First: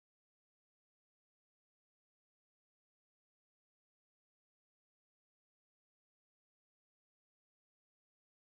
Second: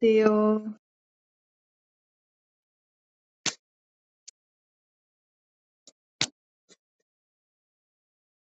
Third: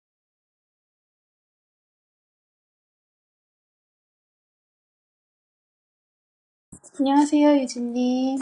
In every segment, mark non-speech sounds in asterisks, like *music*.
Still, 안녕하세요, 유진님.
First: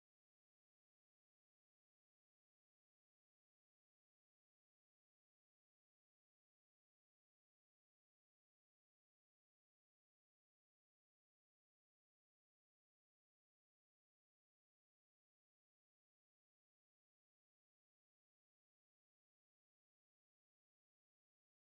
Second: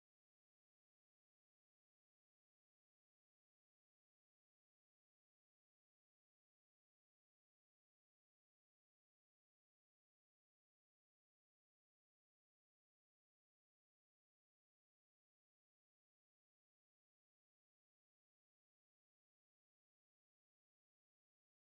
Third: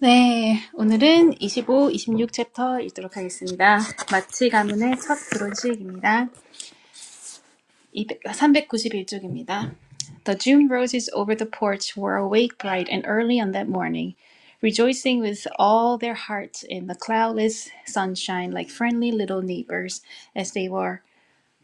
네, 오늘은 이십오, 이십육 챕터 읽도록 하겠습니다. 마치 가문의 첫 브론즈입니다. 삼백구십일 쪽입니다. The June roses over the porch were awake bright and early on that morning, rejoicing with all their hearts in the cloudless sunshine like friendly little neighbors as they were.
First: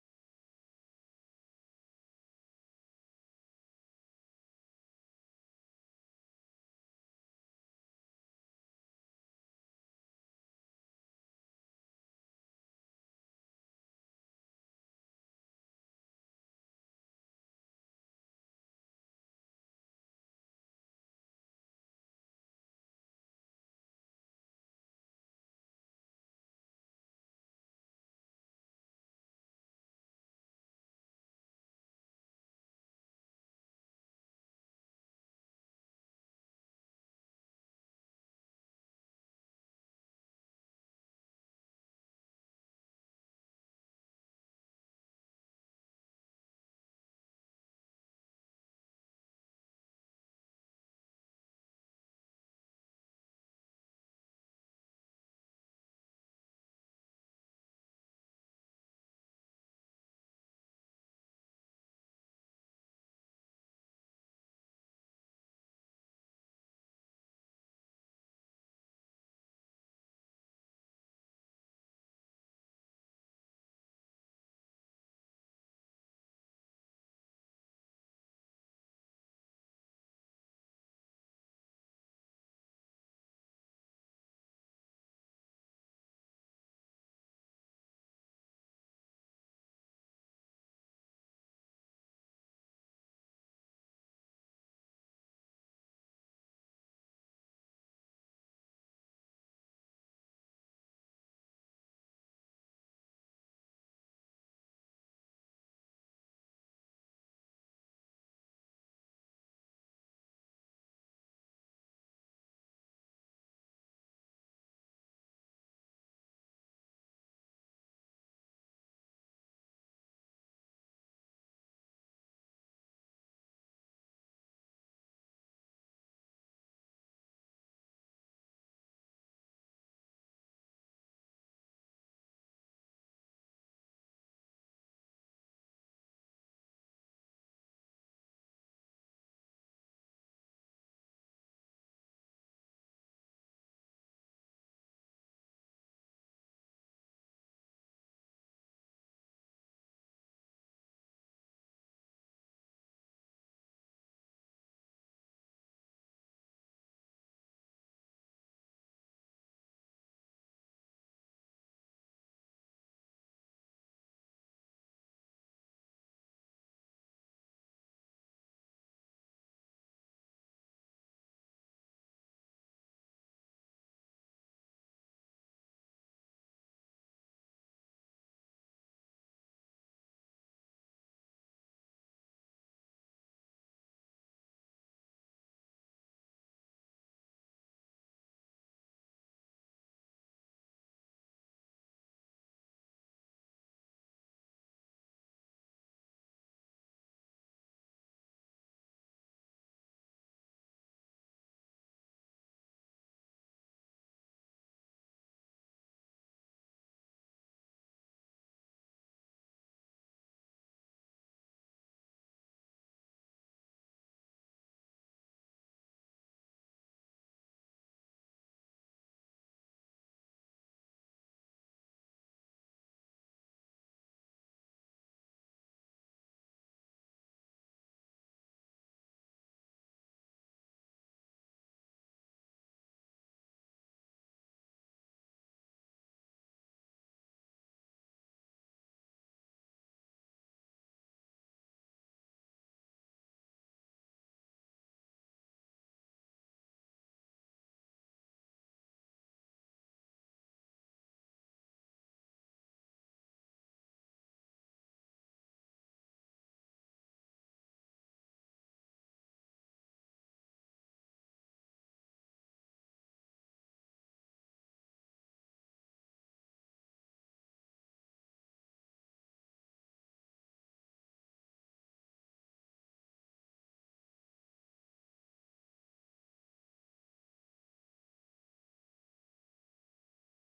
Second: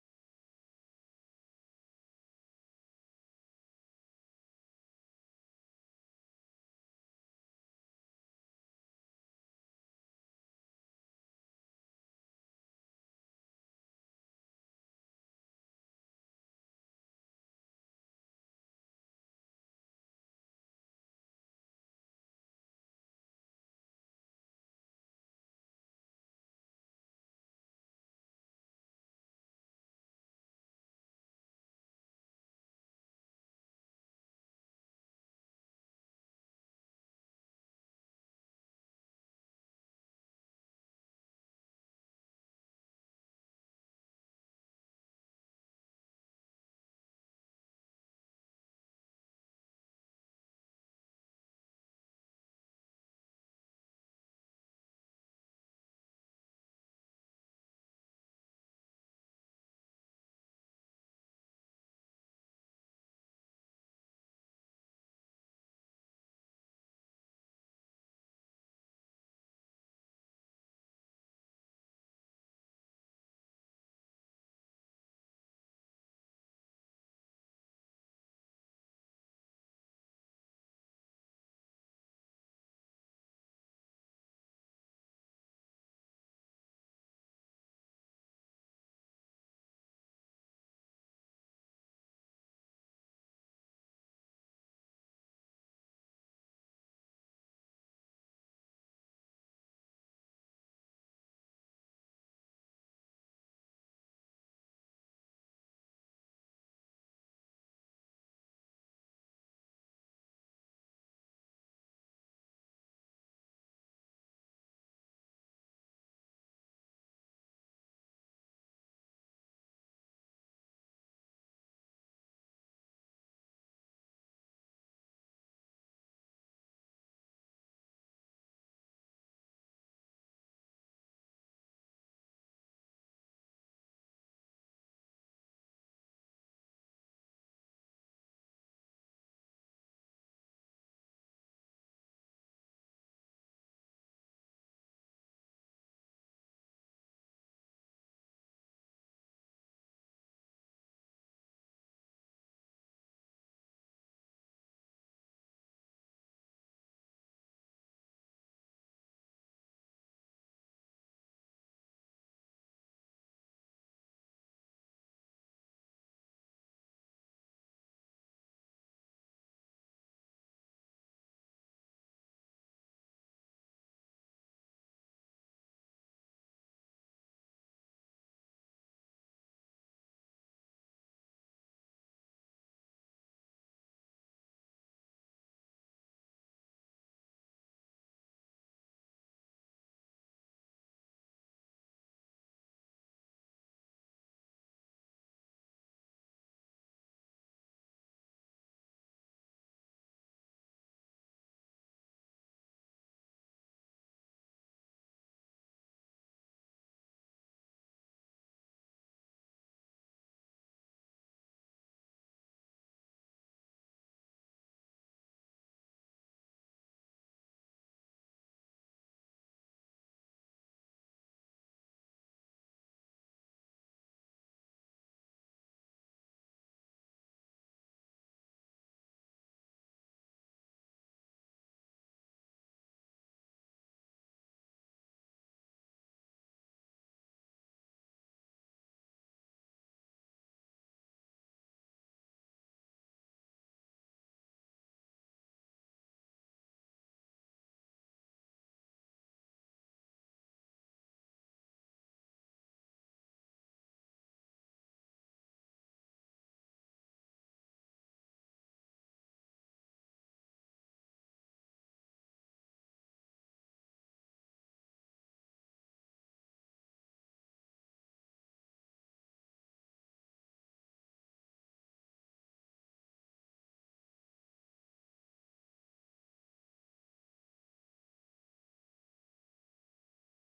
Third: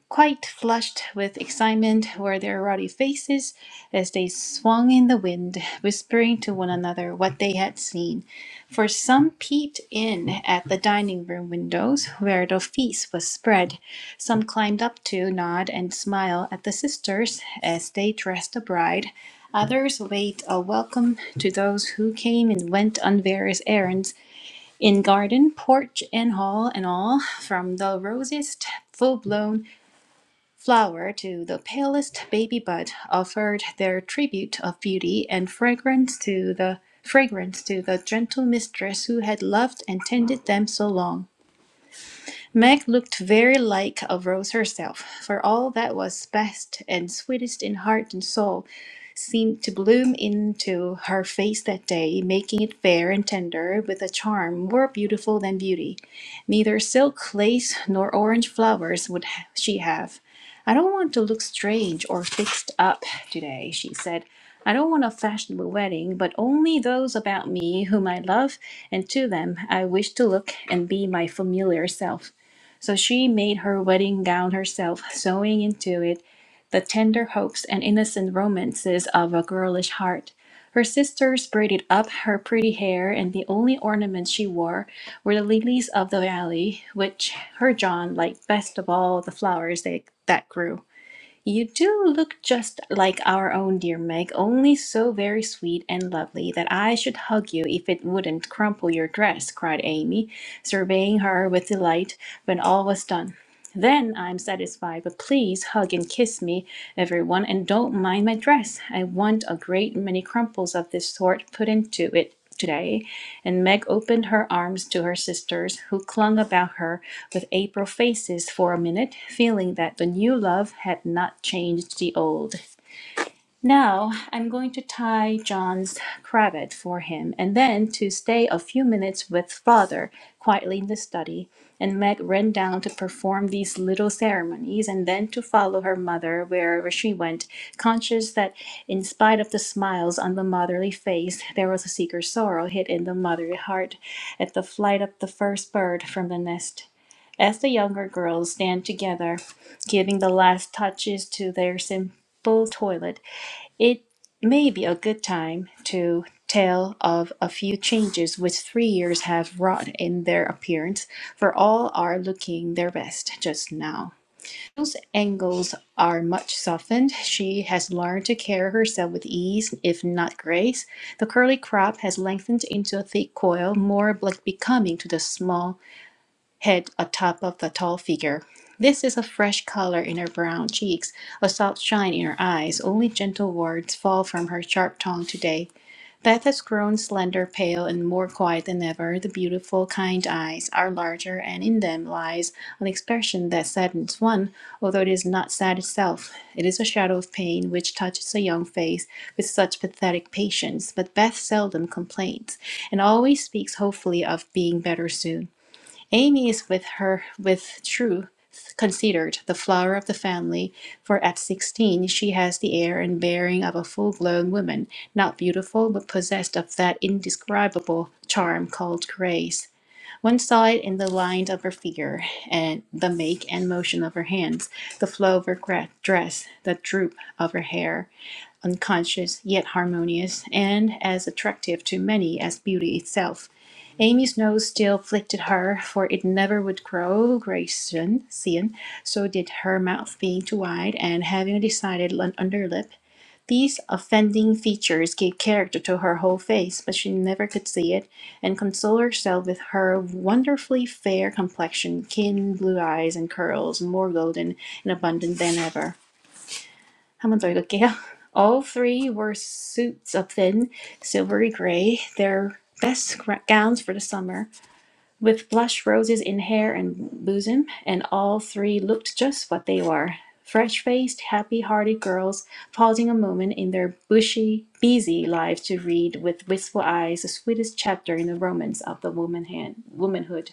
quite flushed with excitement were their ruddy faces as they swung in the wind, whispering to one another what they had seen. For some peeped in at the dining room windows where the feast was spread. Some climbed up to nod and smile at the sisters as they dressed the bride. Others waved a welcome to those who came and went on various errands in garden, porch, and hall, and all, from the rosiest, full blown flower to the palest baby bud offered their tribute of beauty and fragrance to the fragrance to the gentle mistress who had loved and tended them so long. Meg looked very like a rose herself, for all that was best and sweetest in heart and soul seemed to bloom into her face that day, making it fair and tender with a charm more beautiful than beauty. Neither silk lace nor orange flowers would ha- she have. I don't want to look strange or fixed up today, she said. I don't want a fashionable wedding, but only those about me whom I love, and to them I wish to look and be my familiar self. So she made her wedding gown herself, sewing into it the tender hopes and innocent romances of a girlish heart. Her sisters braided up her pretty hair, and the only ornaments she wore were the lilies of the valley, which her John liked best of all the flowers they, that grew. You do look just like our own dear Meg, only so very sweet and lovely that I should hug you if it wouldn't crumple your dress, cried Amy, surveying her with delight when all was done. Then I'm satisfied, but please hug and kiss me, everyone, and don't mind my dress. I want a great many crumples of this sort put into it today and Meg opened her arms to her sisters, who clung about her with April faces for a minute, feeling that the new love had not changed the old. Now I'm going to tie John's cravat for him and then to stay a few minutes with father quietly in the study. And Meg ran down to perform these little ceremonies and then to follow her mother wherever she went, conscious that in spite of the smiles on the motherly face, there was a secret sorrow hid in the motherly heart at the flight of the first bird from the nest. As the younger girls stand together, giving the last touches to their simple toilet, it may be a good time to tell of a few changes which three years have wrought in their appearance, for all are looking their best just now. Those angles are much softened. She has learned to carry herself with ease, if not grace. The curly crop has lengthened into a thick coil, more like becoming to the small head atop of the tall figure. This is a fresh color in her brown cheeks, a soft shine in her eyes. Only gentle words fall from her sharp tongue today. Beth has grown slender, pale, and more quiet than ever. The beautiful, kind eyes are larger, and in them lies an expression that saddens one, although it is not sad itself. It is a shadow of pain which touches a young face with such pathetic patience. But Beth seldom complains, and always speaks hopefully of being better soon. Amy is with her with truth considered the flower of the family, for at sixteen she has the air and bearing of a full grown woman, not beautiful but possessed of that indescribable charm called grace. One saw it in the line of her figure, and the make and motion of her hands, the flow of her dress, the droop of her hair unconscious yet harmonious, and as attractive to many as beauty itself. Amy's nose still afflicted her, for it never would grow Grayson, so did her mouth being too wide and having a decided underlip. These offending features gave character to her whole face, but she never could see it, and console herself with her wonderfully fair complexion, keen blue eyes, and curls more golden and abundant than ever. 한번더 읽을게요. All three were suits of thin, silvery gray, their best gowns for the summer, with blush roses in hair and bosom, and all three looked just what they were. Fresh faced, happy hearted girls, pausing a moment in their bushy, busy lives to read with wistful eyes the sweetest chapter in the romance of the woman hand, womanhood.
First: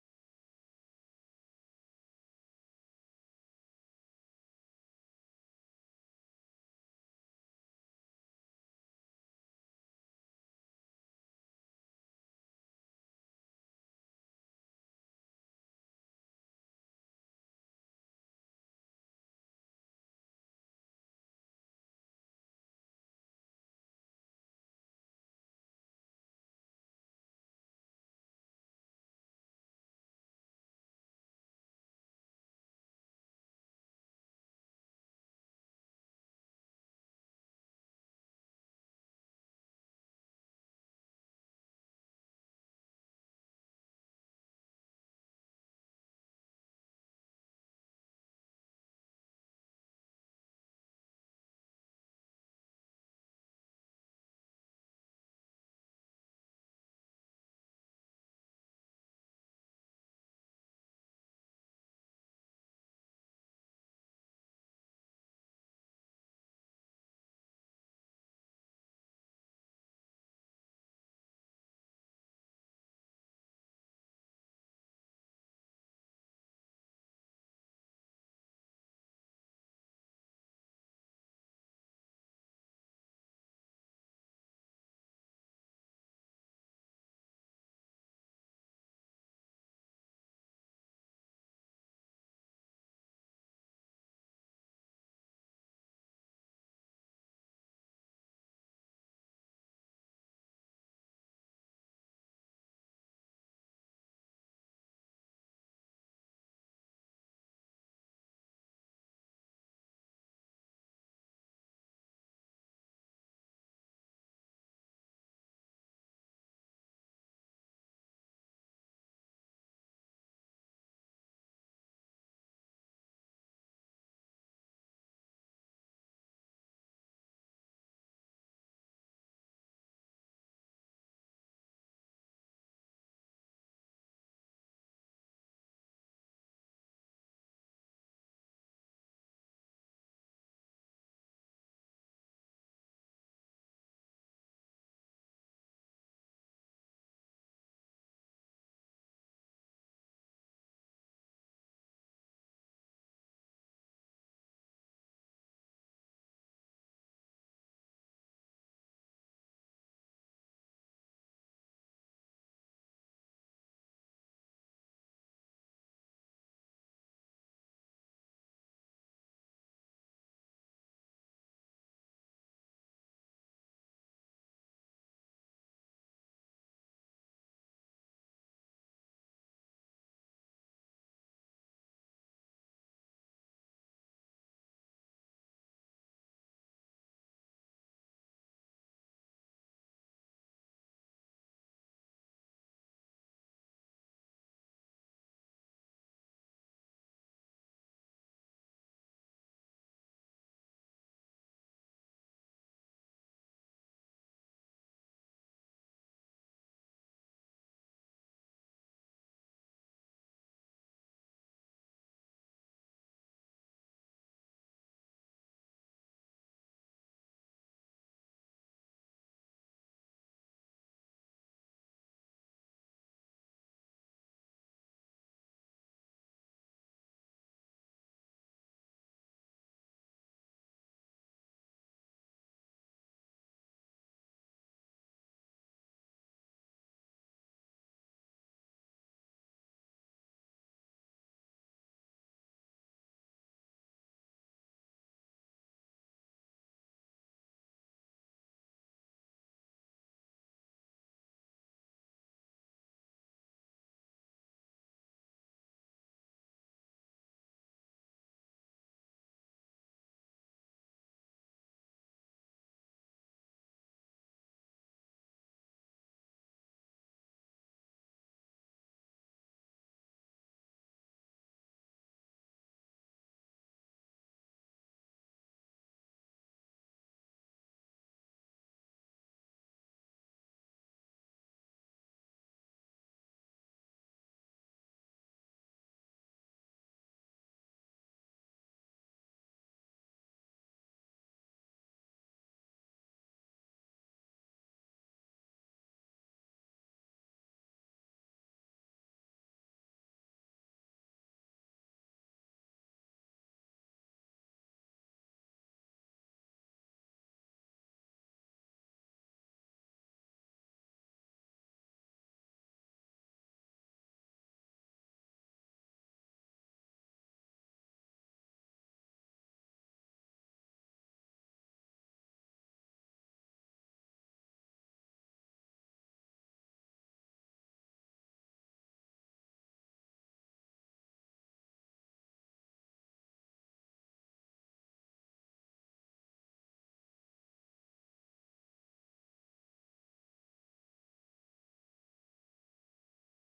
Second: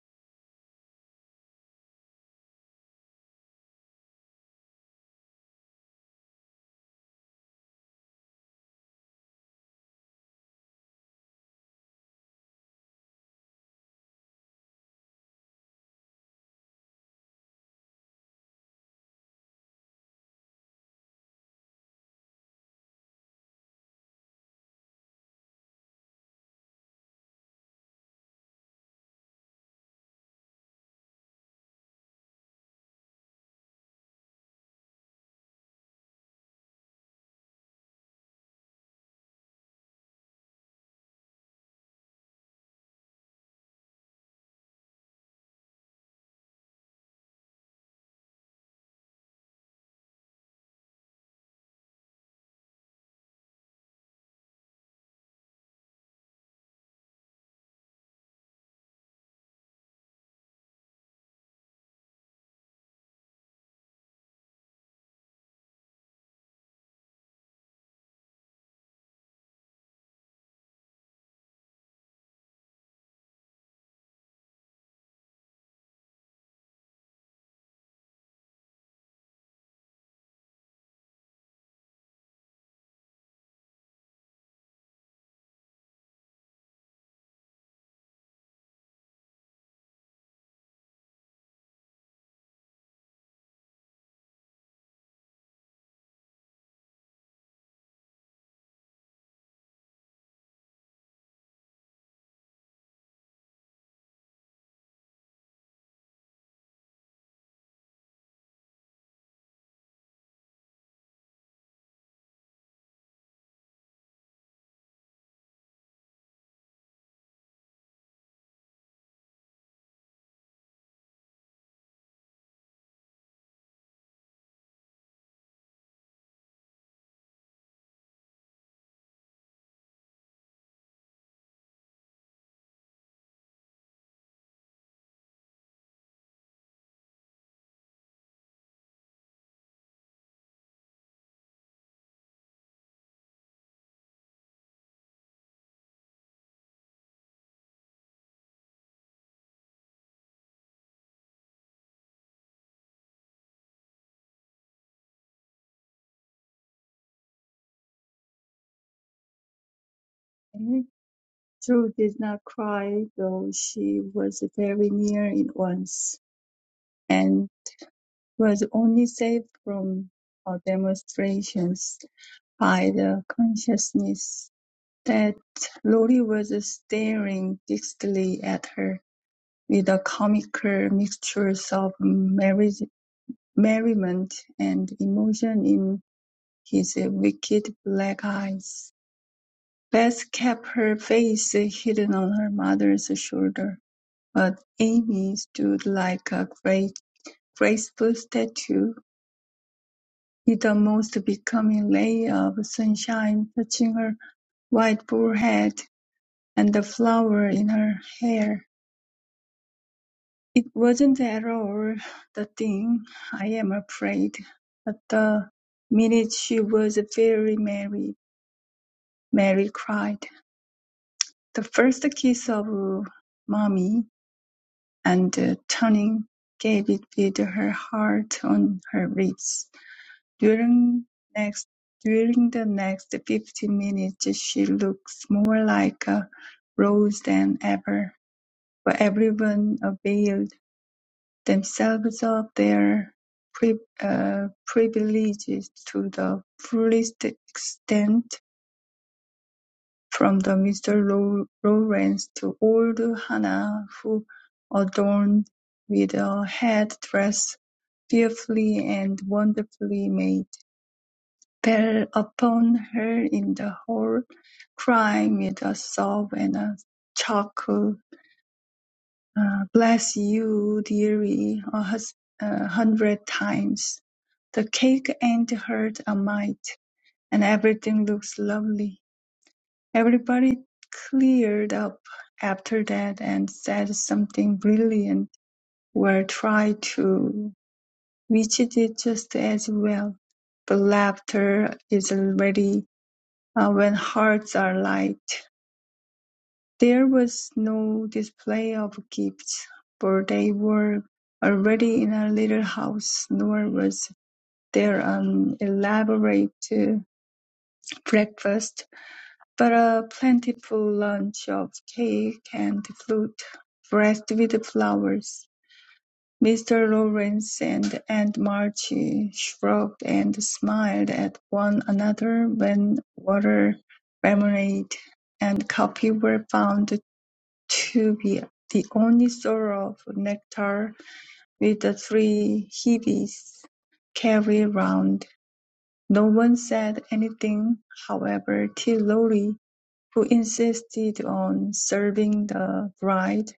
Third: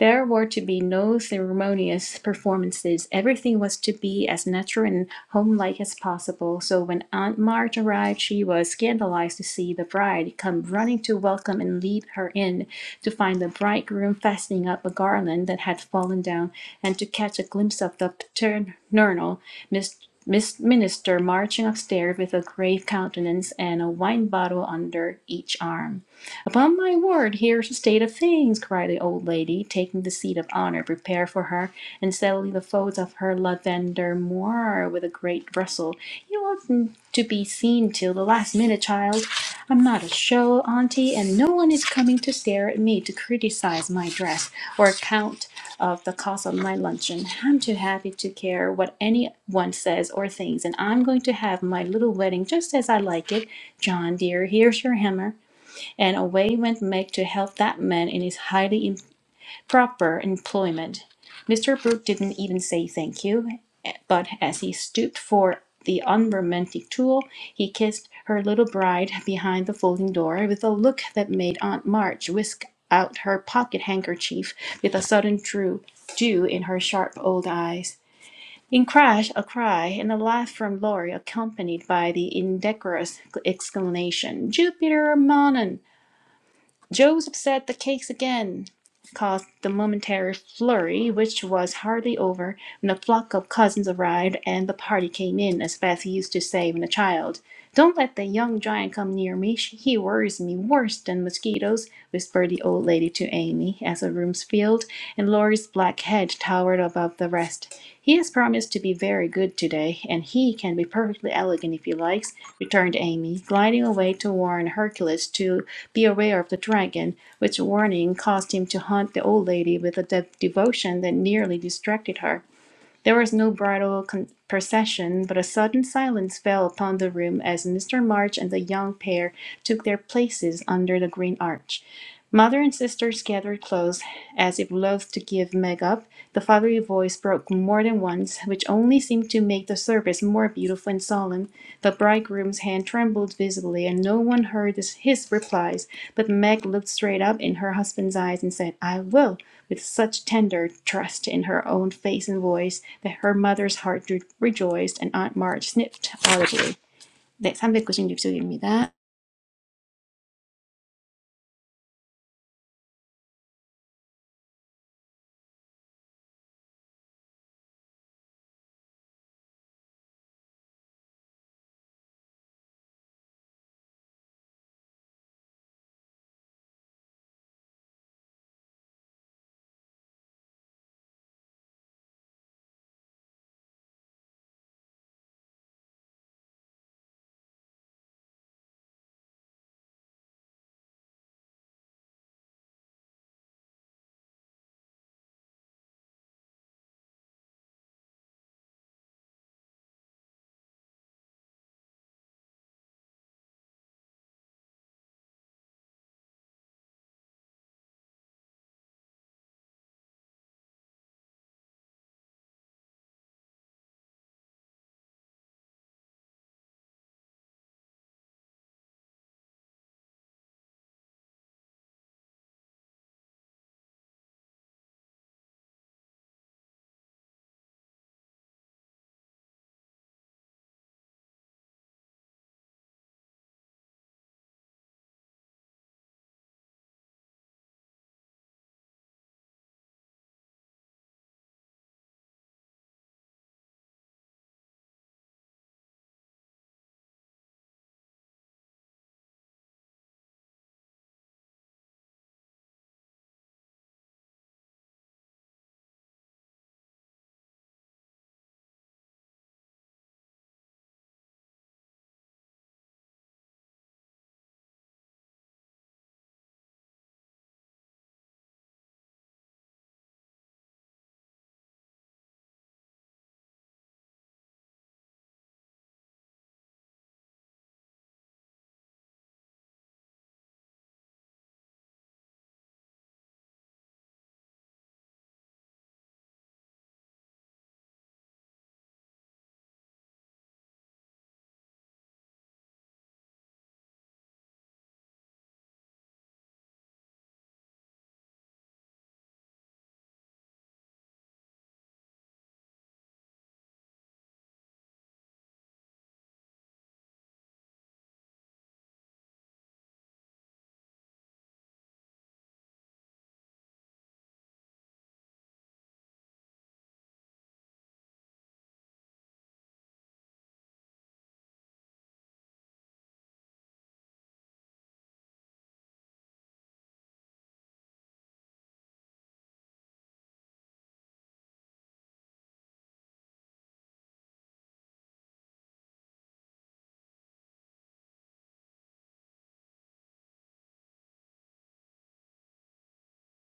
There were to be no ceremonious performances. Everything was to be as natural and homelike as possible. So when Aunt March arrived, she was scandalized to see the bride come running to welcome and lead her in, to find the bridegroom fastening up a garland that had fallen down, and to catch a glimpse of the paternal Miss, Miss Minister marching upstairs with a grave countenance and a wine bottle under each arm. Upon my word, here's the state of things, cried the old lady, taking the seat of honor prepared for her, and settling the folds of her lavender moire with a great rustle. You oughtn't to be seen till the last minute, child. I'm not a show, auntie, and no one is coming to stare at me to criticize my dress or account of the cost of my luncheon. I'm too happy to care what anyone says or thinks, and I'm going to have my little wedding just as I like it. John, dear, here's your hammer and away went Meg to help that man in his highly improper employment. Mr. Brooke didn't even say thank you, eh, but as he stooped for the unromantic tool, he kissed her little bride behind the folding door with a look that made Aunt March whisk out her pocket handkerchief with a sudden drew dew in her sharp old eyes. In crash, a cry and a laugh from Laurie, accompanied by the indecorous exclamation, "Jupiter Mammon!" Joseph set the cakes again, caused the momentary flurry, which was hardly over when a flock of cousins arrived and the party came in, as Beth used to say when a child. Don't let the young giant come near me. She- He worries me worse than mosquitoes, whispered the old lady to Amy as the room filled and Laurie's black head towered above the rest. He has promised to be very good today, and he can be perfectly elegant if he likes, returned Amy, gliding away to warn Hercules to be aware of the dragon, which warning caused him to hunt the old lady with a de- devotion that nearly distracted her. There was no bridal procession, but a sudden silence fell upon the room as Mr. March and the young pair took their places under the green arch. Mother and sisters gathered close, as if loath to give Meg up. The fatherly voice broke more than once, which only seemed to make the service more beautiful and solemn. The bridegroom's hand trembled visibly, and no one heard this- his replies. But Meg looked straight up in her husband's eyes and said, I will, with such tender trust in her own face and voice that her mother's heart re- rejoiced and Aunt March sniffed audibly. 네, 삼백구십육 쪽입니다. True did not cry, though she was very near it once, and was only saved from her demonstrations by the consciousness that Lori was staring fixedly at her with a comical mixture of merri- merriment and emotion in his wicked black eyes. Beth kept her face hidden on her mother's shoulder, but Amy stood like a great, graceful statue, with a most becoming ray of sunshine touching her white forehead and the flower in her hair. It wasn't at all the thing, I am afraid, but the minute she was very merry, Mary cried. The first kiss of mommy. and uh, turning, gave it with her heart on her lips. During next during the next fifty minutes she looked more like a rose than ever, for everyone availed themselves of their pri- uh, privileges to the fullest extent From the Mr. Lawrence to old Hannah, who, adorned with a head-dress fearfully and wonderfully made, fell upon her in the hall, crying with a sob and a chuckle, uh, "Bless you, dearie, a hus- a hundred times! The cake ain't hurt a mite, and everything looks lovely. Everybody cleared up after that and said something brilliant or tried to, which did just as well. But laughter is already uh, when hearts are light. There was no display of gifts, for they were already in a little house, nor was there an elaborate uh, breakfast But a plentiful lunch of cake and fruit, dressed with flowers. Mr. Lawrence and Aunt March shrugged and smiled at one another when water, lemonade, and coffee were found to be the only sort of nectar which the three Hebes carried round. No one said anything, however, till Lolly who insisted on serving the bride,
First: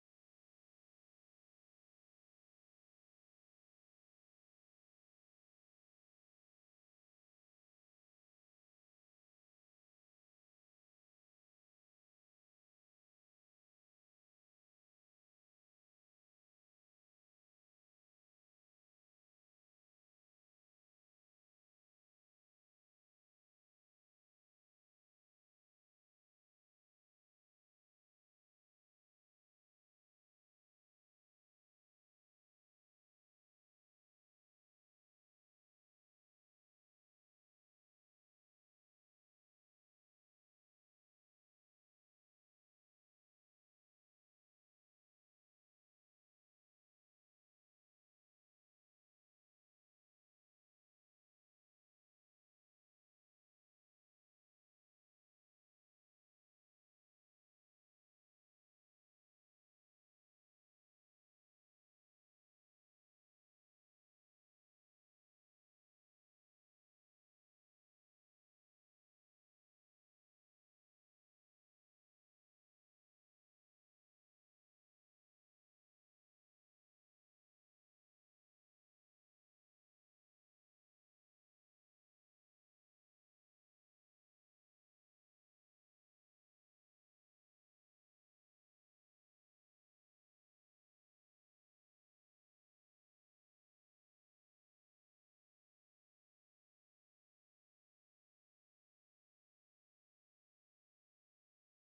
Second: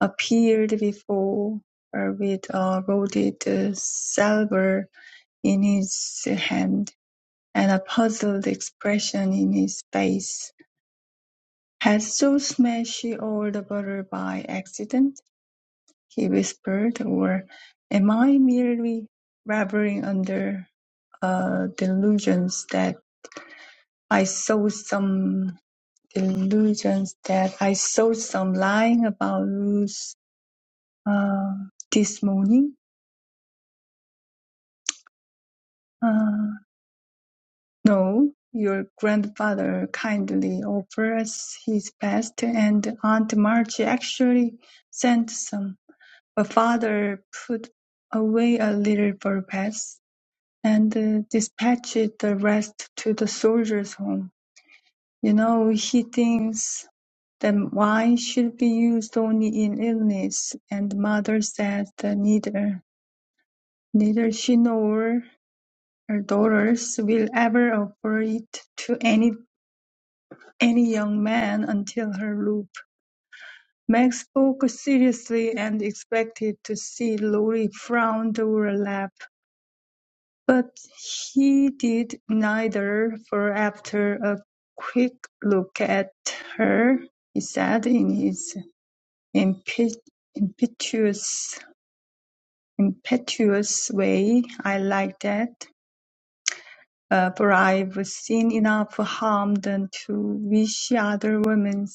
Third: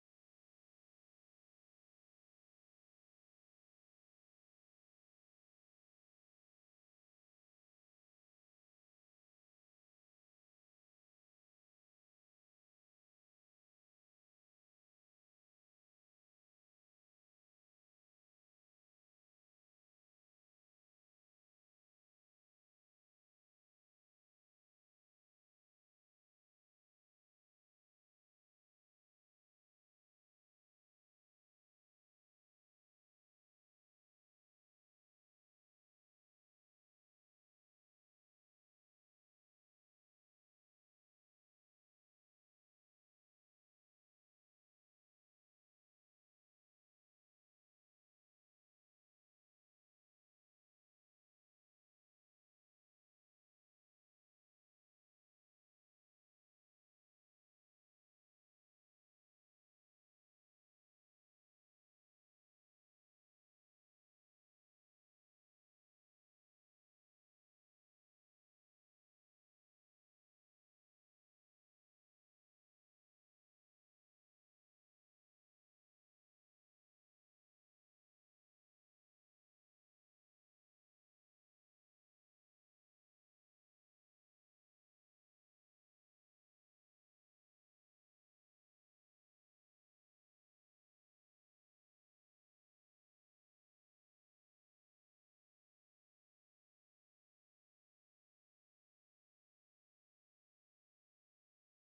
appeared before her with a loaded salver in his hand and a puzzled expression in his face. Had Saul smashed all the butter by accident? he whispered, or am I merely laboring under a delusion that I saw some delusions that I saw some lying about Ruth uh, this morning. Uh, no, your grandfather kindly offers his best, and Aunt March actually sent some. But father put away a little purpose and uh, dispatched the rest to the soldiers' home. You know, he thinks Then wine should be used only in illness, and mother said that neither neither she nor her daughters will ever offer it to any any young man until her loop. Meg spoke seriously and expected to see Lorry frown or laugh, but he did neither, for after a quick look at her, he said in his impetuous impetuous way. I like that. Uh, for I've seen enough harm done to wish other women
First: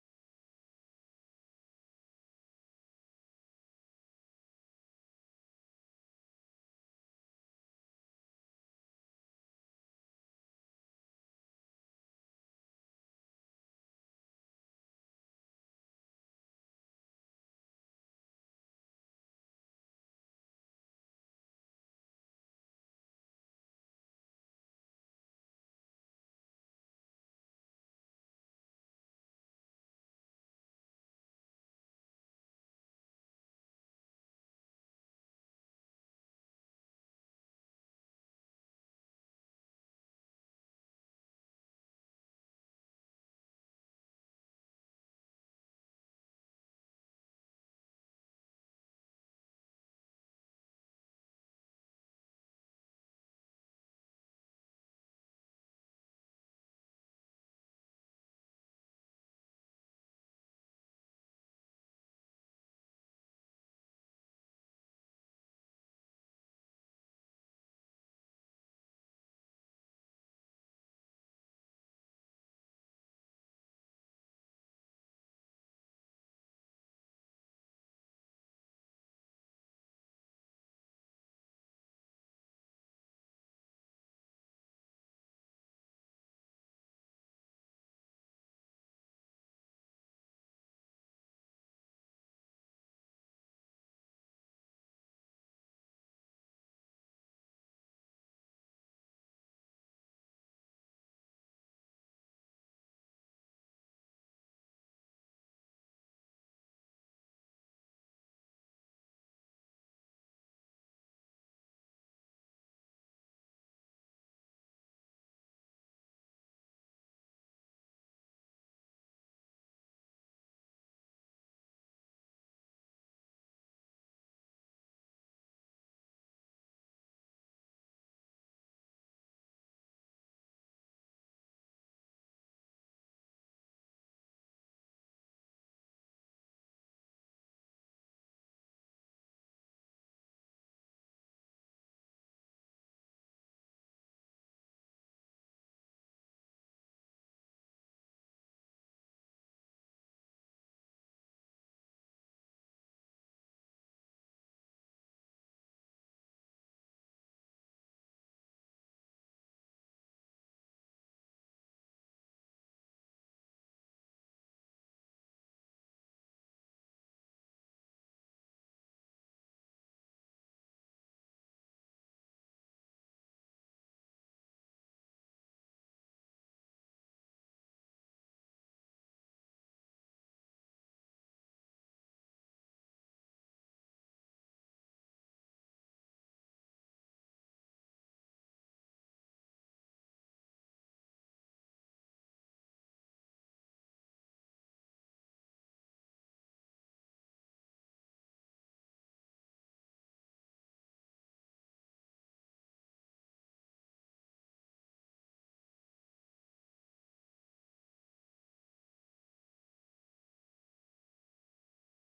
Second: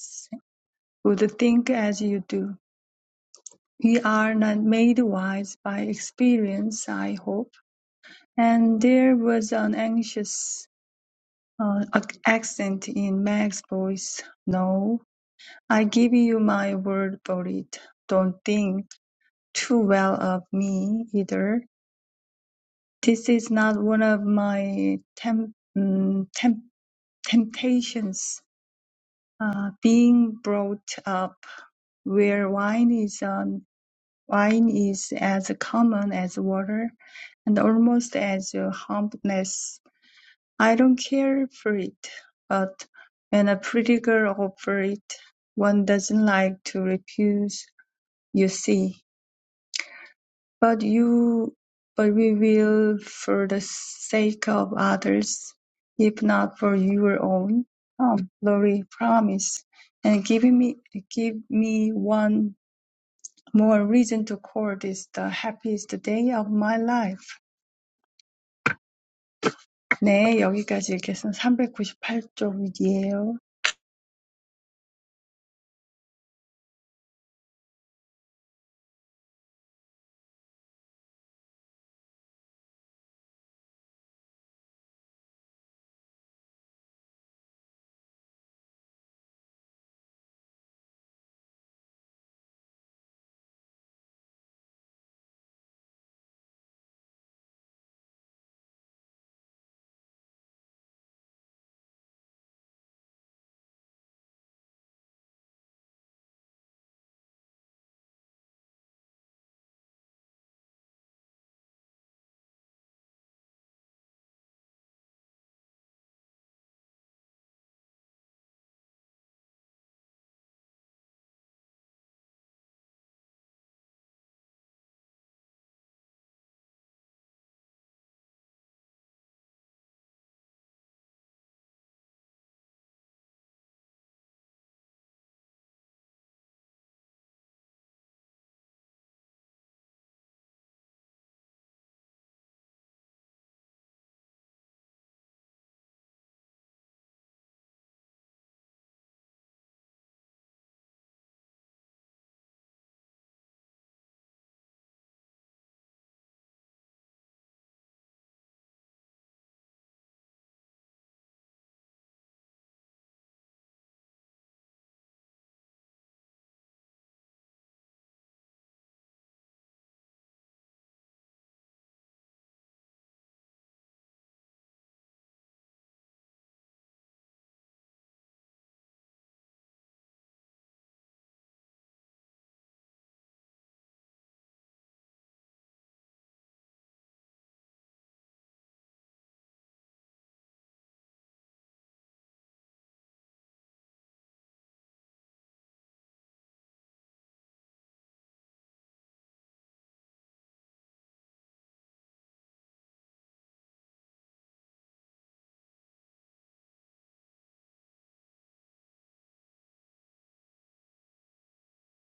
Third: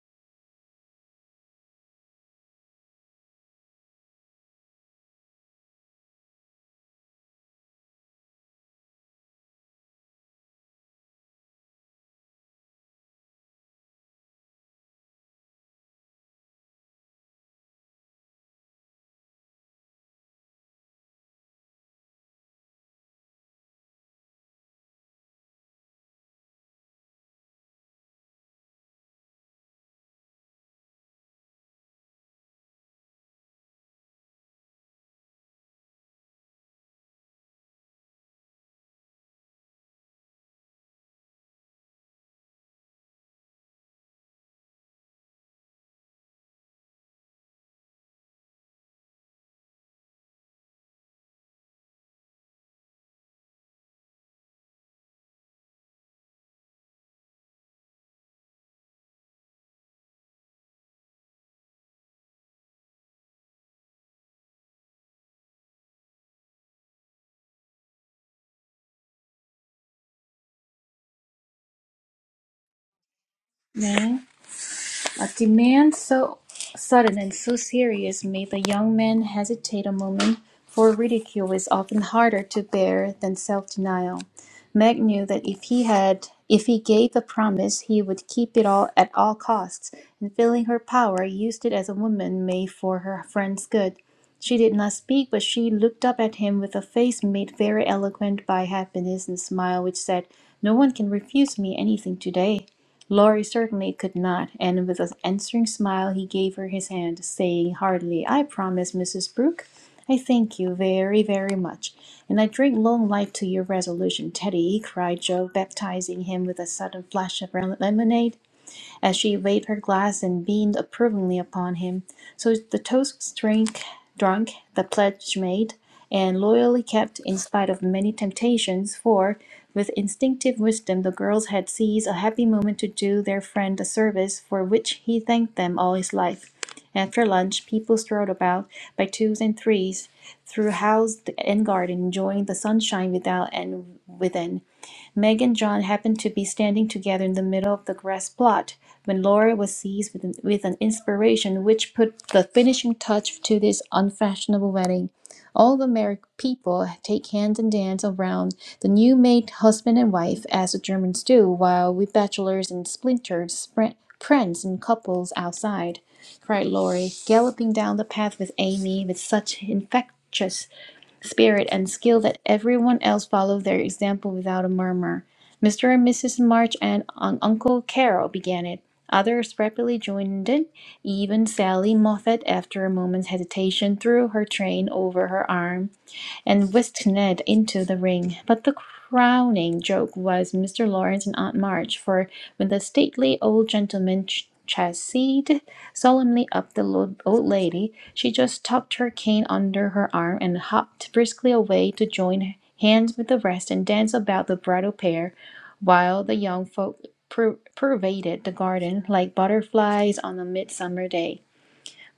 would think as you do. We are not made wise by experience, I hope. And there was an anxious uh, ac- accent in Meg's voice. No, I give you my word for it. Don't think too well of me either. This is not one of my temp- mm, temp- temptations. Uh, being brought up where wine is on, wine is as common as water, and almost as uh, harmless. I don't care for it, but when a pretty girl offers it, one doesn't like to refuse. You see. But you, but we will for the sake of others, if not for your own um, glory, promise. And give me, give me one more reason to call this the happiest day of my life. 네, 여기까지 읽겠습니다. 398쪽이에요. 네. A demand so sudden and so serious made the young man hesitate a moment, for ridicule is often harder to bear than self-denial. Meg knew that if he had, if he gave the promise, he would keep it all at all costs, and feeling her power, used it as a woman may for her friend's good. She did not speak, but she looked up at him with a face made very eloquent by happiness and smile which said, "No one can refuse me anything today." Laurie certainly could not, and with an answering smile he gave her his hand, saying heartily, "I promise, Mrs. Brooke. I thank you very, very much, and I drink long life to your resolution, Teddy," cried Joe, baptizing him with a sudden flash of lemonade as she waved her glass and beamed approvingly upon him. So the toast was drink, drunk, the pledge made, and loyally kept in spite of many temptations, for with instinctive wisdom the girls had seized a happy moment to do their friend a service for which he thanked them all his life. After lunch, people strolled about by twos and threes through house and garden, enjoying the sunshine without and within. Meg and John happened to be standing together in the middle of the grass plot when Laura was seized with an, with an inspiration which put the finishing touch to this unfashionable wedding. All the married people take hand and dance around the new made husband and wife, as the Germans do, while we bachelors and splinters spr- prance in couples outside, cried Laurie, galloping down the path with Amy with such infectious spirit and skill that everyone else followed their example without a murmur. Mr. and Mrs. March and Un- Uncle Carol began it. Others rapidly joined in. Even Sally Moffat, after a moment's hesitation, threw her train over her arm and whisked Ned into the ring. But the crowning joke was Mr. Lawrence and Aunt March, for when the stately old gentleman ch- chassied solemnly up the old lady, she just tucked her cane under her arm and hopped briskly away to join hands with the rest and dance about the bridal pair, while the young folk pur- pervaded the garden like butterflies on a midsummer day.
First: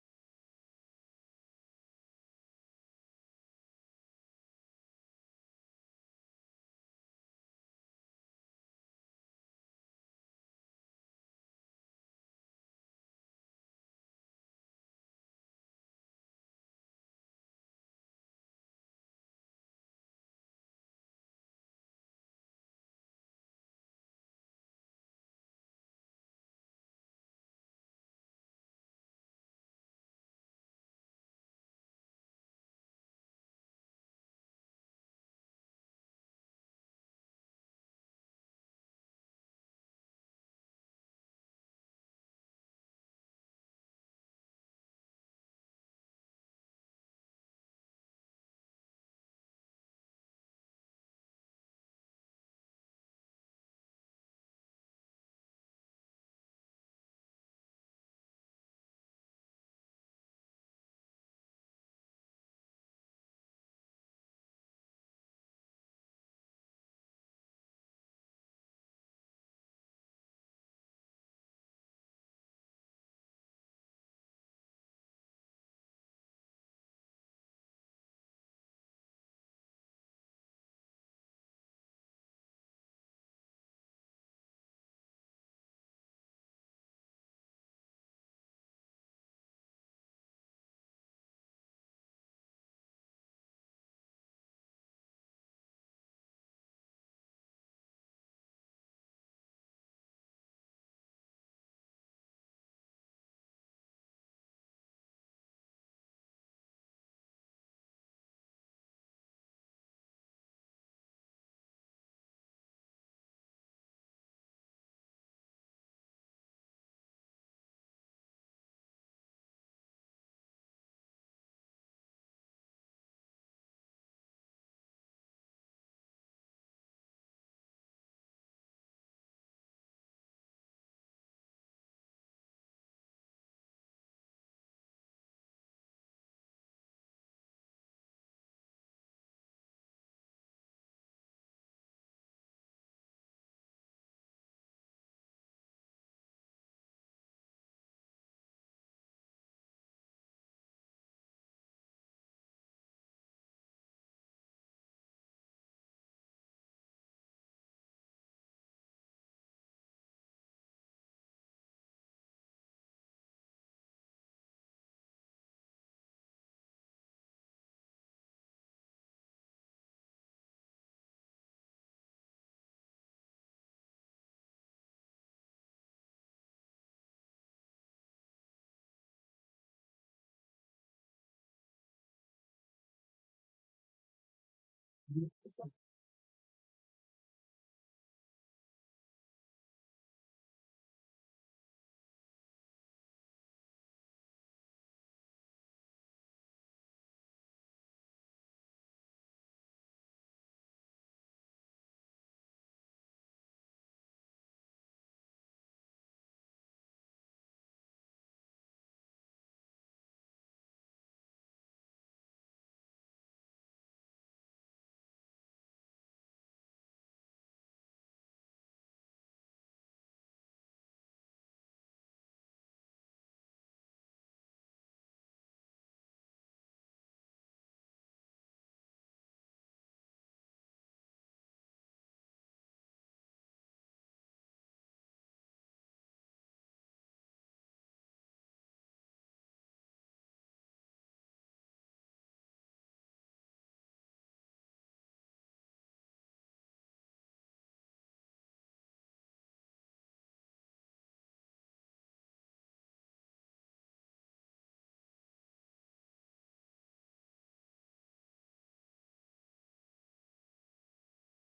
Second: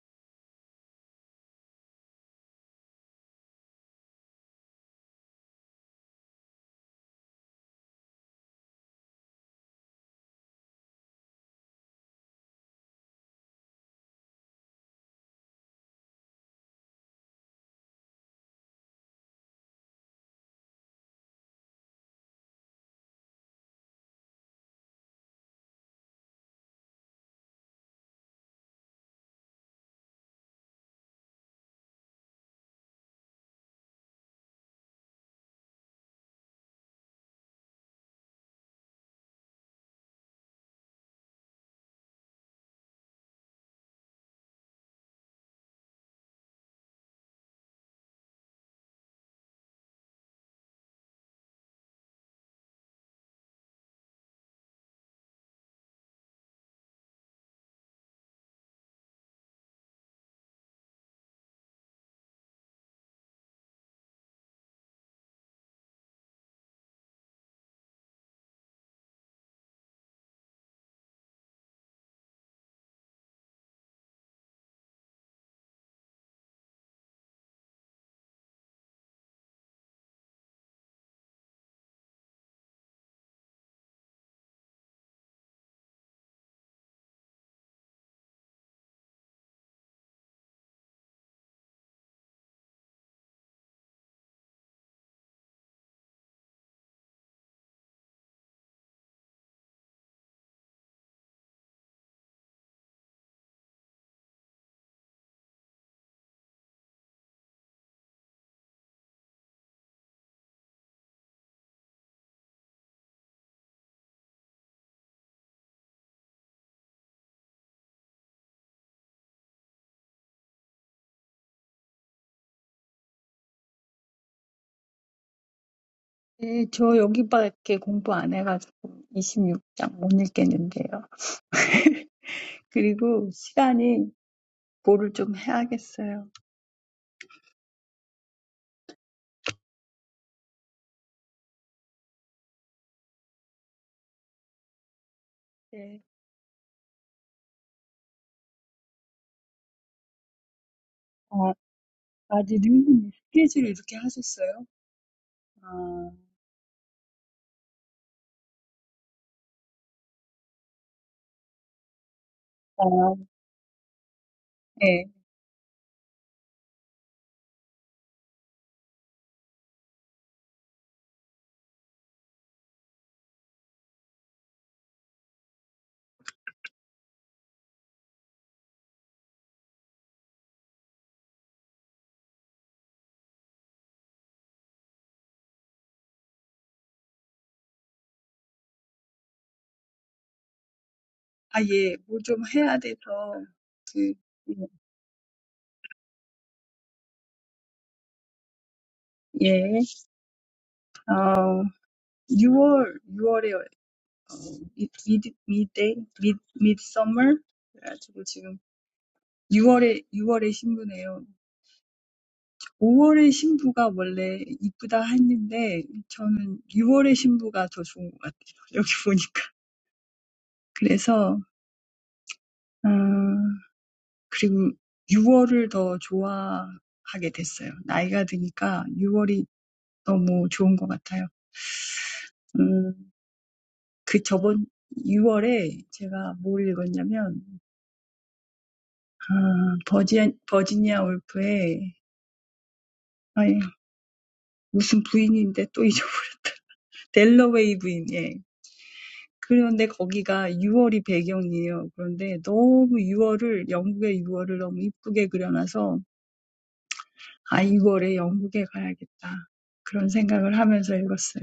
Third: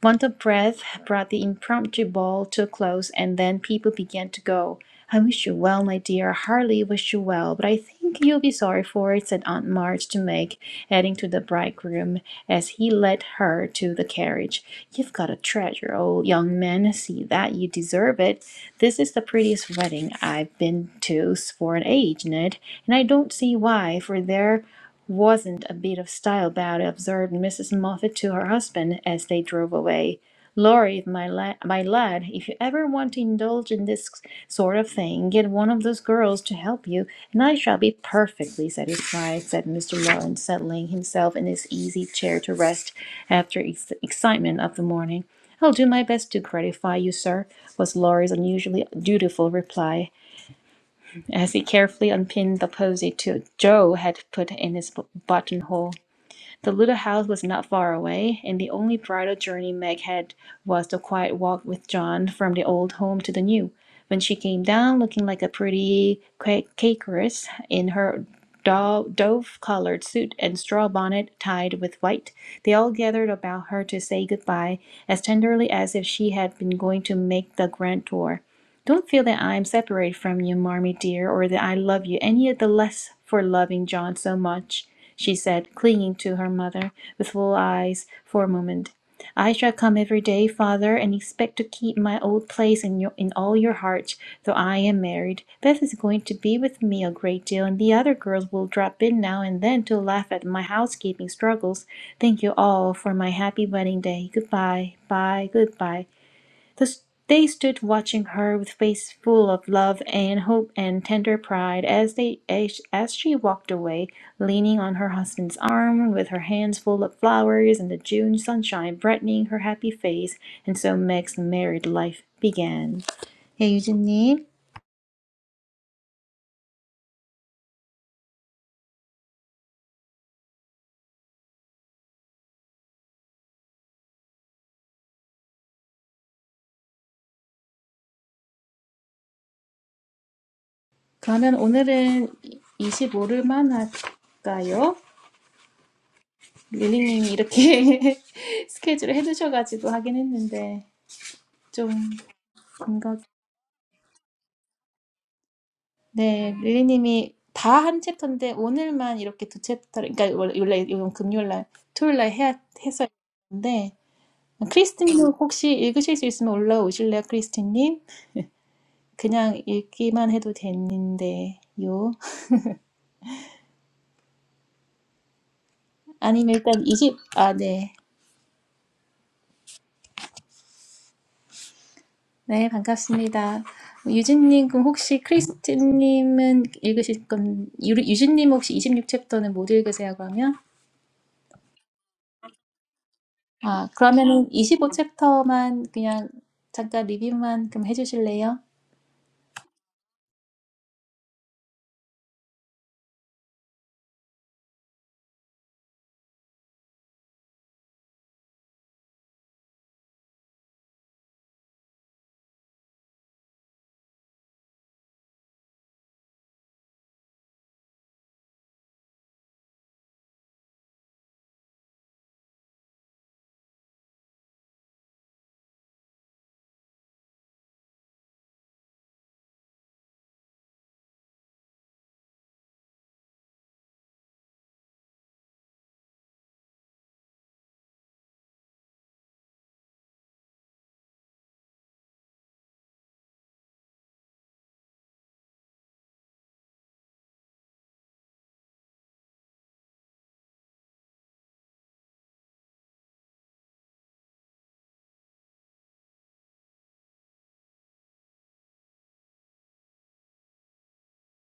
Want of Breath brought the impromptu ball to a close, and then people began to go. I wish you well, my dear. I Hardly wish you well, but I think you'll be sorry for it, said Aunt March to Meg, heading to the bridegroom as he led her to the carriage. You've got a treasure, old young man. See that you deserve it. This is the prettiest wedding I've been to for an age, Ned, and I don't see why, for there wasn't a bit of style about it, observed Mrs. Moffat to her husband as they drove away. Laurie, my, la- my lad, if you ever want to indulge in this sort of thing, get one of those girls to help you, and I shall be perfectly satisfied, said Mr. Lawrence, settling himself in his easy chair to rest after ex- excitement of the morning. I'll do my best to gratify you, sir, was Laurie's unusually dutiful reply as he carefully unpinned the posy to Joe had put in his buttonhole. The little house was not far away, and the only bridal journey Meg had was the quiet walk with John from the old home to the new. When she came down looking like a pretty ca- cakeress in her dove-colored suit and straw bonnet tied with white, they all gathered about her to say goodbye as tenderly as if she had been going to make the grand tour. Don't feel that I am separated from you, Marmy dear, or that I love you any the less for loving John so much, she said, clinging to her mother with full eyes for a moment. I shall come every day, father, and expect to keep my old place in your, in all your hearts, though I am married. Beth is going to be with me a great deal, and the other girls will drop in now and then to laugh at my housekeeping struggles. Thank you all for my happy wedding day. Goodbye, bye, goodbye. They stood watching her with face full of love and hope and tender pride as they as, she walked away, leaning on her husband's arm, with her hands full of flowers and the June sunshine brightening her happy face. And so Meg's married life began. 예, 유진님. 네, 저 여기밖에 공부 안 해가지고 26장 못 읽겠는데요. *laughs* 그리고 시간이 뭐를 좀 해야겠어요. 그러면 오늘은 25일만 할까요? 네. 릴리님이 이렇게 *laughs* 스케줄을 해두셔가지고 하긴 했는데 어, 좀 아직 아디님이 스케줄이 이렇게 하셨어요? 아, 네, 릴리님이 다 한 챕터인데 오늘만 이렇게 두 챕터, 그러니까 원래 원래 이건 금요일날, 토요일날 해야 아, 해서 했는데 예. 크리스틴님 혹시 읽으실 수 있으면 올라오실래요, 크리스틴님? 그냥 읽기만 해도 되는데요. 아니면 일단 이십 아, 네. 네, 반갑습니다. 유진님, 그럼 혹시 크리스틴님은 읽으실 건, 유- 유진님 혹시 이십육 챕터는 못 읽으세요, 그러면? 아, 예. 뭐좀 해야 돼서, 아, 그, 그러면은 25챕터만 그냥 잠깐 리뷰만 좀 해주실래요? 예. 어, 6월, 6월에 미- 미드, 미데이, 미, 미드서머? 그래가지고 지금 6월에, 6월에 신부네요. 5월에 신부가 원래 이쁘다 했는데, 저는 6월에 신부가 더 좋은 것 같아요. 여기 보니까. 그래서, 그리고 6월을 더 좋아하게 됐어요. 나이가 드니까 6월이 너무 좋은 것 같아요. 음, 그 저번 6월에 제가 뭘 읽었냐면, 아, 버지, 버지니아 울프의, 아니, 무슨 부인인데 또 잊어버려. *laughs* 델러웨이 부인, 예. 그런데 거기가 6월이 배경이에요. 그런데 너무 6월을, 영국의 6월을 너무 이쁘게 그려놔서, 아, 6월에 영국에 가야겠다. 그런 생각을 하면서 읽었어요.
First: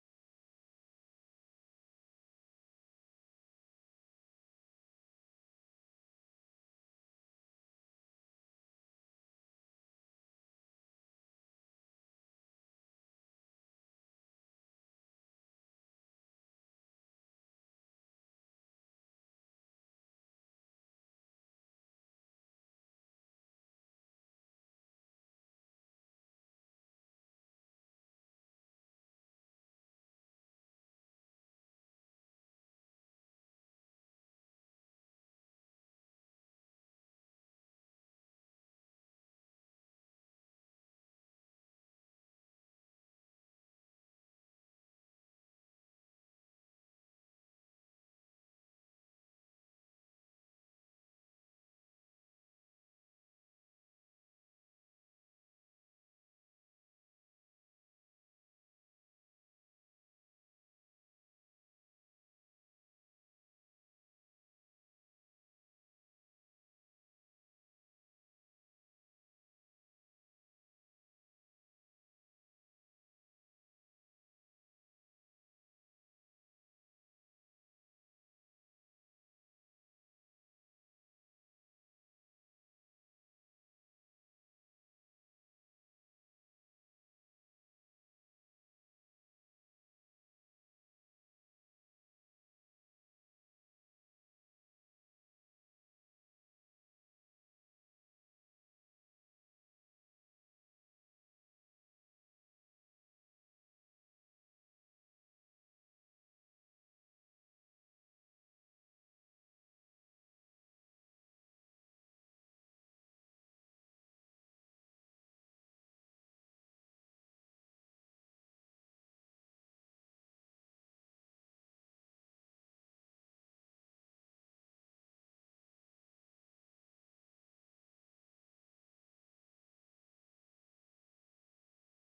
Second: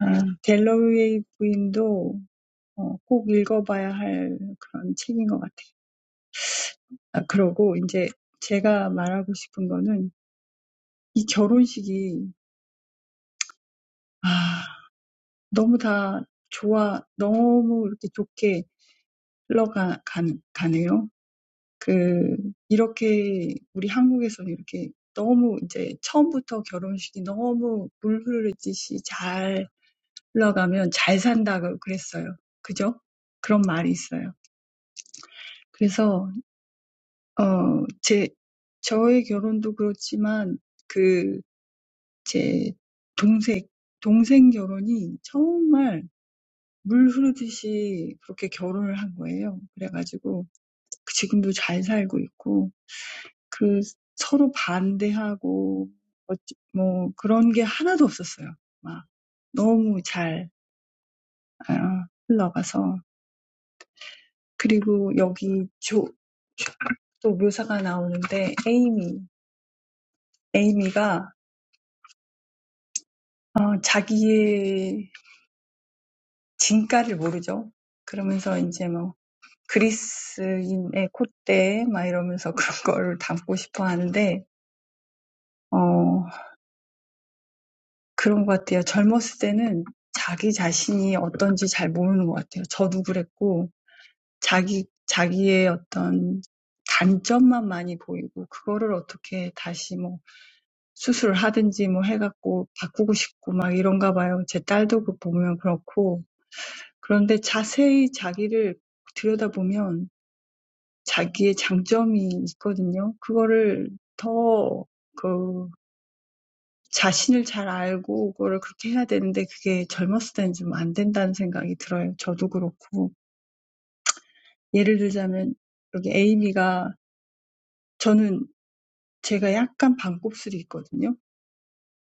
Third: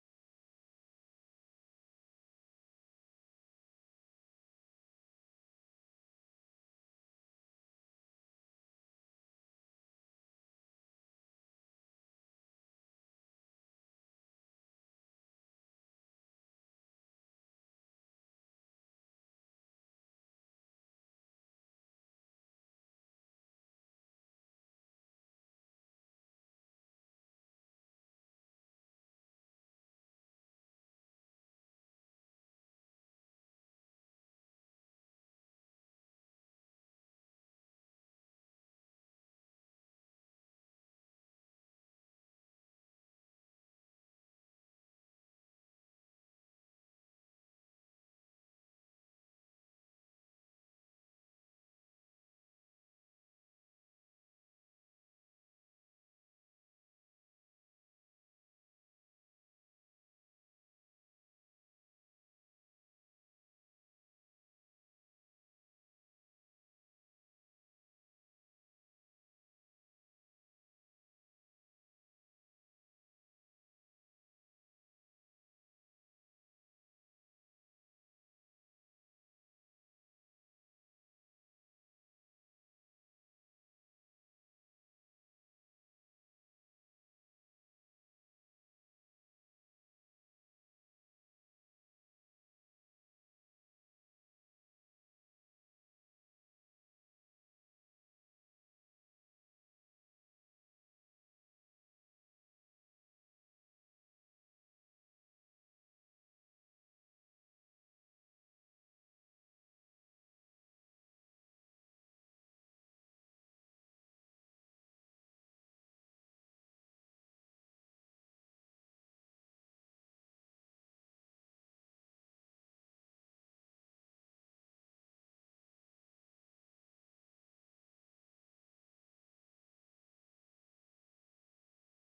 Delaware's wife is also a book that must be read. Ah, and now what I want to say is that this wedding is too good, too well flowing. That, like this, in our Korea, like this, too, from the beginning, the wedding is too smooth, well flowing, and if it flows well, it's a good life, right? There's such a saying. So. 어, 제, 저의 결혼도 그렇지만, 그, 제 동생, 동생 결혼이 정말 물 흐르듯이 그렇게 결혼을 한 거예요. 그래가지고, 지금도 잘 살고 있고, 그, 서로 반대하고, 어찌- 뭐, 그런 게 하나도 없었어요. 막, 너무 잘, 아, 흘러가서. 그리고 여기 조, 또 묘사가 나오는데, 에이미, 에이미가 어, 자기의 진가를 모르죠. 그러면서 이제 뭐 그리스인의 콧대 막 이러면서 *laughs* 그런 거를 담고 싶어 하는데 어, 그런 것 같아요. 젊었을 때는 자기 자신이 어떤지 잘 모르는 것 같아요. 저도 그랬고 자기 자기의 어떤 단점만 많이 보이고 그거를 어떻게 다시 뭐 수술을 하든지 뭐 해갖고 바꾸고 싶고 막 이런가 봐요. 제 딸도 그 보면 그렇고 그런데 자세히 자기를 들여다보면 자기의 장점이 있거든요. 그거를 더 그 자신을 잘 알고 그거를 그렇게 해야 되는데 그게 젊었을 때는 좀안 된다는 생각이 들어요. 저도 그렇고. 예를 들자면 여기 에이미가 저는 제가 약간 반곱슬이 있거든요.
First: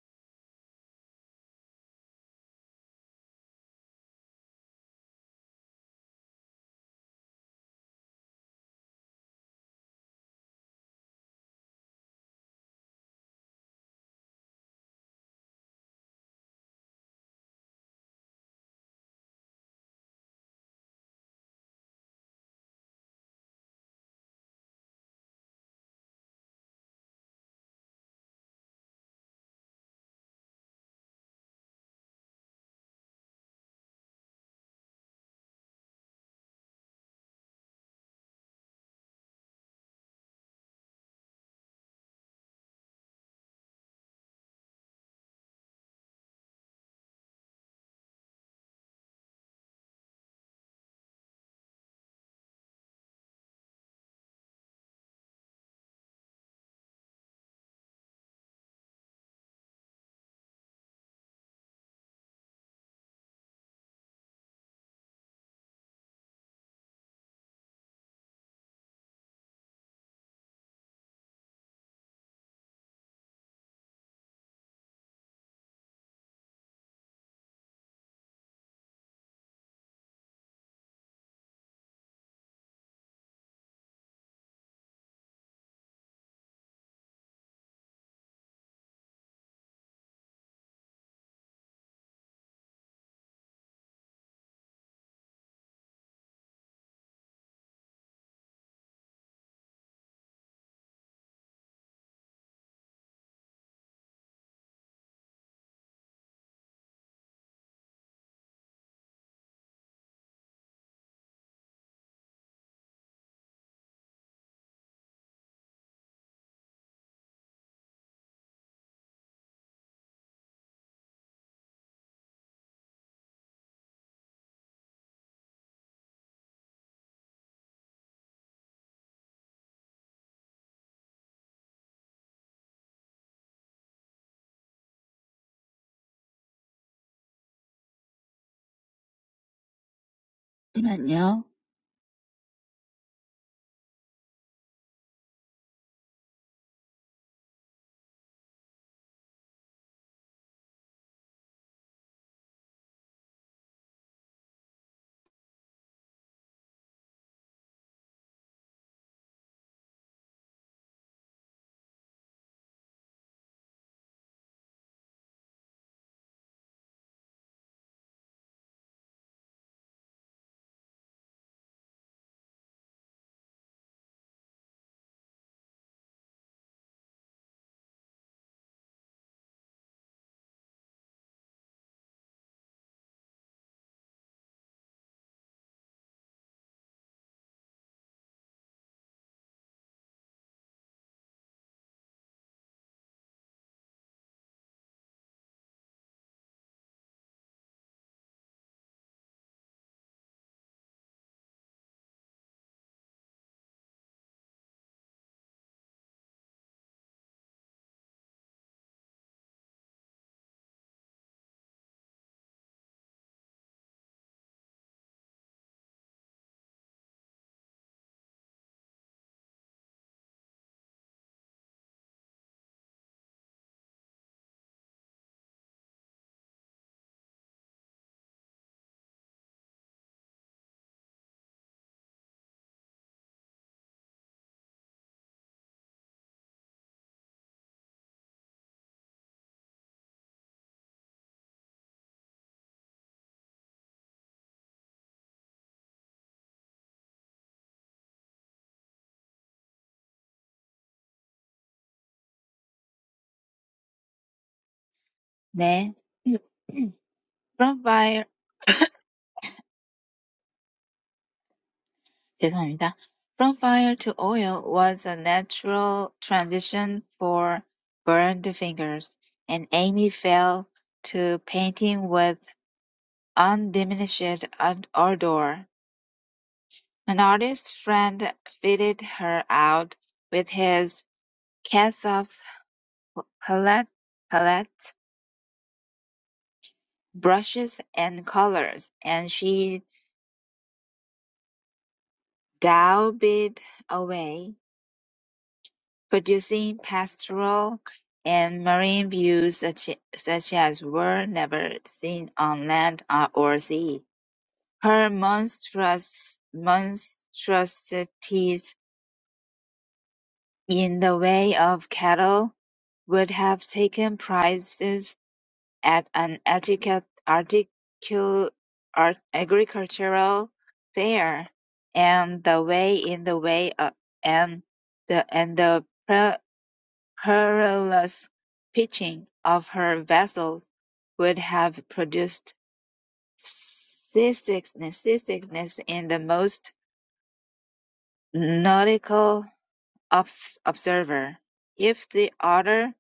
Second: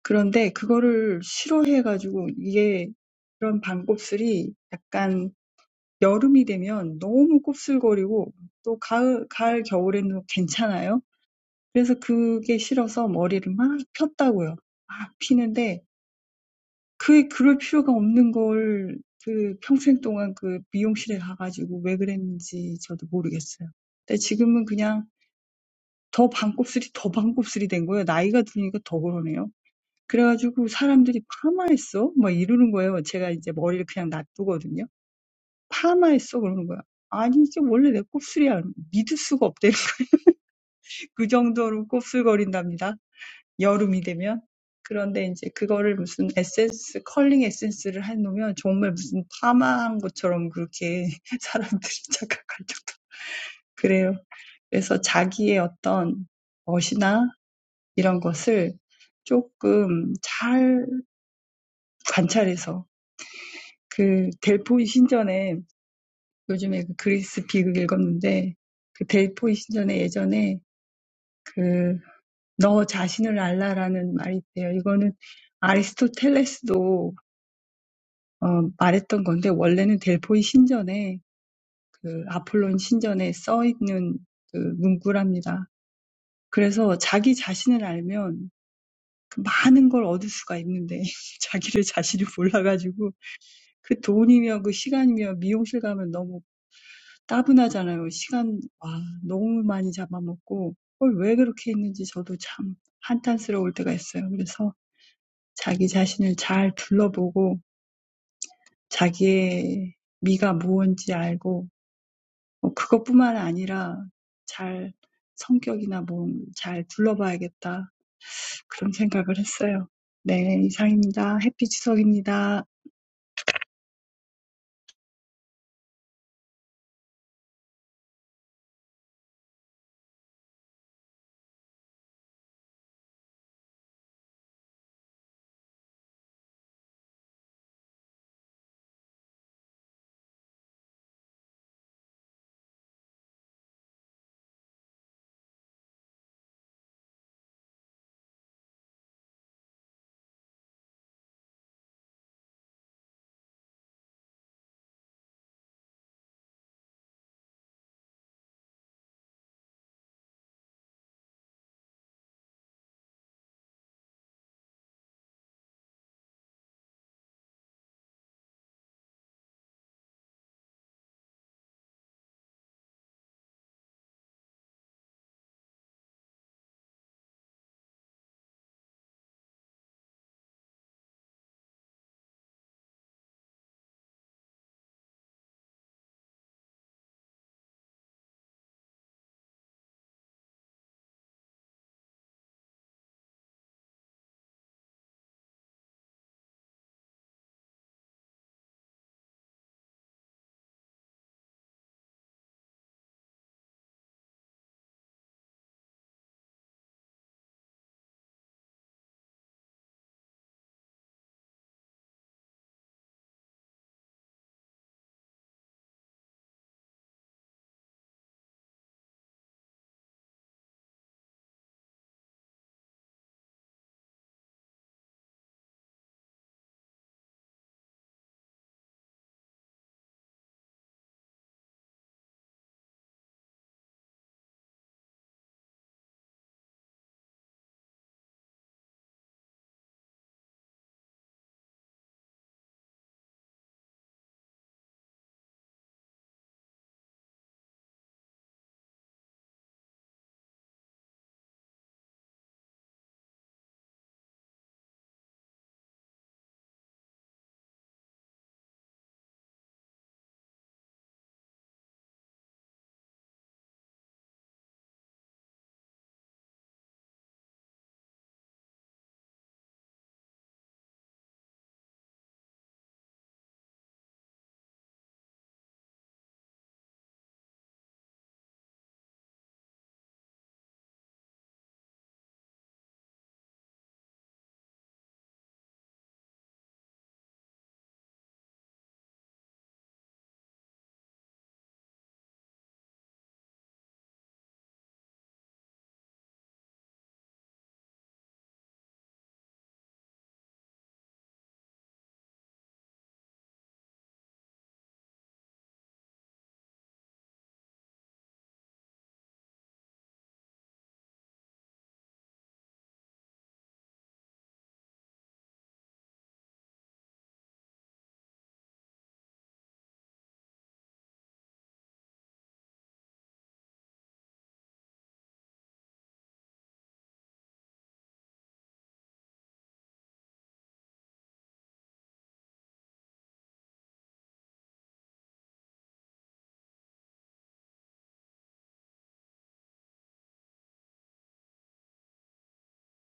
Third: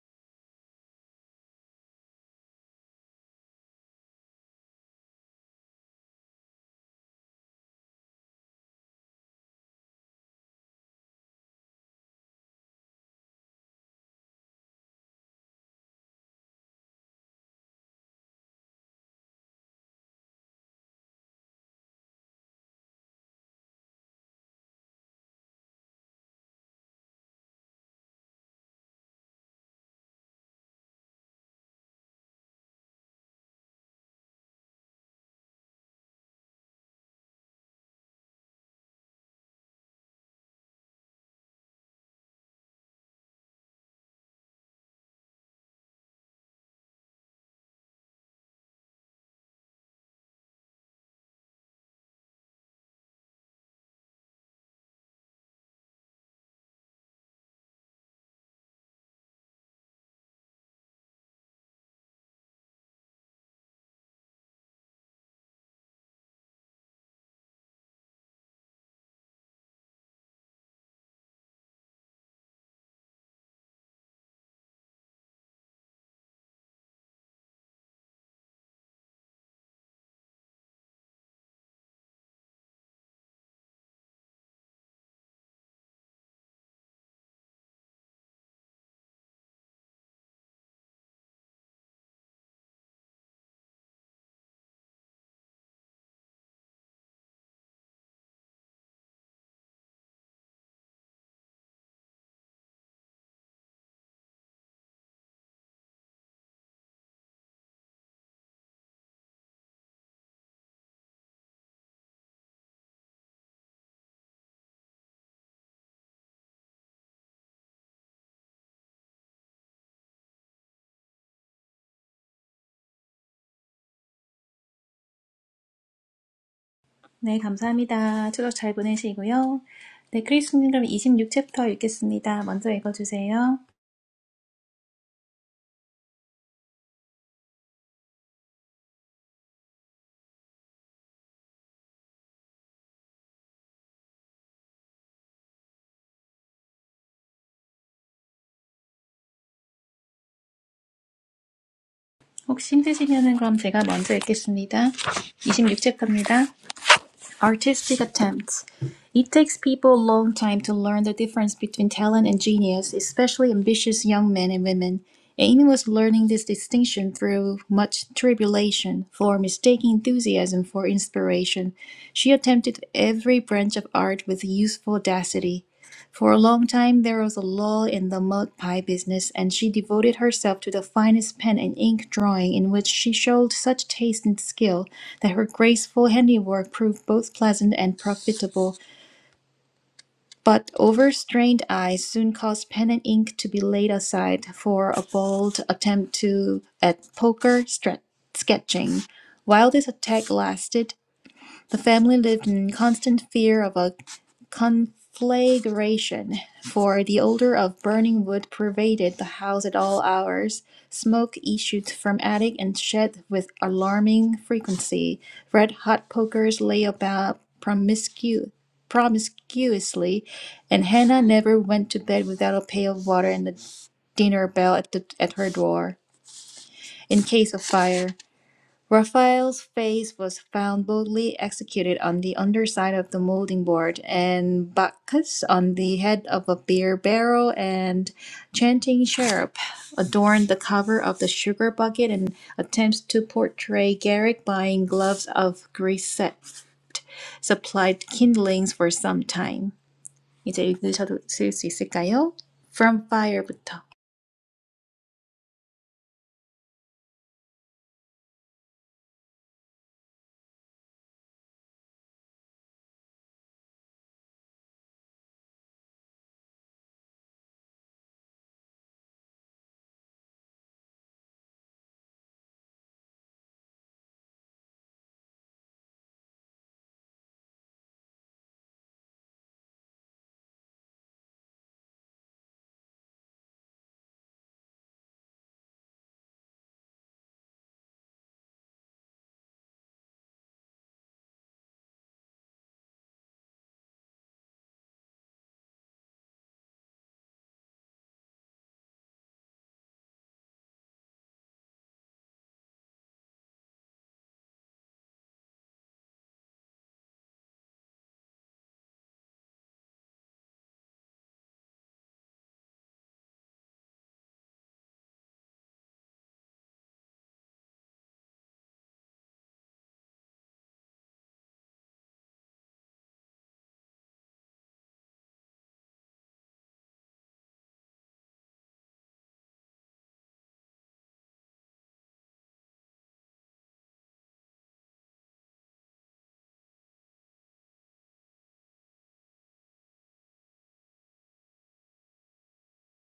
그런데 그거를 싫어해가지고 이게 그런 반곱슬이 약간 여름이 되면 너무 곱슬거리고 또 가을, 가을, 겨울에는 괜찮아요. 그래서 그게 싫어서 머리를 막 폈다고요. 막 피는데 그 그럴 필요가 없는 걸그 평생 동안 그 미용실에 가가지고 왜 그랬는지 저도 모르겠어요. 근데 지금은 그냥 더 반곱슬이 더 반곱슬이 된 거예요. 나이가 드니까 더 그러네요. 그래가지고 사람들이 파마했어? 막 이러는 거예요. 제가 이제 머리를 그냥 놔두거든요. 파마했어 그러는 거야. 아니 이게 원래 내 곱슬이야. 믿을 수가 없대. *laughs* 그 정도로 곱슬거린답니다. 여름이 되면. 그런데 이제 그거를 무슨 에센스, 컬링 에센스를 해놓으면 정말 무슨 파마한 것처럼 그렇게 *laughs* 사람들이 착각할 정도. 그래요. 그래서 자기의 어떤 멋이나 이런 것을 조금 잘 관찰해서 그 델포이 신전에 요즘에 그 그리스 비극 읽었는데 그 델포이 신전에 예전에 그, 너 자신을 알라라는 말이 있대요. 이거는 아리스토텔레스도 어, 말했던 건데, 원래는 델포이 신전에, 그, 아폴론 신전에 써 있는 그 문구랍니다. 그래서 자기 자신을 알면 그 많은 걸 얻을 수가 있는데, *laughs* 자기를 자신을 몰라가지고, 그 돈이며 그 시간이며 미용실 가면 너무 따분하잖아요. 시간, 와, 너무 많이 잡아먹고, 그걸 왜 그렇게 했는지 저도 참 한탄스러울 때가 있어요. 그래서 자기 자신을 잘 둘러보고 자기의 미가 무언지 알고 뭐 그것뿐만 아니라 잘 성격이나 몸잘 둘러봐야겠다 그런 생각을 했어요. 네, 이상입니다. 해피 추석입니다. 네, 감사합니다. 추석 잘 보내시고요. 네, 크리스님 그럼 26챕터 읽겠습니다. 먼저 읽어주세요. 잠시만요. 혹시 힘드시면은 그럼 제가 먼저 읽겠습니다. 26챕터입니다. Artistic attempts. It takes people a long time to learn the difference between talent and genius, especially ambitious young men and women. Aim was learning this distinction through much tribulation, for mistaking enthusiasm for inspiration. She attempted every branch of art with youthful audacity. For a long time, there was a lull in the mud pie business, and she devoted herself to the finest pen and ink drawing, in which she showed such taste and skill that her graceful handiwork proved both pleasant and profitable. But overstrained eyes soon caused pen and ink to be laid aside for a bold attempt to at poker stre- sketching. While this attack lasted, the family lived in constant fear of a conflagration, for the odor of burning wood pervaded the house at all hours. Smoke issued from attic and shed with alarming frequency. Red hot pokers lay about promiscu- promiscuously, and Hannah never went to bed without a pail of water and a dinner bell at, the, at her door in case of fire. Raphael's face was found boldly executed on the underside of the moulding board, and Bacchus on the head of a beer barrel, and chanting cherub adorned the cover of the sugar bucket and attempts to portray Garrick buying gloves of grease supplied kindlings for some time. 이제 읽으셔도 수 있을까요? From fire부터. 네. *clears throat* From fire, 죄송합니다. From fire to oil was a natural transition for burned fingers, and Amy fell to painting with undiminished ad- ardor. An artist friend fitted her out with his cast of palette, palette, brushes, and colors, and she daubed away producing pastoral and marine views such such as were never seen on land or sea. Her monstrous monstrosities in the way of cattle would have taken prizes at an artica- articul- art- agricultural fair, and the way in the way of, and the and the Careless pitching of her vessels would have produced seasickness in the most nautical observer, if the utter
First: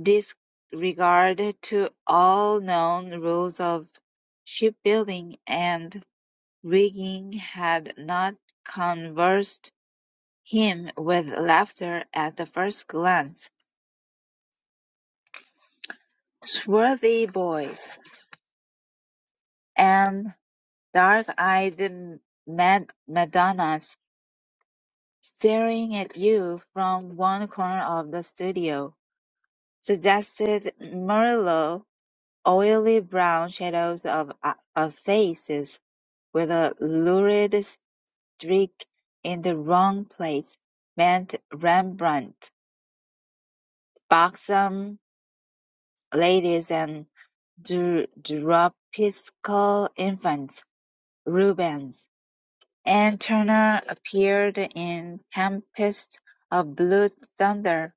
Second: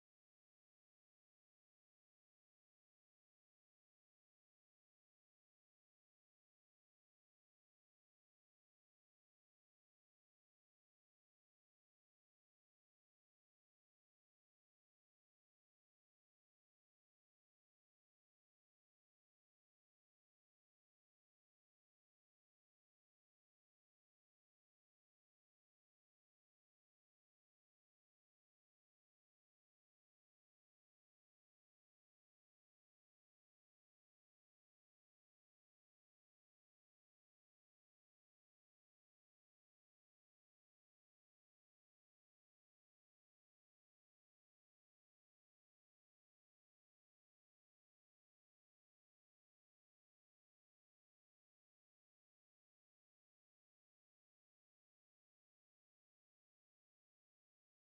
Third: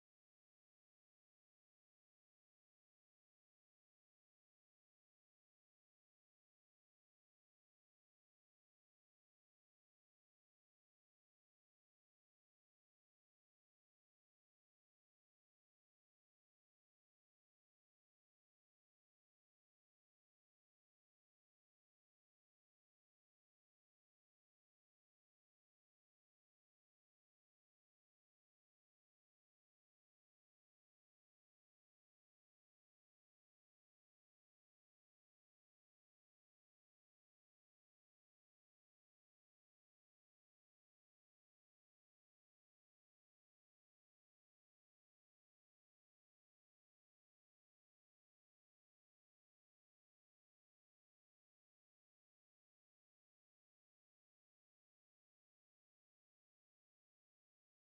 disregard to all known rules of shipbuilding and rigging had not conversed him with laughter at the first glance. "Swarthy boys!" and dark-eyed mad- Madonnas staring at you from one corner of the studio, suggested Murillo, oily brown shadows of, uh, of faces with a lurid streak in the wrong place, meant Rembrandt, buxom ladies and dr- dropsical infants, Rubens. And Turner appeared in "Tempest of Blue Thunder",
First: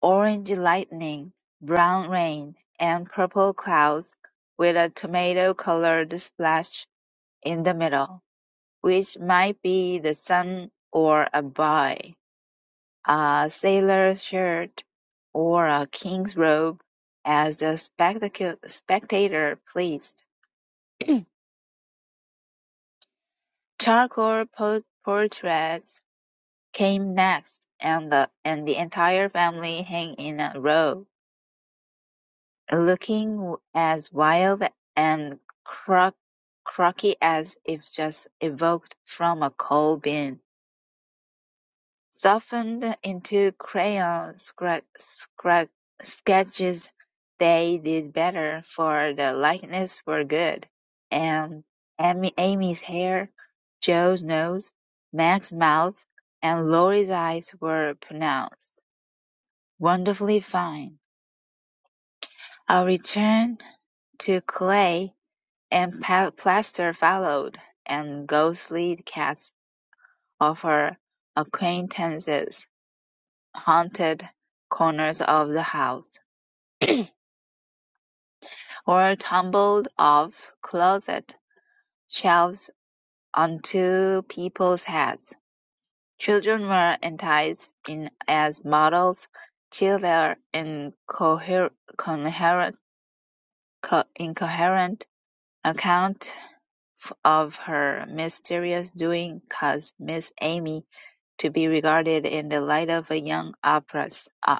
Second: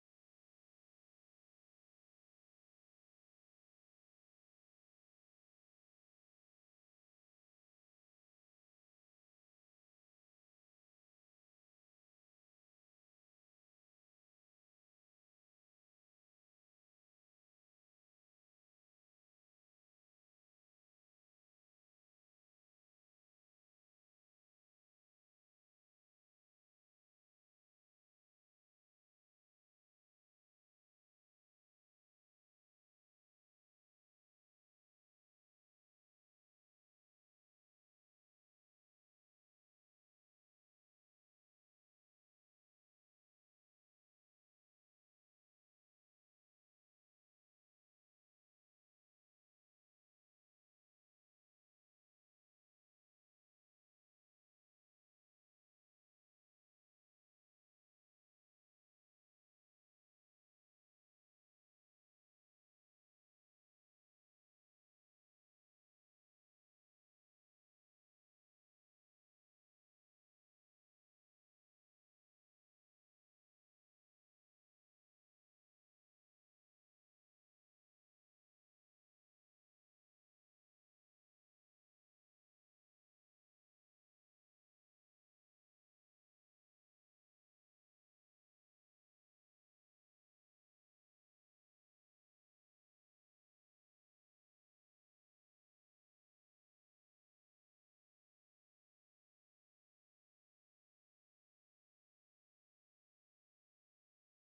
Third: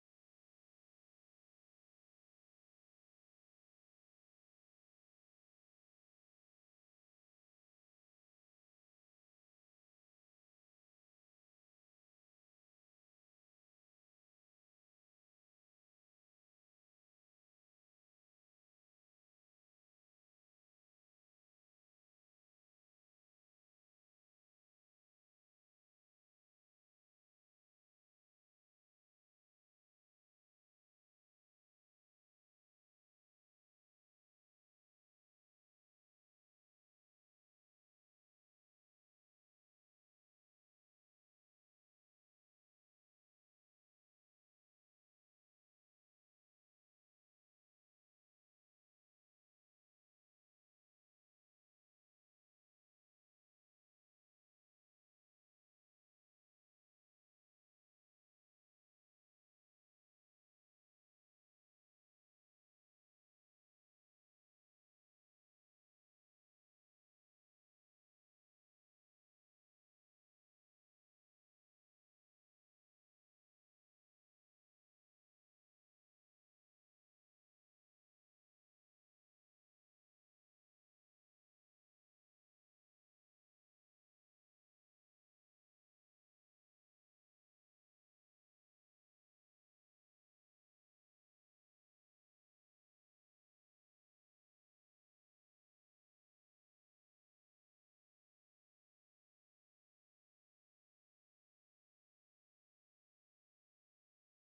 "Orange Lightning", "Brown Rain", and "Purple Clouds", with a tomato-colored splash in the middle, which might be the sun or a boy, a sailor's shirt, or a king's robe, as the spectacu- spectator pleased. Charcoal po- portraits came next, and the and the entire family hung in a row, looking as wild and crook, croaky as if just evoked from a coal bin, softened into crayon scra- scra- sketches. They did better, for the likeness were good, and Amy, Amy's hair, Joe's nose, Mac's mouth, and Laurie's eyes were pronounced. Wonderfully fine. Our return to clay and plaster followed, and ghostly cats of her acquaintances haunted corners of the house, or tumbled off closet shelves onto people's heads. Children were enticed in as models, till their incoher- incoherent account of her mysterious doing caused Miss Amy to be regarded in the light of a young ogress. uh,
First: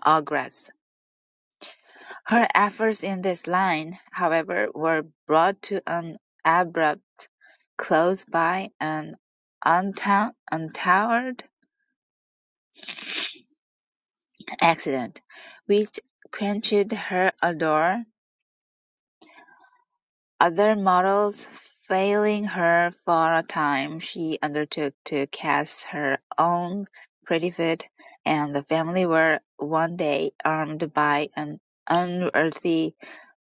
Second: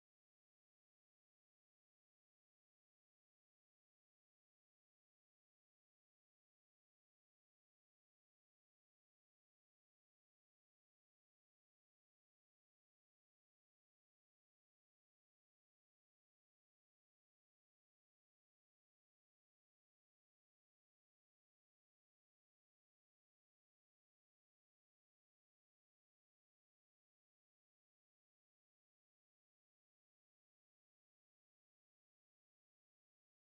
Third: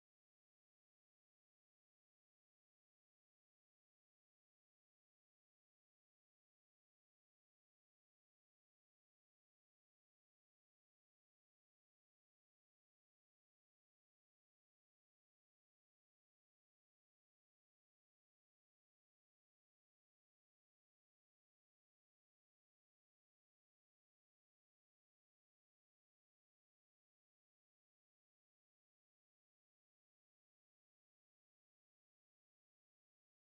Her efforts in this line, however, were brought to an abrupt close by an unta- untoward accident, which quenched her ardor Other models failing her for a time, she undertook to cast her own Prettyfoot, and the family were one day armed by an unearthly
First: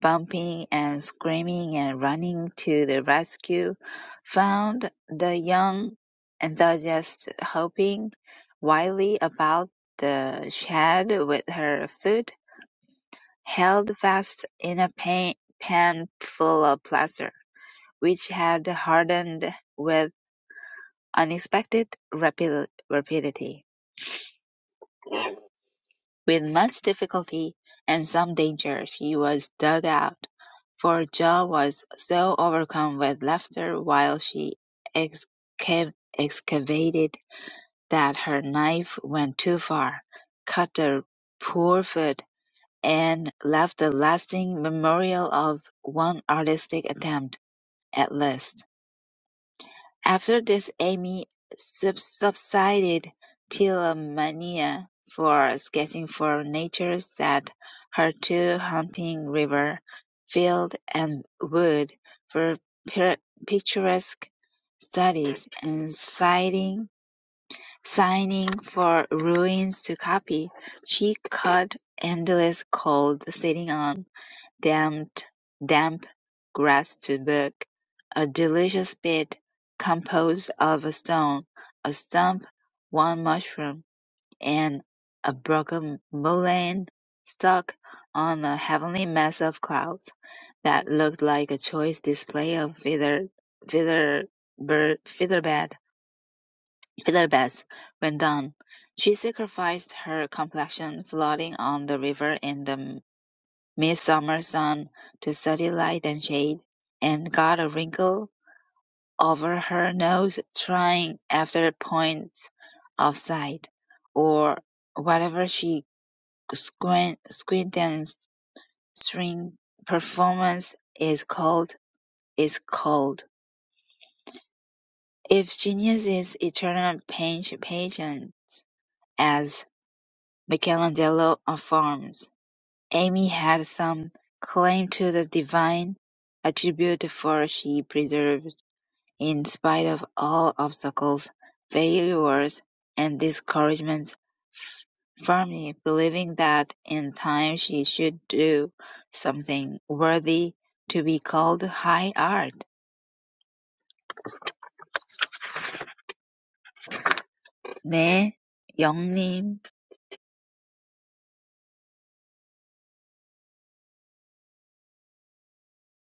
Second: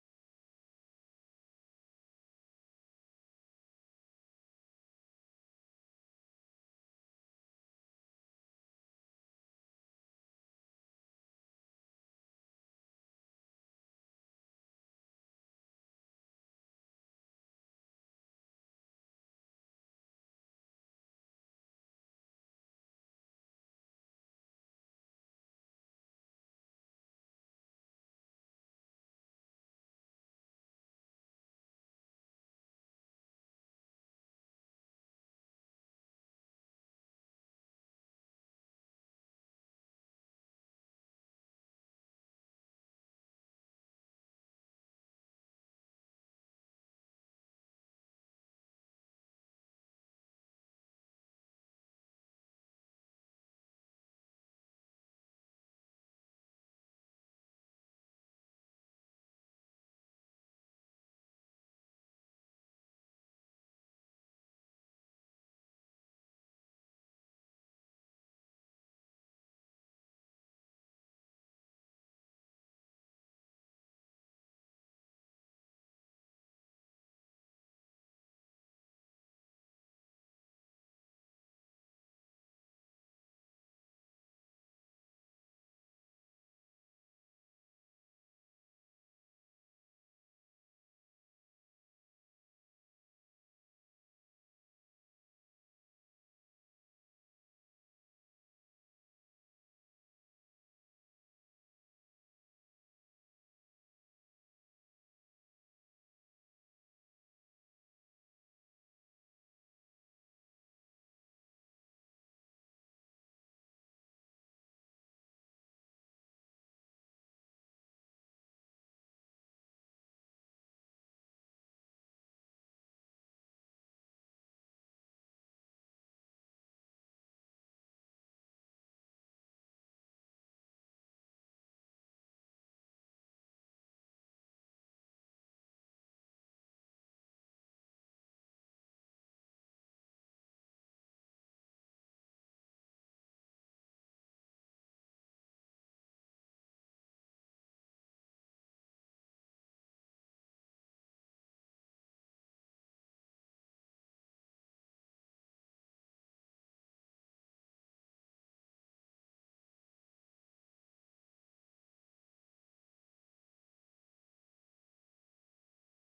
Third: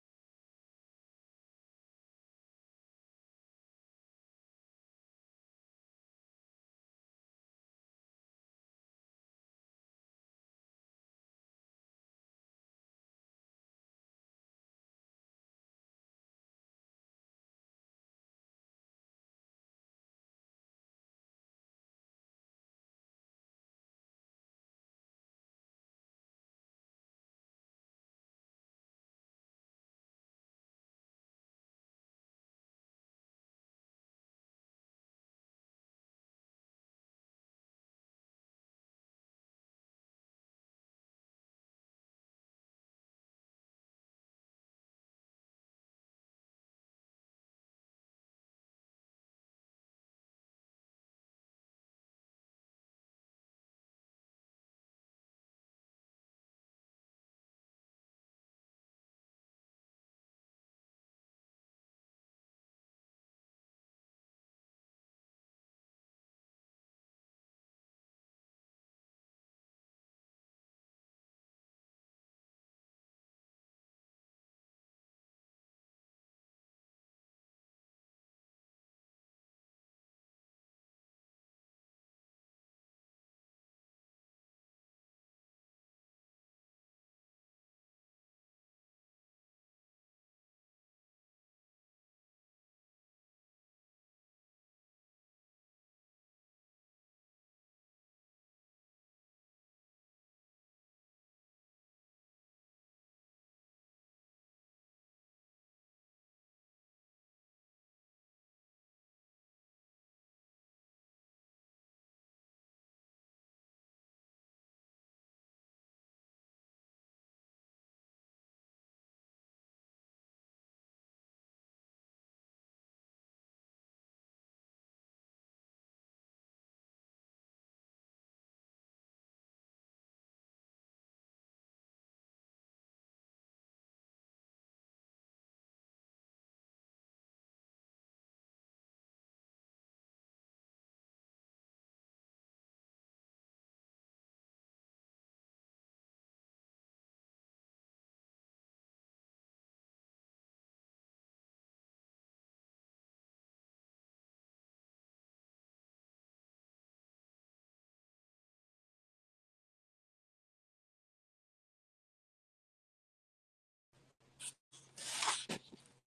bumping and screaming and running to the rescue, found the young enthusiast hopping wildly about the shed with her foot held fast in a pan full of plaster which had hardened with unexpected rapid rapidity. With much difficulty and some danger she was dug out, for Joe was so overcome with laughter while she exca- excavated that her knife went too far, cut her poor foot, and left a lasting memorial of one artistic attempt, at least. After this Amy subsided till a mania for sketching for nature set her to hunting river, field, and wood for picturesque studies, and signing signing for ruins to copy. She caught endless cold sitting on Damp, damp grass to book, a delicious bed composed of a stone, a stump, one mushroom, and a broken mullein stuck on a heavenly mass of clouds, that looked like a choice display of feather feather bird feather bed, feather beds. when done. She sacrificed her complexion, floating on the river in the Midsummer Sun to study light and shade, and got a wrinkle over her nose trying after points of sight, or whatever she squint, squint and string performance is called is called. If genius is eternal patience, as Michelangelo affirms, Amy had some claim to the divine attribute for she persevered in spite of all obstacles, failures and discouragements, firmly believing that in time she should do something worthy to be called high art. 네, 영림.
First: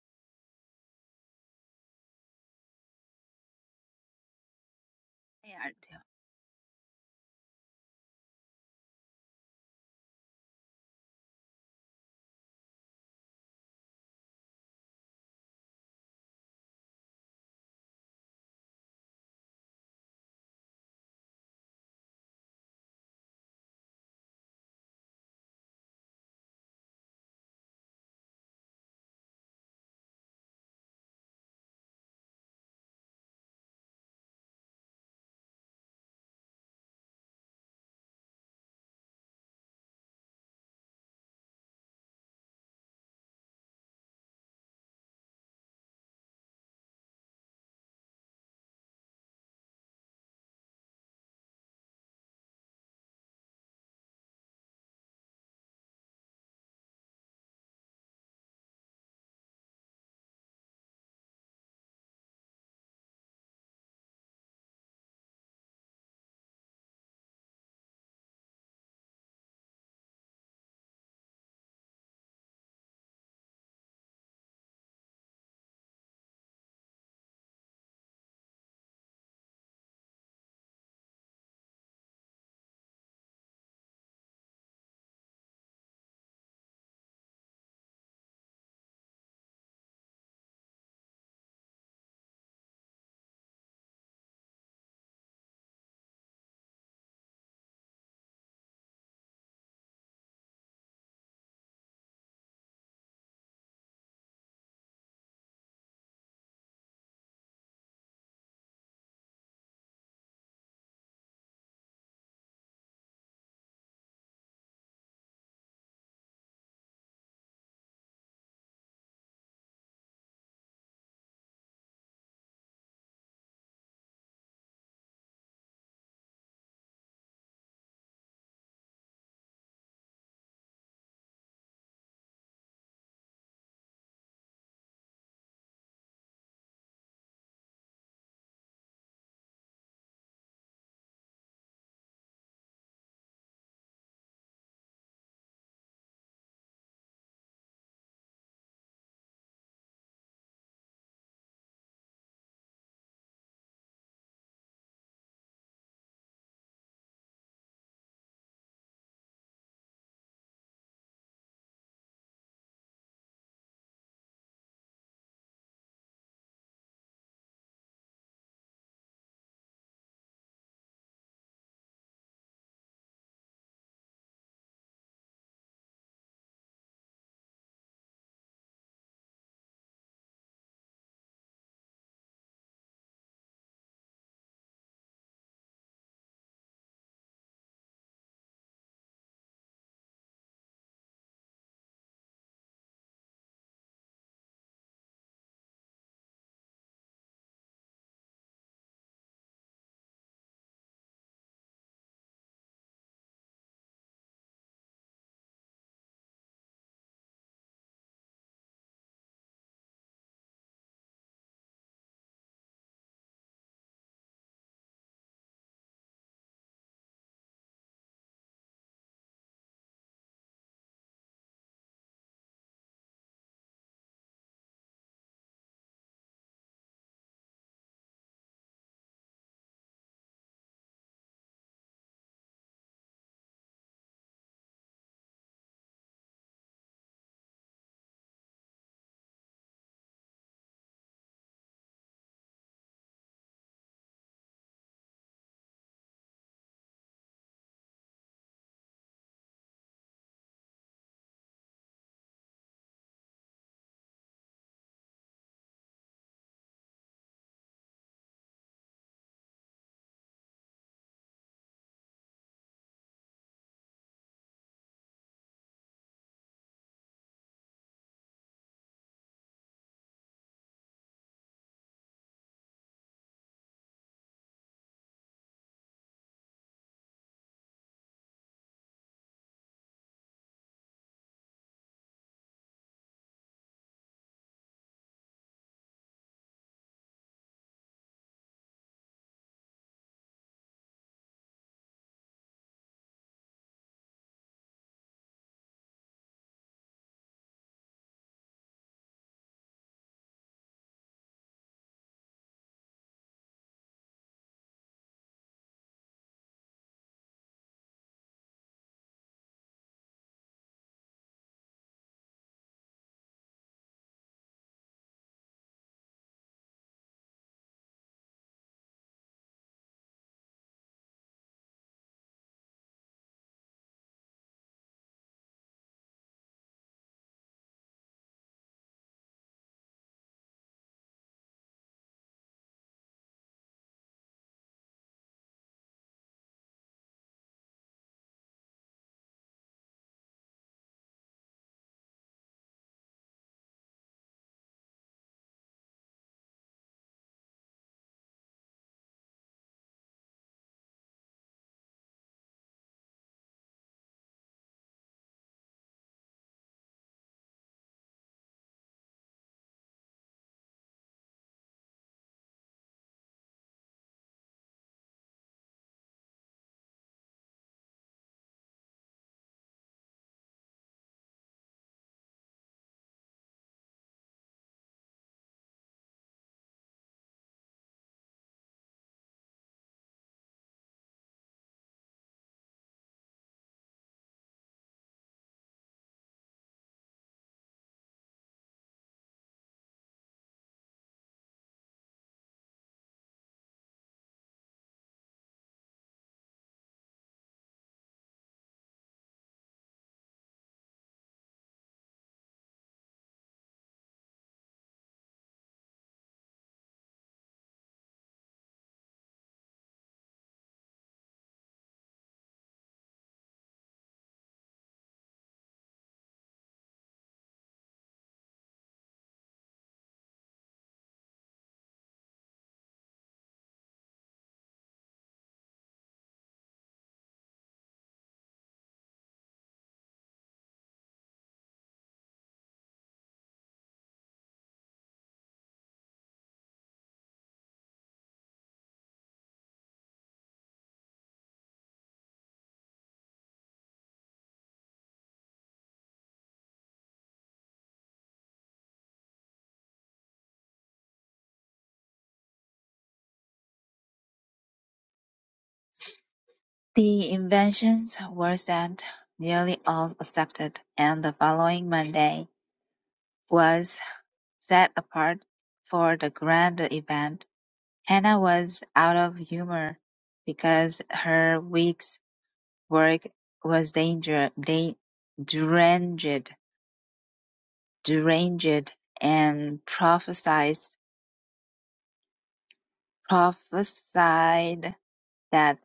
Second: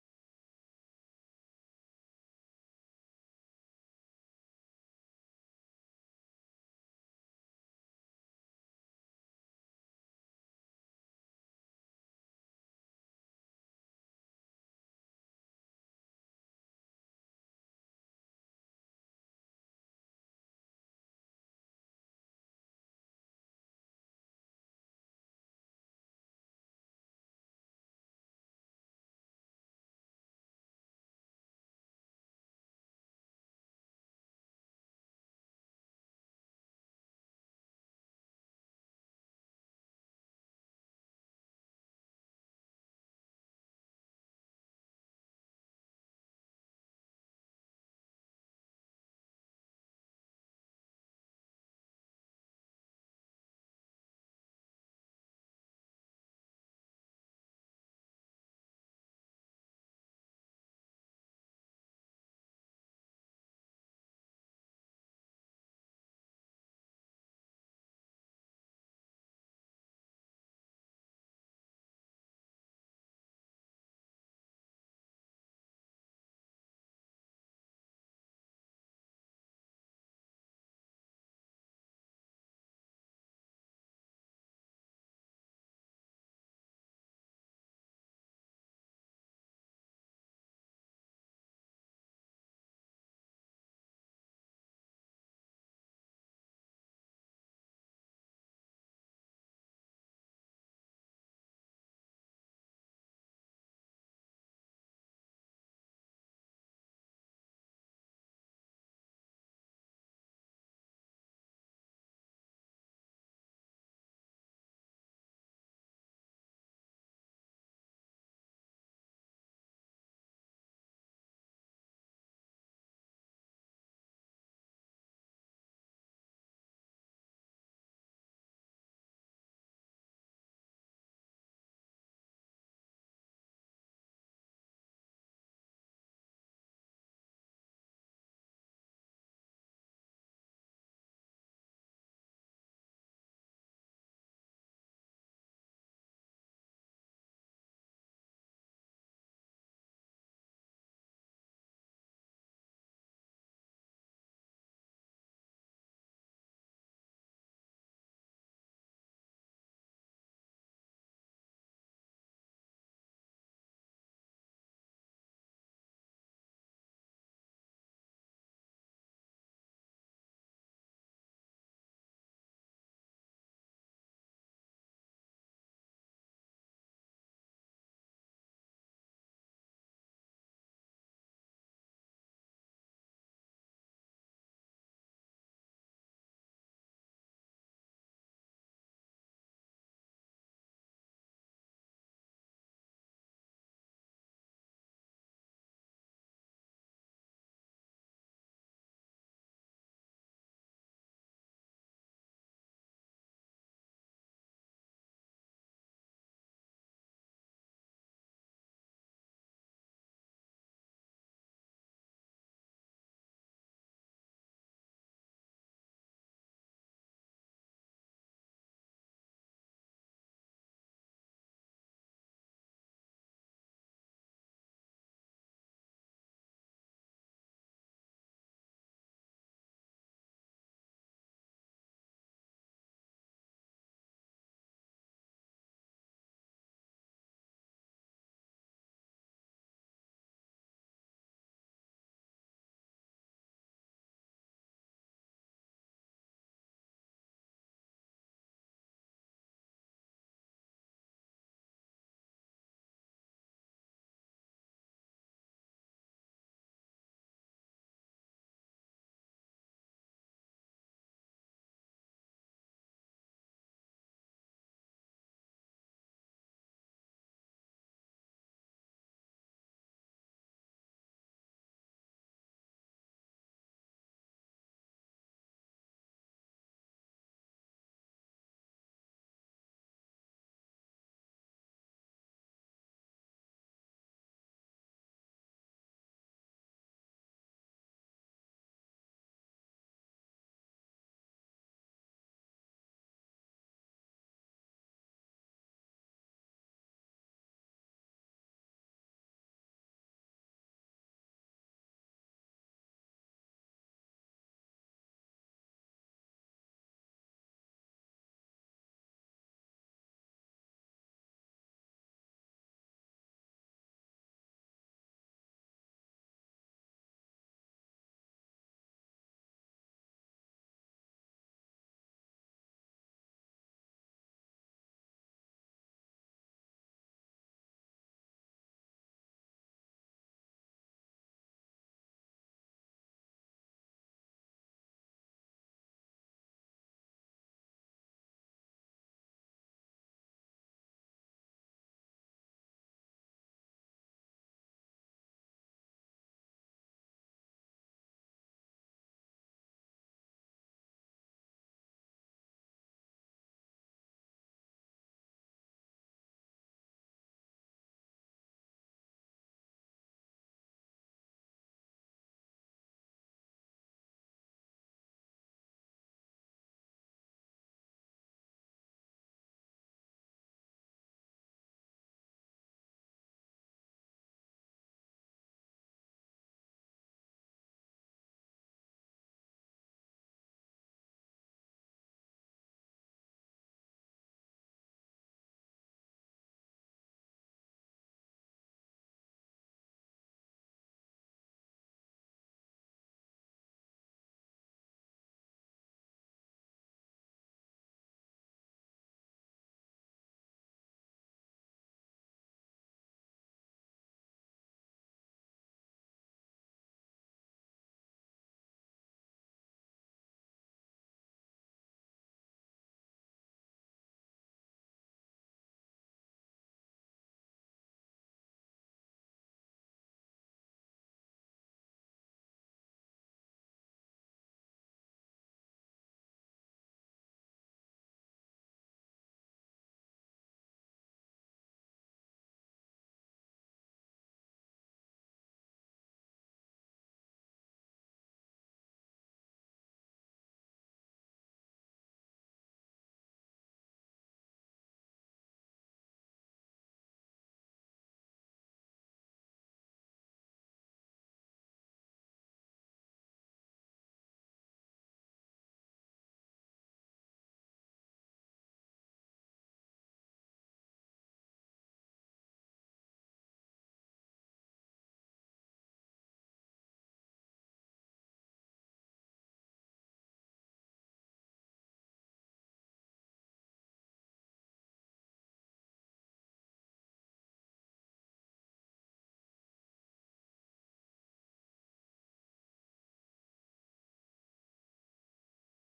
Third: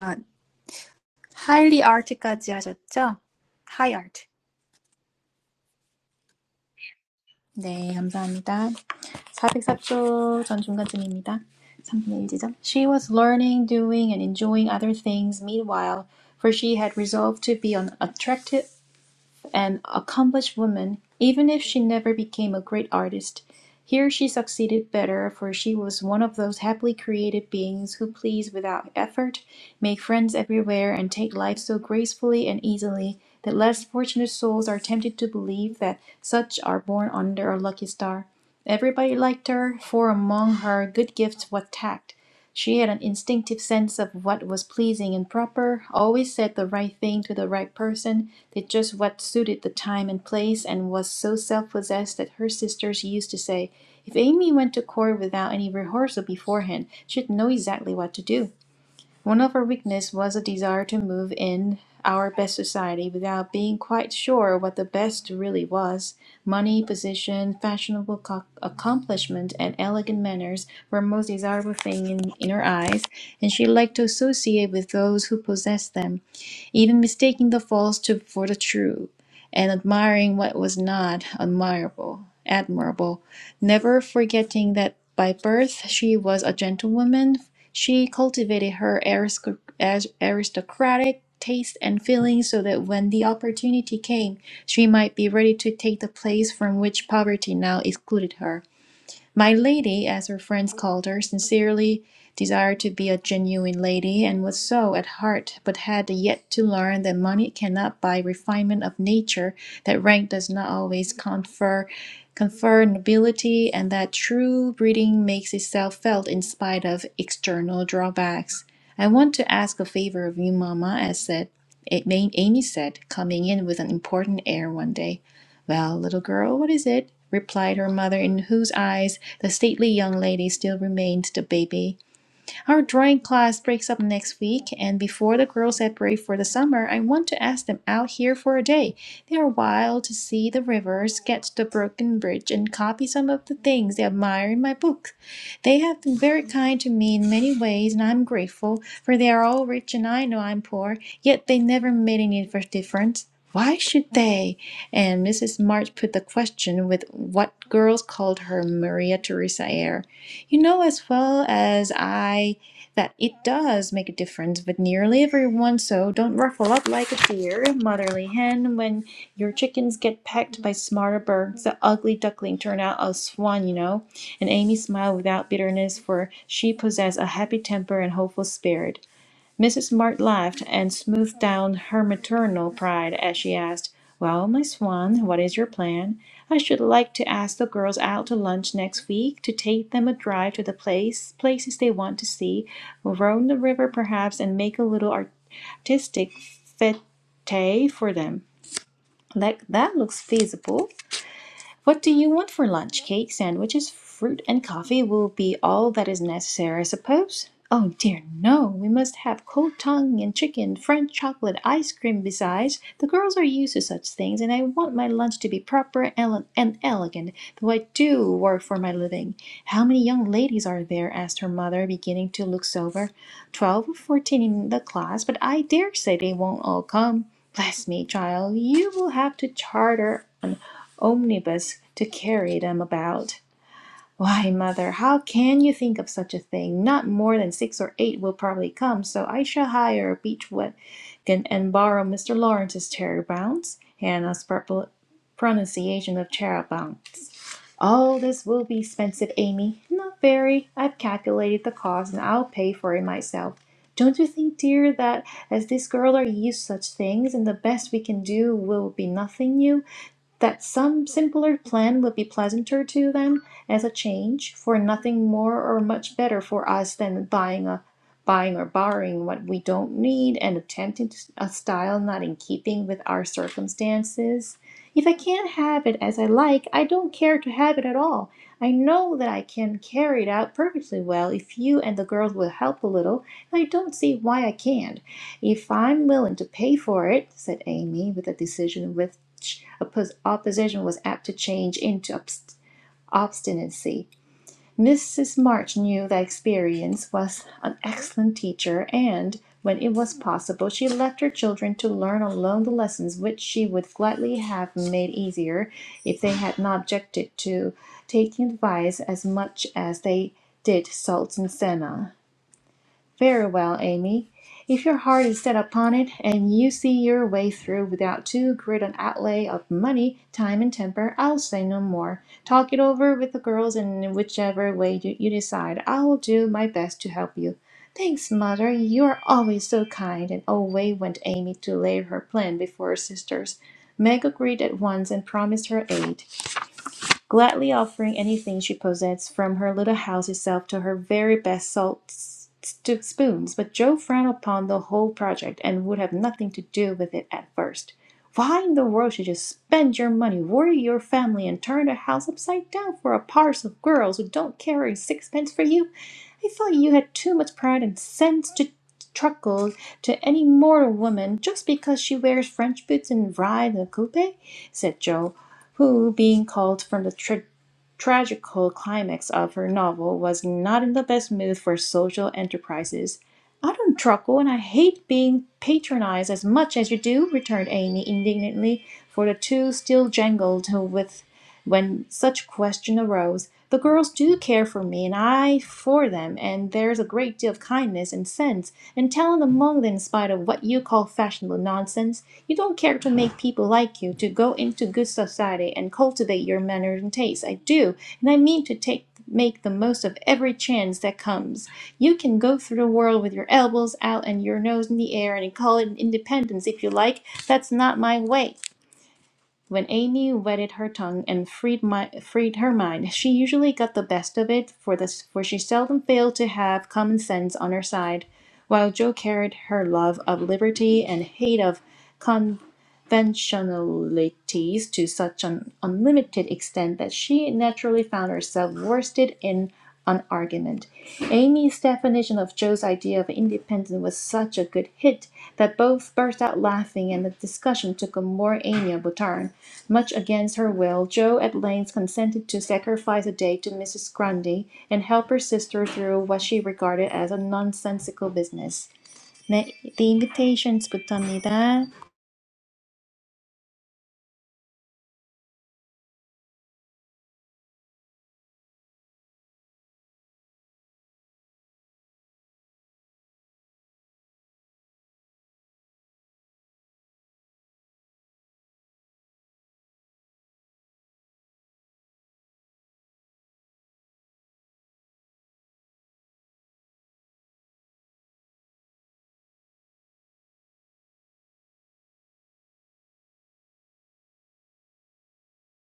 아, highly art까지 하셨죠? High art. 네, 감사합니다. 404쪽 전 중간쯤입니다. 3분의 1 지점. She was learning, doing, and enjoying other things meanwhile, for she had resolved to be an attractive, an accomplished woman, even if she never became a great artist. Here she succeeded better, for she was one of those happily created beings who please without effort, make friends everywhere, and take life so gracefully and easily that less fortunate souls are tempted to believe that such are born under a lucky star. Everybody liked her, for among her good gifts was tact. She had an instinctive sense of what was pleasing and proper, always said the right thing to the right person, did just what suited the time and place, and was so self possessed that her sisters used to say, If Amy went to court without any rehearsal beforehand, she'd know exactly what to do. One of our weaknesses was a desire to move in our best society without being quite sure what the best really was. Money, position, fashionable co- accomplishment, and elegant manners were most desirable things in, in her eyes, and she liked to associate with those who possessed them, even mistaking the false to, for the true, and admiring what was not admirable, admirable. Never forgetting that by birth she was a gentlewoman, she cultivated her arisco- as- aristocratic taste and feelings so that when the opportunity came, she might be ready to take the place from which poverty now excluded her. My lady, as her friends called her, sincerely desired to be a genuine lady, and was so at heart, but had yet to learn that money cannot buy refinement of nature, that rank does not always confer confer nobility, and that true breeding makes itself felt in spite of external drawbacks. I want to ask a favor of you, Mama," as said Amy said, coming in with an important air one day. Well, little girl, what is it? replied her mother, in whose eyes the stately young lady still remained the baby. Our drawing class breaks up next week, and before the girls separate for the summer, I want to ask them out here for a day. They are wild to see the rivers, sketch the broken bridge, and copy some of the things they admire in my book. They have been very kind to me in many ways, and I'm grateful, for they are all rich and I know I'm poor, yet they never made any difference. Why should they? And Mrs. March put the question with what girls called her Maria Theresa air. You know as well as I that it does make a difference but nearly everyone, so don't ruffle up like a dear motherly hen when your chickens get pecked by smarter birds. The ugly duckling turned out a swan, you know. And Amy smiled without bitterness, for she possessed a happy temper and hopeful spirit. Mrs. Mart laughed and smoothed down her maternal pride as she asked, "Well, my swan, what is your plan? I should like to ask the girls out to lunch next week, to take them a drive to the place places they want to see, roam the river perhaps, and make a little artistic fete for them. That that looks feasible. What do you want for lunch? Cake, sandwiches, fruit, and coffee will be all that is necessary, I suppose? Oh dear, no! We must have cold tongue and chicken, French chocolate, ice cream besides. The girls are used to such things, and I want my lunch to be proper ele- and elegant, though I do work for my living. How many young ladies are there? asked her mother, beginning to look sober. Twelve or fourteen in the class, but I dare say they won't all come. Bless me, child, you will have to charter. an omnibus to carry them about. Why, mother, how can you think of such a thing? Not more than six or eight will probably come, so I shall hire a beach wagon and borrow Mr. Lawrence's cherry bounce, Hannah's propo- pronunciation of charabounce. All this will be expensive, Amy. Not very. I've calculated the cost, and I'll pay for it myself. Don't you think, dear, that as this girl are used to such things, and the best we can do will be nothing new? that some simpler plan would be pleasanter to them as a change, for nothing more or much better for us than buying a buying or borrowing what we don't need and attempting a style not in keeping with our circumstances. If I can't have it as I like, I don't care to have it at all. I know that I can carry it out perfectly well if you and the girls will help a little, and I don't see why I can't. "If I'm willing to pay for it," said Amy, with a decision which opposition was apt to change into obst obstinacy. Mrs. March knew that experience was an excellent teacher, and, when it was possible, she left her children to learn alone the lessons which she would gladly have made easier if they had not objected to taking advice as much as they did salt and senna. Very well, Amy. If your heart is set upon it, and you see your way through without too great an outlay of money, time, and temper, I'll say no more. Talk it over with the girls, and in whichever way you, you decide, I will do my best to help you. Thanks, mother. You are always so kind. And away went Amy to lay her plan before her sisters. Meg agreed at once and promised her aid gladly offering anything she possessed, from her little house itself to her very best salt spoons. But Joe frowned upon the whole project, and would have nothing to do with it at first. Why in the world should you spend your money, worry your family, and turn the house upside down for a parcel of girls who don't care a sixpence for you? I thought you had too much pride and sense to truckle to any mortal woman just because she wears French boots and rides in a coupe, said Joe who, being called from the tra- tragical climax of her novel, was not in the best mood for social enterprises. I don't truckle, and I hate being patronized as much as you do, returned Amy indignantly, for the two still jangled with when such question arose, the girls do care for me and I for them, and there's a great deal of kindness and sense and talent among them in spite of what you call fashionable nonsense. You don't care to make *sighs* people like you, to go into good society and cultivate your manners and tastes. I do, and I mean to take make the most of every chance that comes. You can go through the world with your elbows out and your nose in the air and call it independence if you like. That's not my way. When Amy wetted her tongue and freed my freed her mind, she usually got the best of it, for this for she seldom failed to have common sense on her side, while Joe carried her love of liberty and hate of con conventionalities to such an unlimited extent that she naturally found herself worsted in an argument. Amy's definition of Joe's idea of independence was such a good hit that both burst out laughing and the discussion took a more amiable turn. Much against her will, Joe at length consented to sacrifice a day to Mrs. Grundy and help her sister through what she regarded as a nonsensical business. 네, the invitations 부터입니다. The inventions were sent, nearly all accepted, and the following Monday was Set apart for the grand event, Hannah was out of humor because her week's work was danger- da- deranged, deranged, and prophesied, prophesied that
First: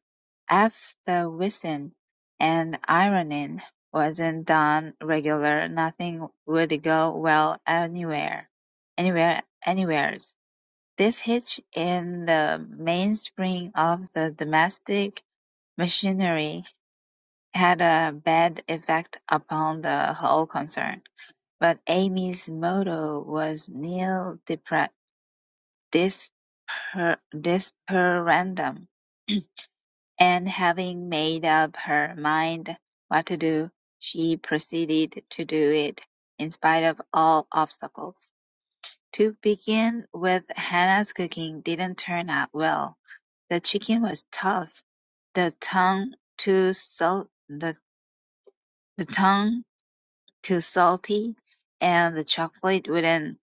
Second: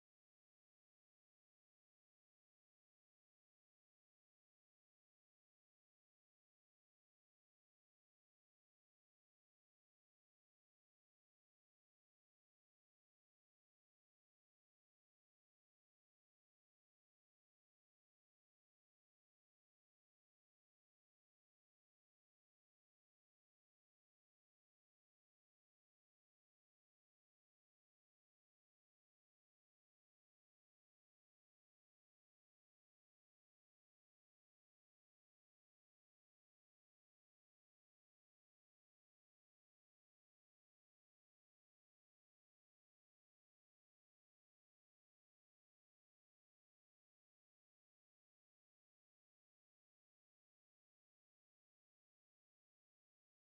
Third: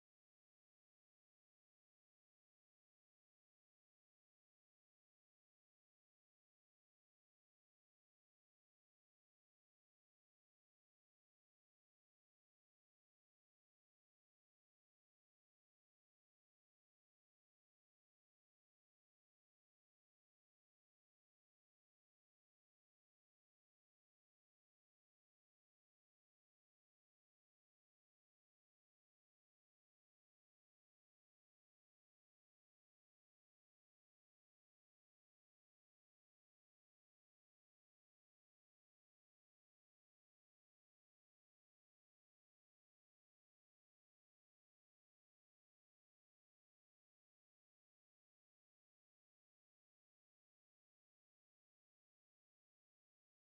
after whistling and ironing wasn't done regular, nothing would go well anywhere, anywhere, anywheres. This hitch in the mainspring of the domestic machinery had a bad effect upon the whole concern, but Amy's motto was nil depra- disperandum, and having made up her mind what to do, she proceeded to do it in spite of all obstacles. To begin with Hannah's cooking didn't turn out well. The chicken was tough, the tongue too salt the, the tongue too salty, and the chocolate wouldn't *coughs*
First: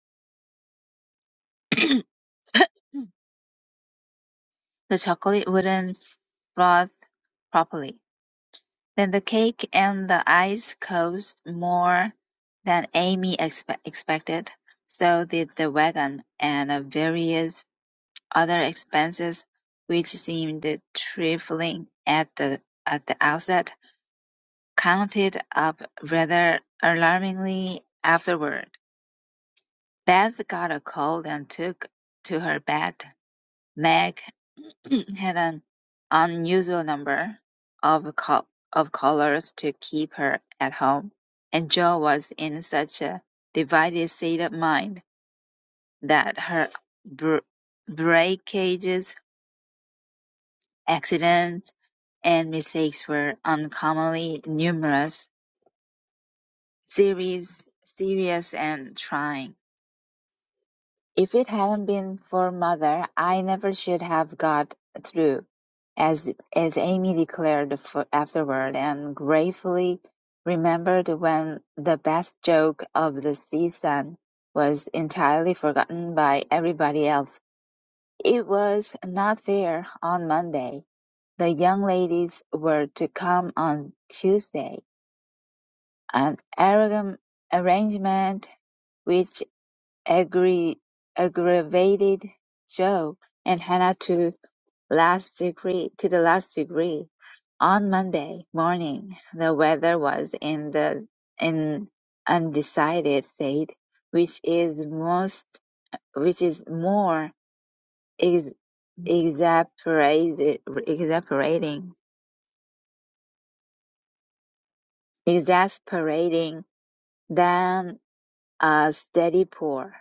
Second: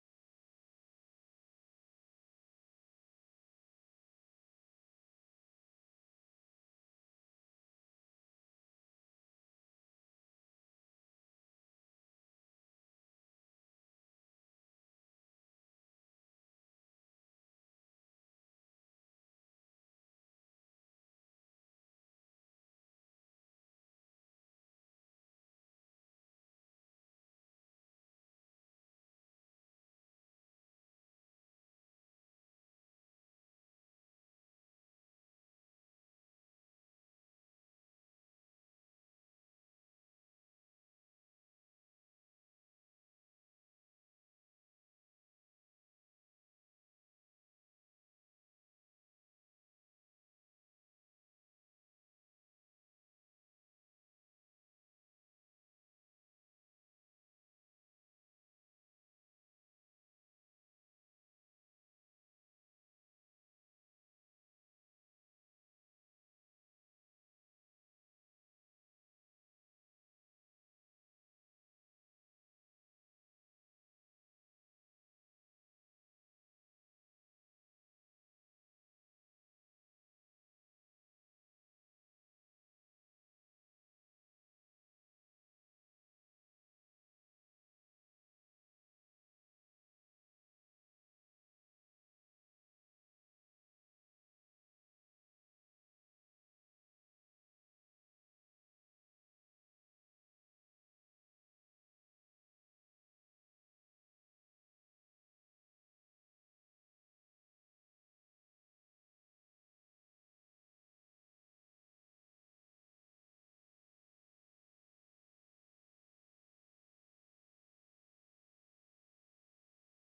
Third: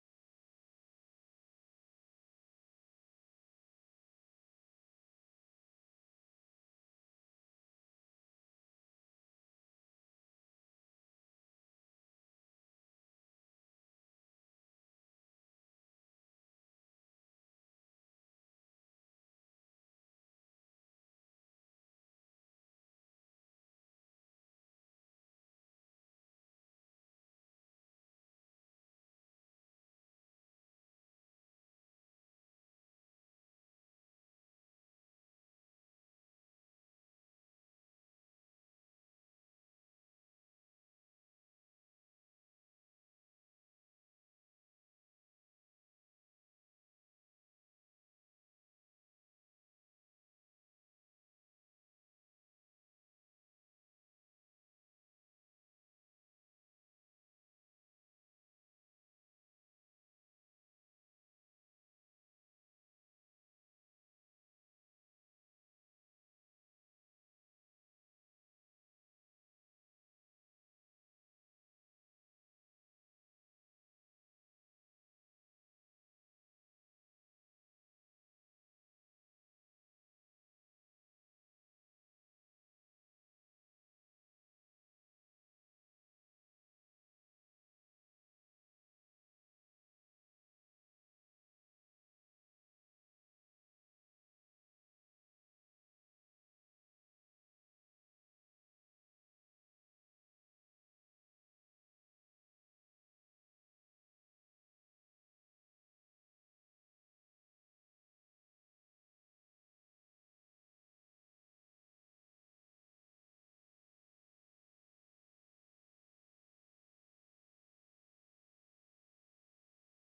*clears throat* the chocolate wouldn't froth properly. Then the cake and the ice cost more than Amy expe- expected. So did the wagon and a various Other expenses, which seemed trifling at the at the outset, counted up rather alarmingly afterward. Beth got a cold and took to her bed. Meg *clears throat* had an unusual number of co- of callers to keep her at home, and Jo was in such a divided state of mind that her br- breakages Accidents and mistakes were uncommonly numerous, serious, serious and trying. If it hadn't been for mother, I never should have got through, as as Amy declared for afterward, and gratefully remembered when the best joke of the season was entirely forgotten by everybody else. It was not fair on Monday. The young ladies were to come on Tuesday, an arrogant arrangement which aggra- aggravated Jo and Hannah to last degree to the last degree. On Monday morning the weather was in the in undecided state, which is most which is more ex, exasperated- exasperating exasperating Then a steady pour.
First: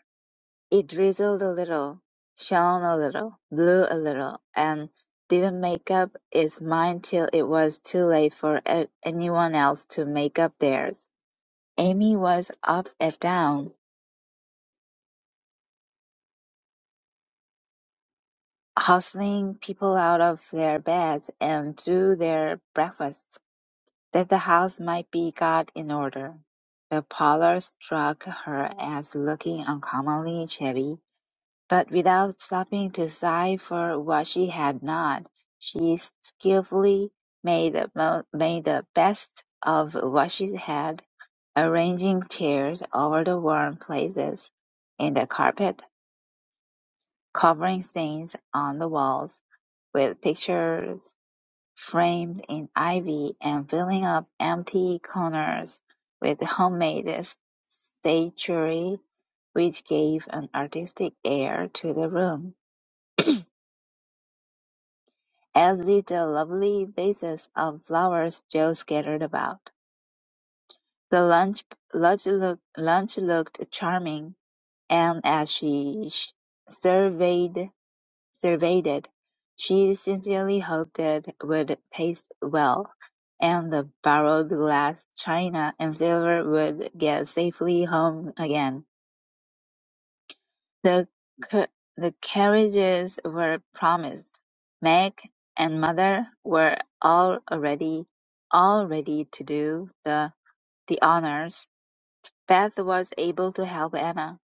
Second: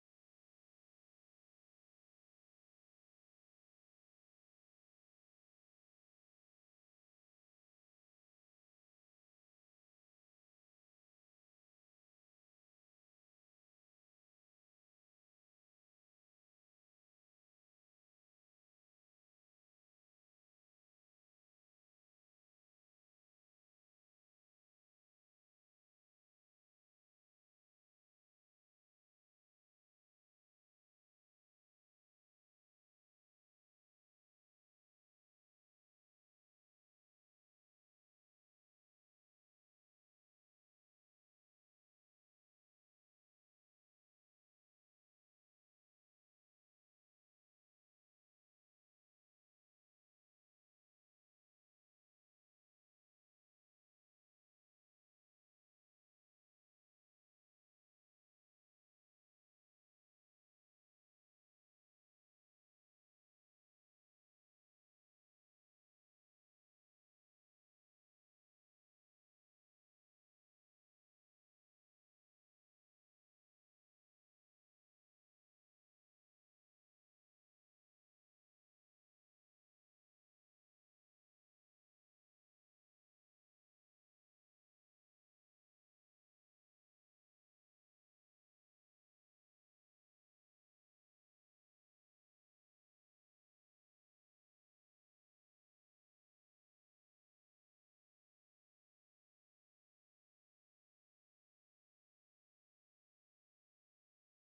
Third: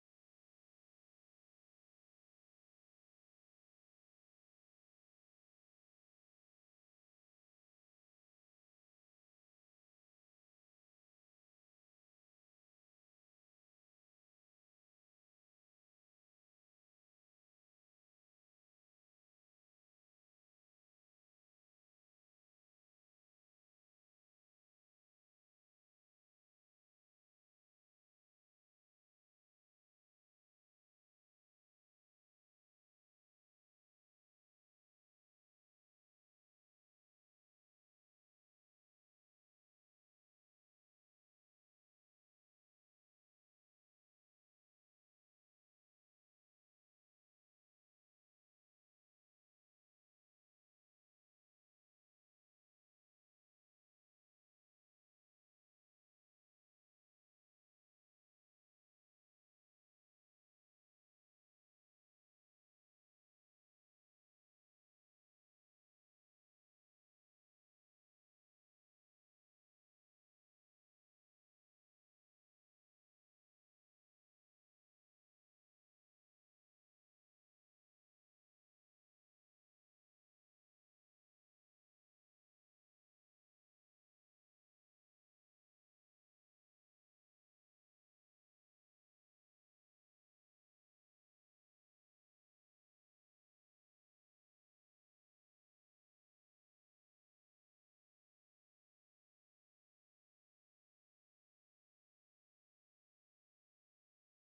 It drizzled a little, shone a little, blew a little, and didn't make up its mind till it was too late for a- anyone else to make up theirs. Amy was up and down, hustling people out of their beds and to their breakfasts, that the house might be got in order. The parlour struck her as looking uncommonly shabby But without stopping to sigh for what she had not, she skilfully made the mo- made the best of what she had, arranging chairs over the worn places in the carpet, covering stains on the walls with pictures framed in ivy, and filling up empty corners with homemade s- statuary, which gave an artistic air to the room. As did the lovely vases of flowers Joe scattered about. The lunch lunch look- lunch looked charming, and as she sh- surveyed surveyed it, she sincerely hoped it would taste well, and the borrowed glass china and silver would get safely home again. The ca- the carriages were promised; Meg and mother were all already all ready to do the the honours; Beth was able to help Anna.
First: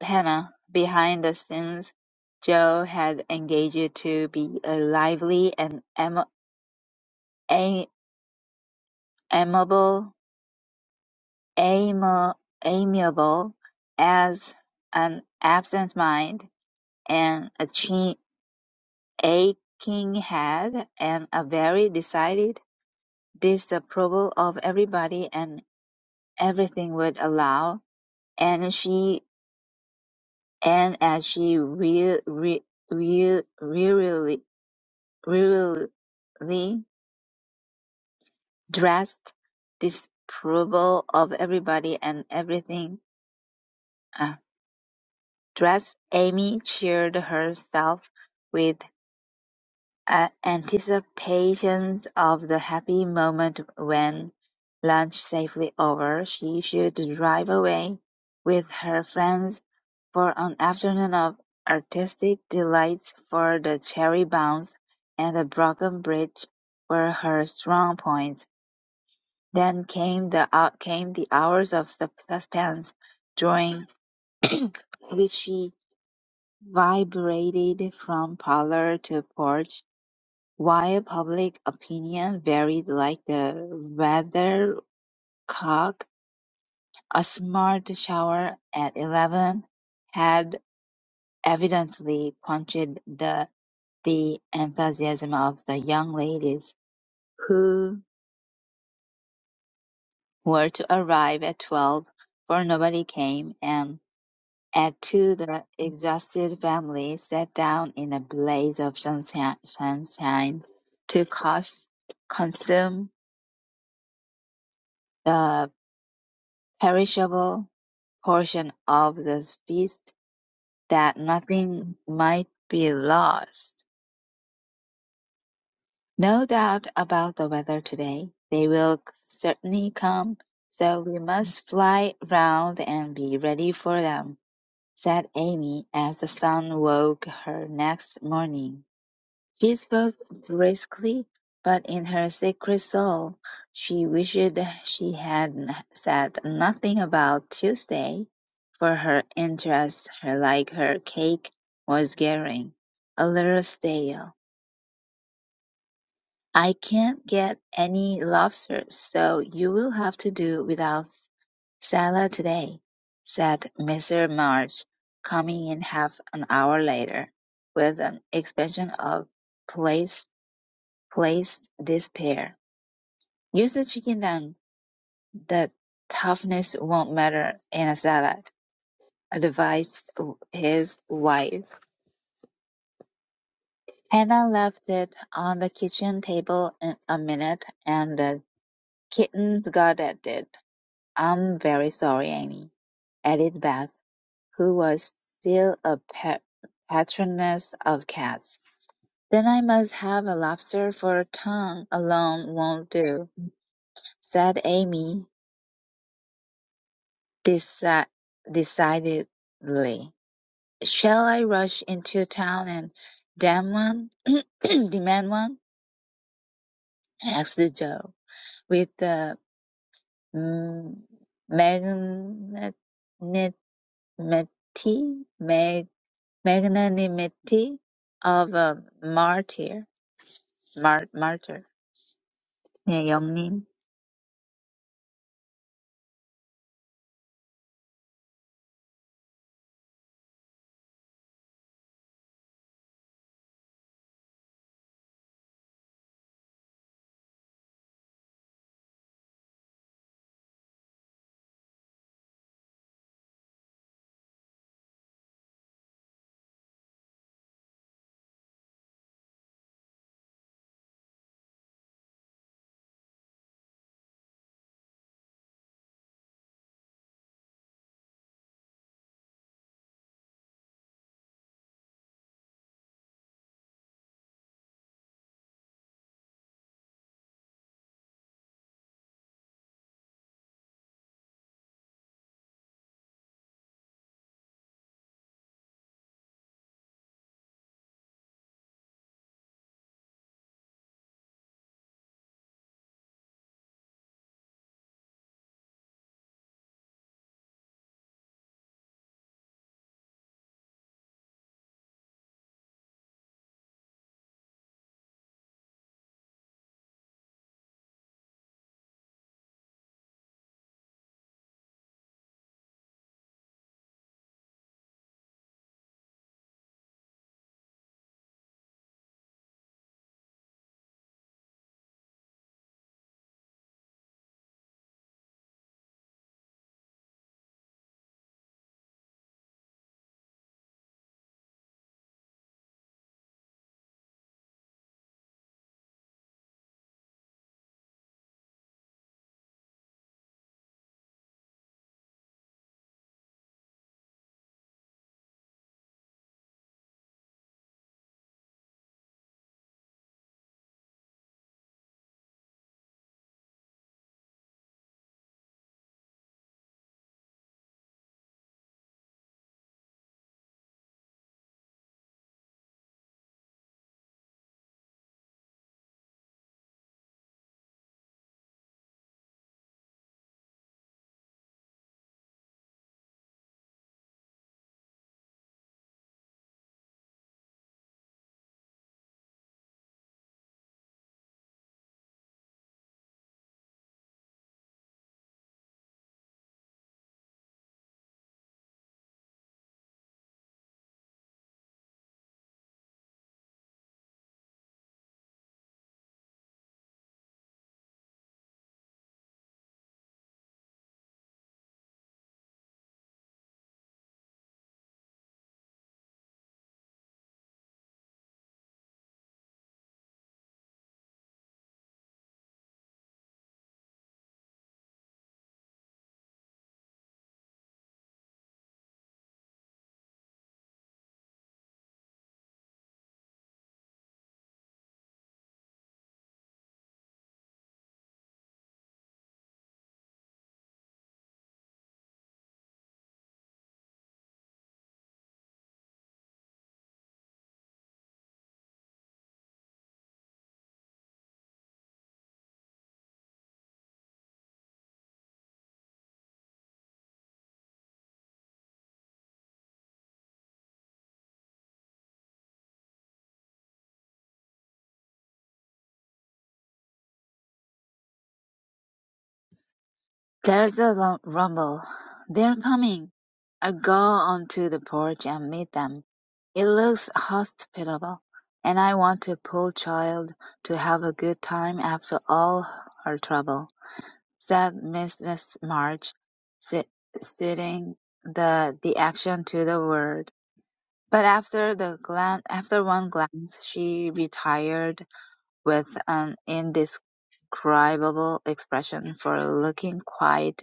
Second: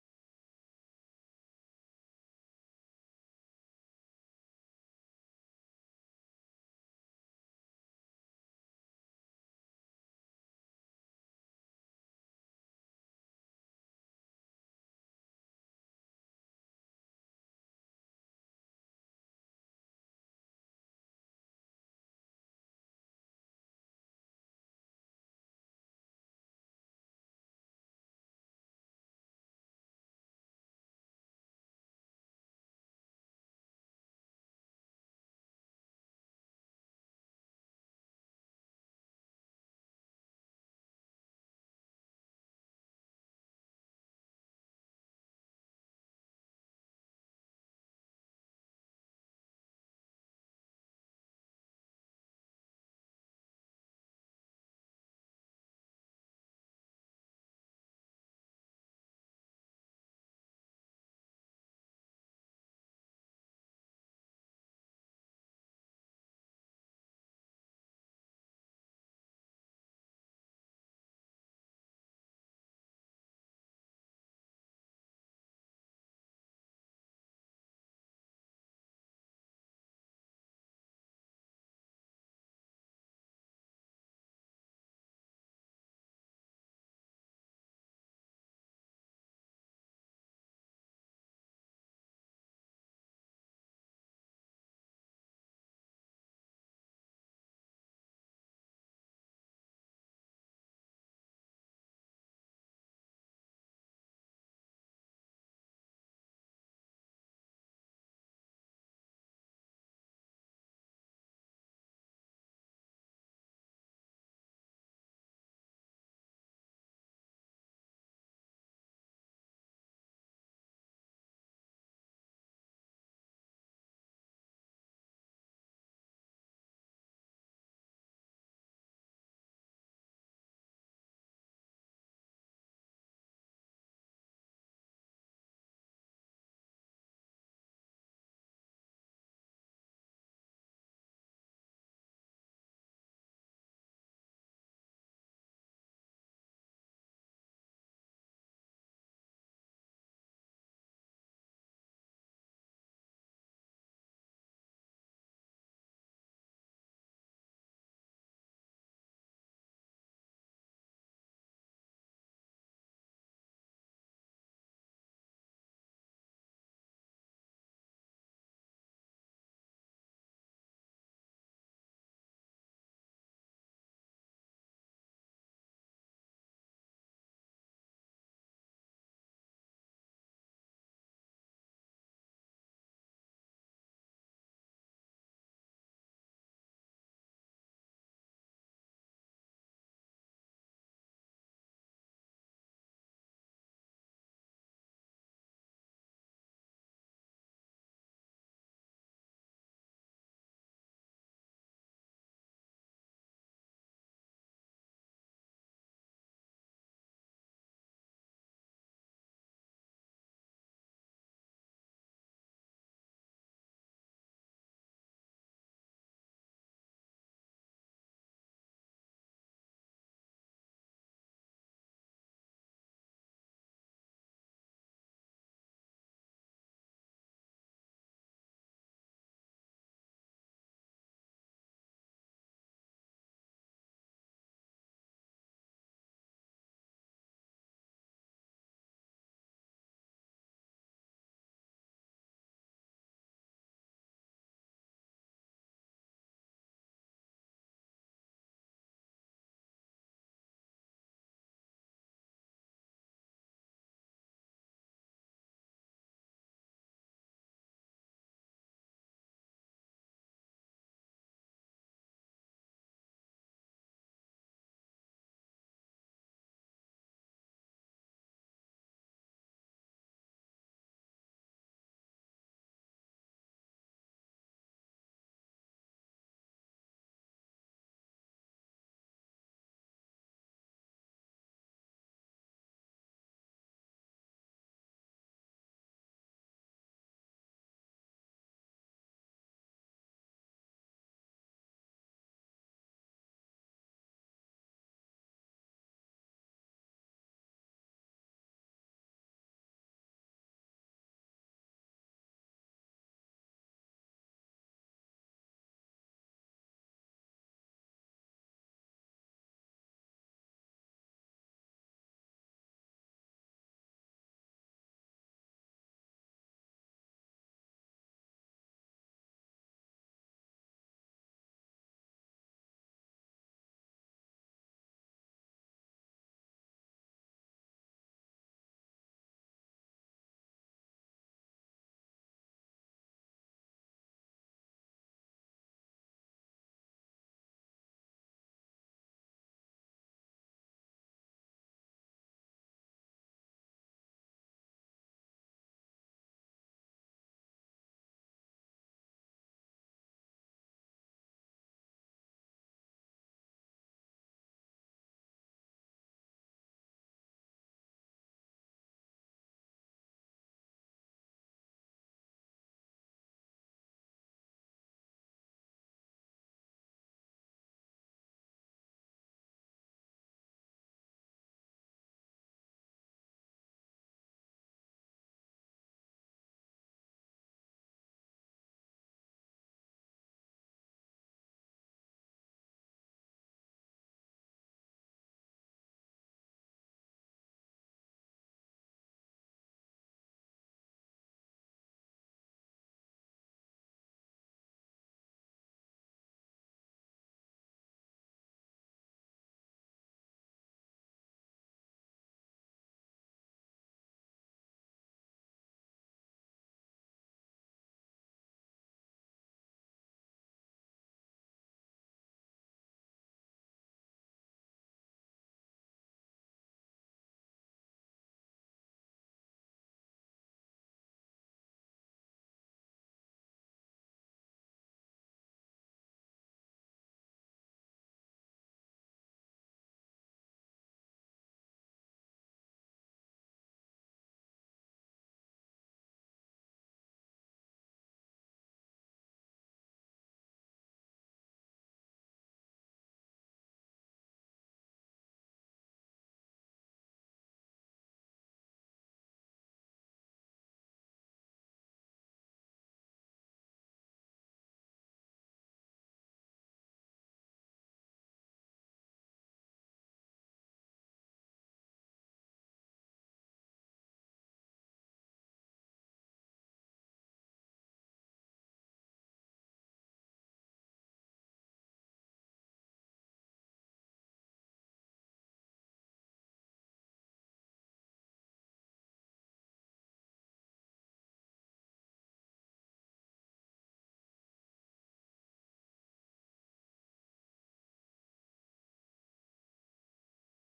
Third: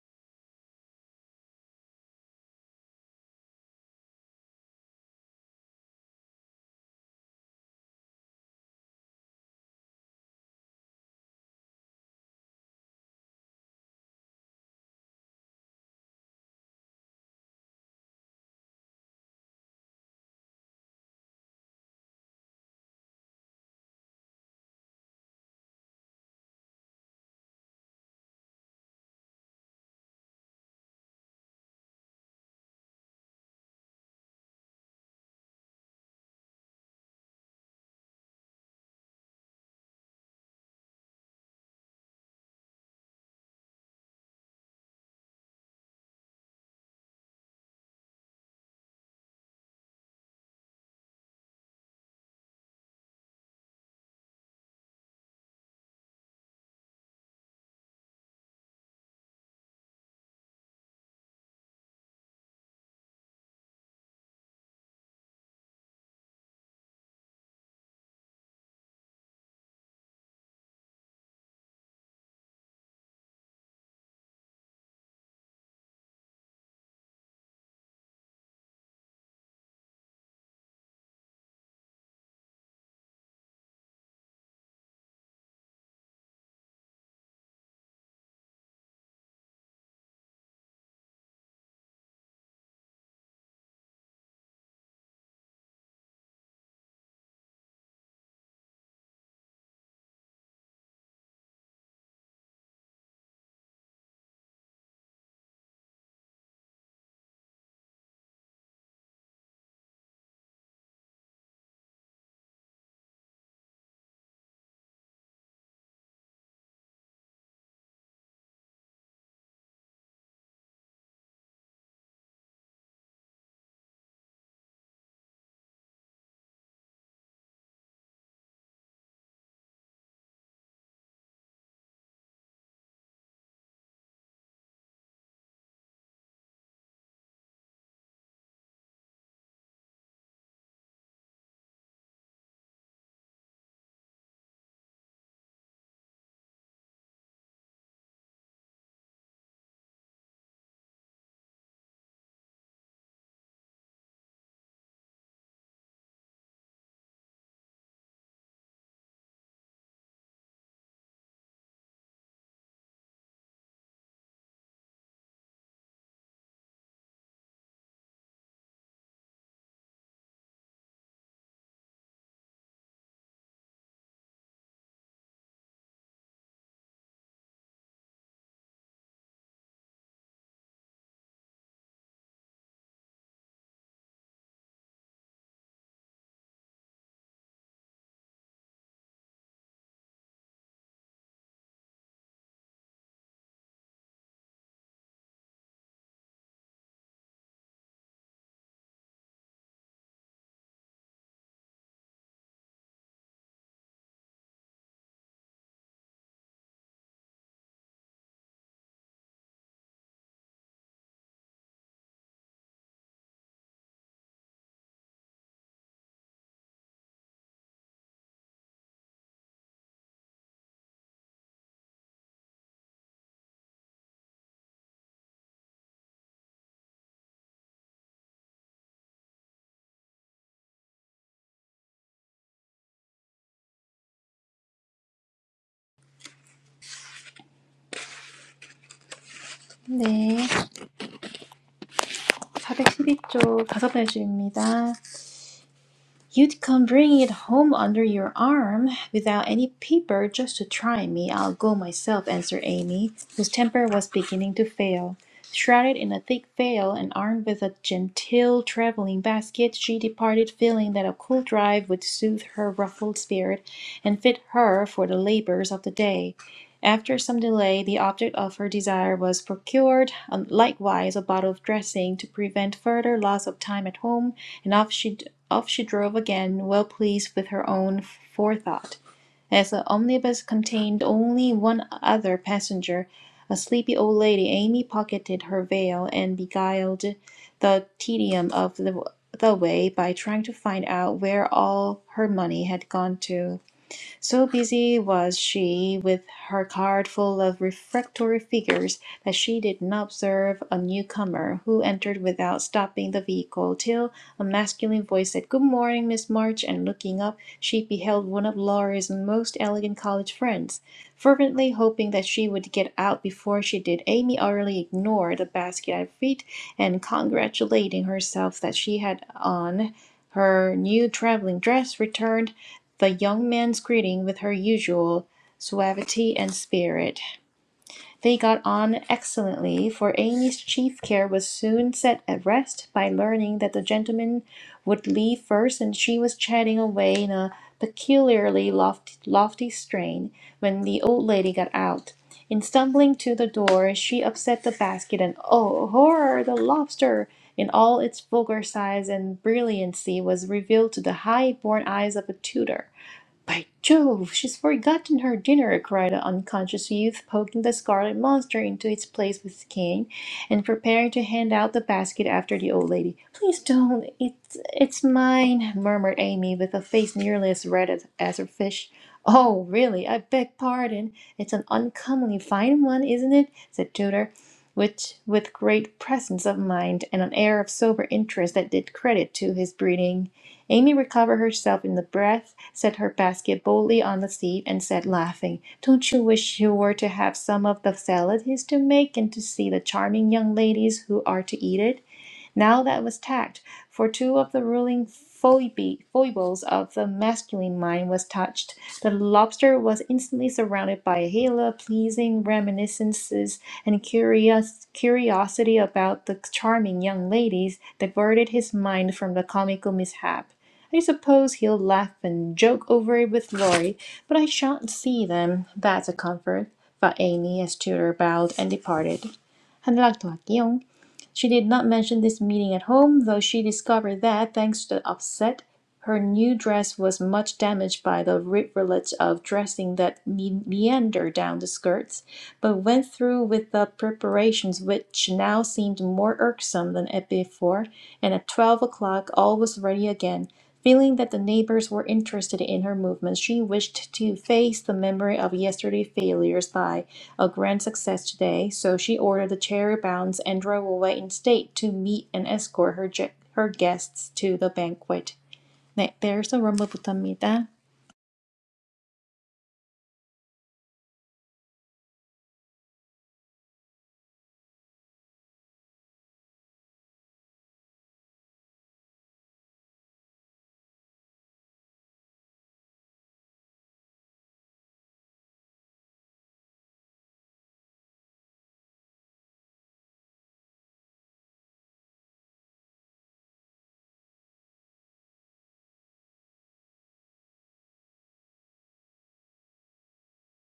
Hannah behind the scenes; Joe had engaged to be a lively and am a- amiable ami- amiable as an absent mind, and a chin. Aching head and a very decided disapproval of everybody and everything would allow, and she and as she re, re, re, really, really dressed disapproval of everybody and everything uh, dressed, Amy cheered herself with. anticipations of the happy moment when, lunch safely over, she should drive away with her friends for an afternoon of artistic delights for the cherry bounce and the broken bridge were her strong points. Then came the out came the hours of sus- suspense, during *clears throat* which she vibrated from parlor to porch while public opinion varied like the weathercock, a smart shower at eleven had evidently quenched the the enthusiasm of the young ladies who were to arrive at twelve, for nobody came, and at two the exhausted family sat down in a blaze of sunshine sunshine to cons- consume the perishable portion of the feast that nothing might be lost. No doubt about the weather today. They will certainly come, so we must fly round and be ready for them, said Amy as the sun woke her next morning. She spoke briskly, but in her secret soul she wished she had n- said nothing about Tuesday, for her interest, her like her cake, was getting a little stale. I can't get any lobster, so you will have to do without s- salad today, said Mr. March, coming in half an hour later, with an expansion of place Place this pair. Use the chicken then. The toughness won't matter in a salad, advised his wife. Hannah left it on the kitchen table in a minute, and the kittens got at it. I'm very sorry, Amy, added Beth, who was still a pet patroness of cats. Then I must have a lobster for a tongue alone won't do, said Amy. deci- decidedly. Shall I rush into town and demand one? *clears throat* demand one? asked Joe, with the mm, magnanimity, mag, magnanimity of a martyr. Mar, martyr. 네, 영님. 네. 412쪽 다섯 번째 줄입니다. You'd come bring it home under your arm without any paper just to try me. I'll go myself, answered Amy, whose temper was beginning to fail. Shrouded in a thick veil and armed with a genteel traveling basket, she departed feeling that a cool drive would soothe her ruffled spirit and fit her for the labors of the day. After some delay, the object of her desire was procured, um, likewise a bottle of dressing, to prevent further loss of time at home, and off she off she drove again, well pleased with her own forethought. As the omnibus contained only one other passenger, a sleepy old lady, Amy pocketed her veil, and beguiled the tedium of the the way by trying to find out where all her money had gone to. So busy was she with her card full of refractory figures that she did not observe a newcomer who entered without stopping the vehicle till a masculine voice said, Good morning, Miss March, and looking up, she beheld one of Laurie's most elegant college friends. Fervently hoping that she would get out before she did, Amy utterly ignored the basket at her feet and congratulating herself that she had on her new traveling dress returned the young man's greeting with her usual suavity and spirit. They got on excellently, for Amy's chief care was soon set at rest by learning that the gentleman would leave first, and she was chatting away in a peculiarly lofty, lofty strain when the old lady got out. In stumbling to the door, she upset the basket, and oh, horror! The lobster, in all its vulgar size and brilliancy, was revealed to the high born eyes of a Tudor. By Jove, she's forgotten her dinner, cried the unconscious youth, poking the scarlet monster into its place with his cane, and preparing to hand out the basket after the old lady. Please don't, it's, it's mine, murmured Amy, with a face nearly as red as, as her fish. Oh, really, I beg pardon. It's an uncommonly fine one, isn't it? said Tudor, which, with great presence of mind and an air of sober interest that did credit to his breeding. Amy recovered herself in a breath, set her basket boldly on the seat, and said, laughing, "Don't you wish you were to have some of the salad he's to make, and to see the charming young ladies who are to eat it? Now that was tact, for two of the ruling foibles of the masculine mind was touched. The lobster was instantly surrounded by a halo of pleasing reminiscences, and curious curiosity about the charming young ladies diverted his mind from the comical mishap. I suppose he'll laugh and joke over it with Laurie, but I shan't see them. That's a comfort. Thought Amy as Tudor bowed and departed. 한락더 할게요. She did not mention this meeting at home, though she discovered that, thanks to the upset, her new dress was much damaged by the rivulet of dressing that me- meandered down the skirts, but went through with the preparations which now seemed more irksome than before, and at twelve o'clock all was ready again, Feeling that the neighbors were interested in her movements, she wished to face the memory of yesterday's failures by a grand success today, so she ordered the chariot bounds and drove away in state to meet and escort her, ge- her guests to the banquet. 네, there's a rumble부터입니다. There's a rum- rumble. They're coming. I go onto the porch and meet them. It looks hospitable, and I want to pull child to have a good time after all her trouble, said Mrs. March, sit, suiting the, the action to the word. But after the glan- after one glance, she retired with an indis indescribable expression for looking quite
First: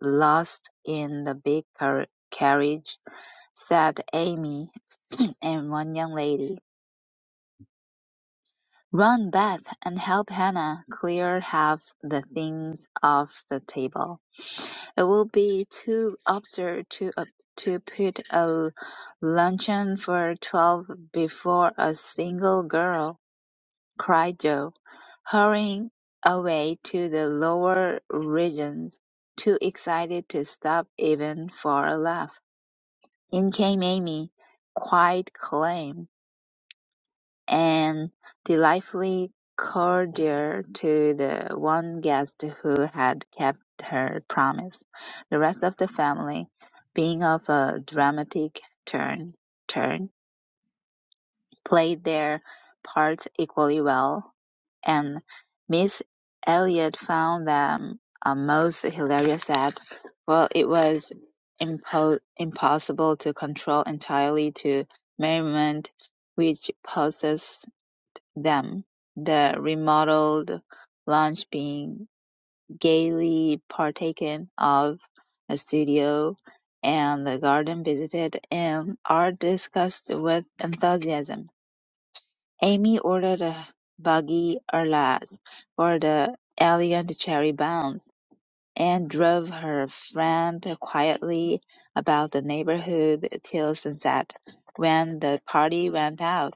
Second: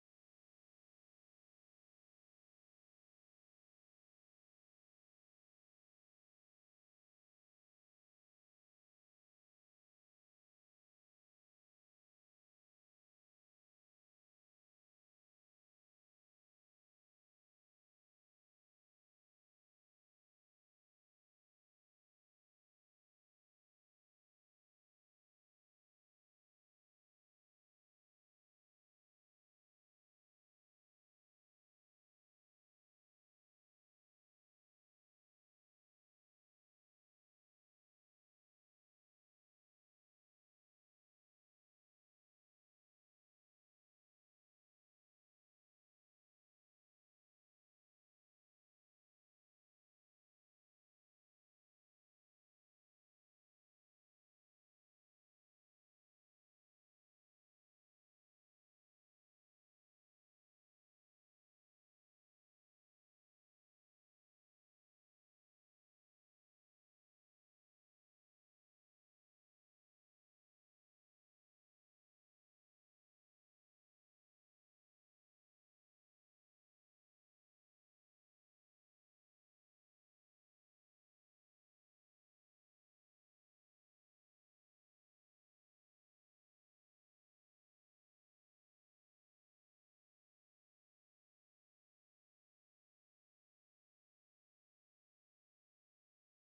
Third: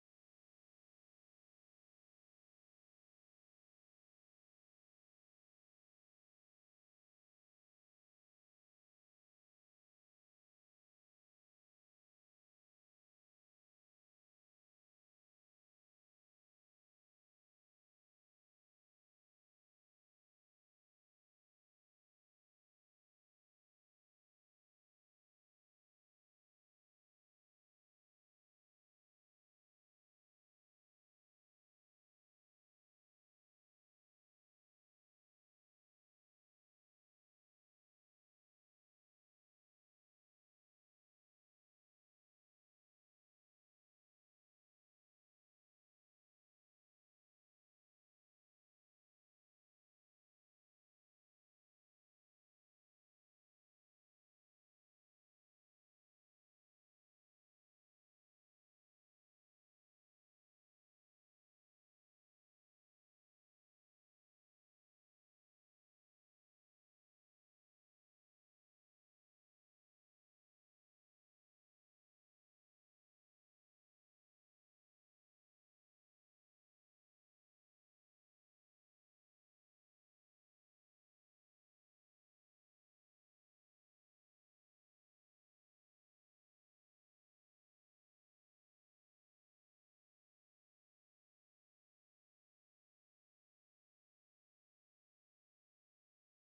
lost in the big car- carriage," said Amy *clears throat* and one young lady. "Run, Beth, and help Hannah clear half the things off the table. It will be too absurd to uh, to put a luncheon for twelve before a single girl. cried Joe, hurrying away to the lower regions, too excited to stop even for a laugh. In came Amy, quite calm and delightfully cordial to the one guest who had kept her promise, the rest of the family being of a dramatic turn. turn. played their parts equally well, and Miss Elliot found them a most hilarious set, for it was impo- impossible to control entirely to merriment which possessed them, the remodeled lunch being gaily partaken of, a studio and the garden visited and art discussed with enthusiasm. Amy ordered a buggy "Atlas" for the alien cherry bombs, and drove her friend quietly about the neighborhood till sunset, when the party went out.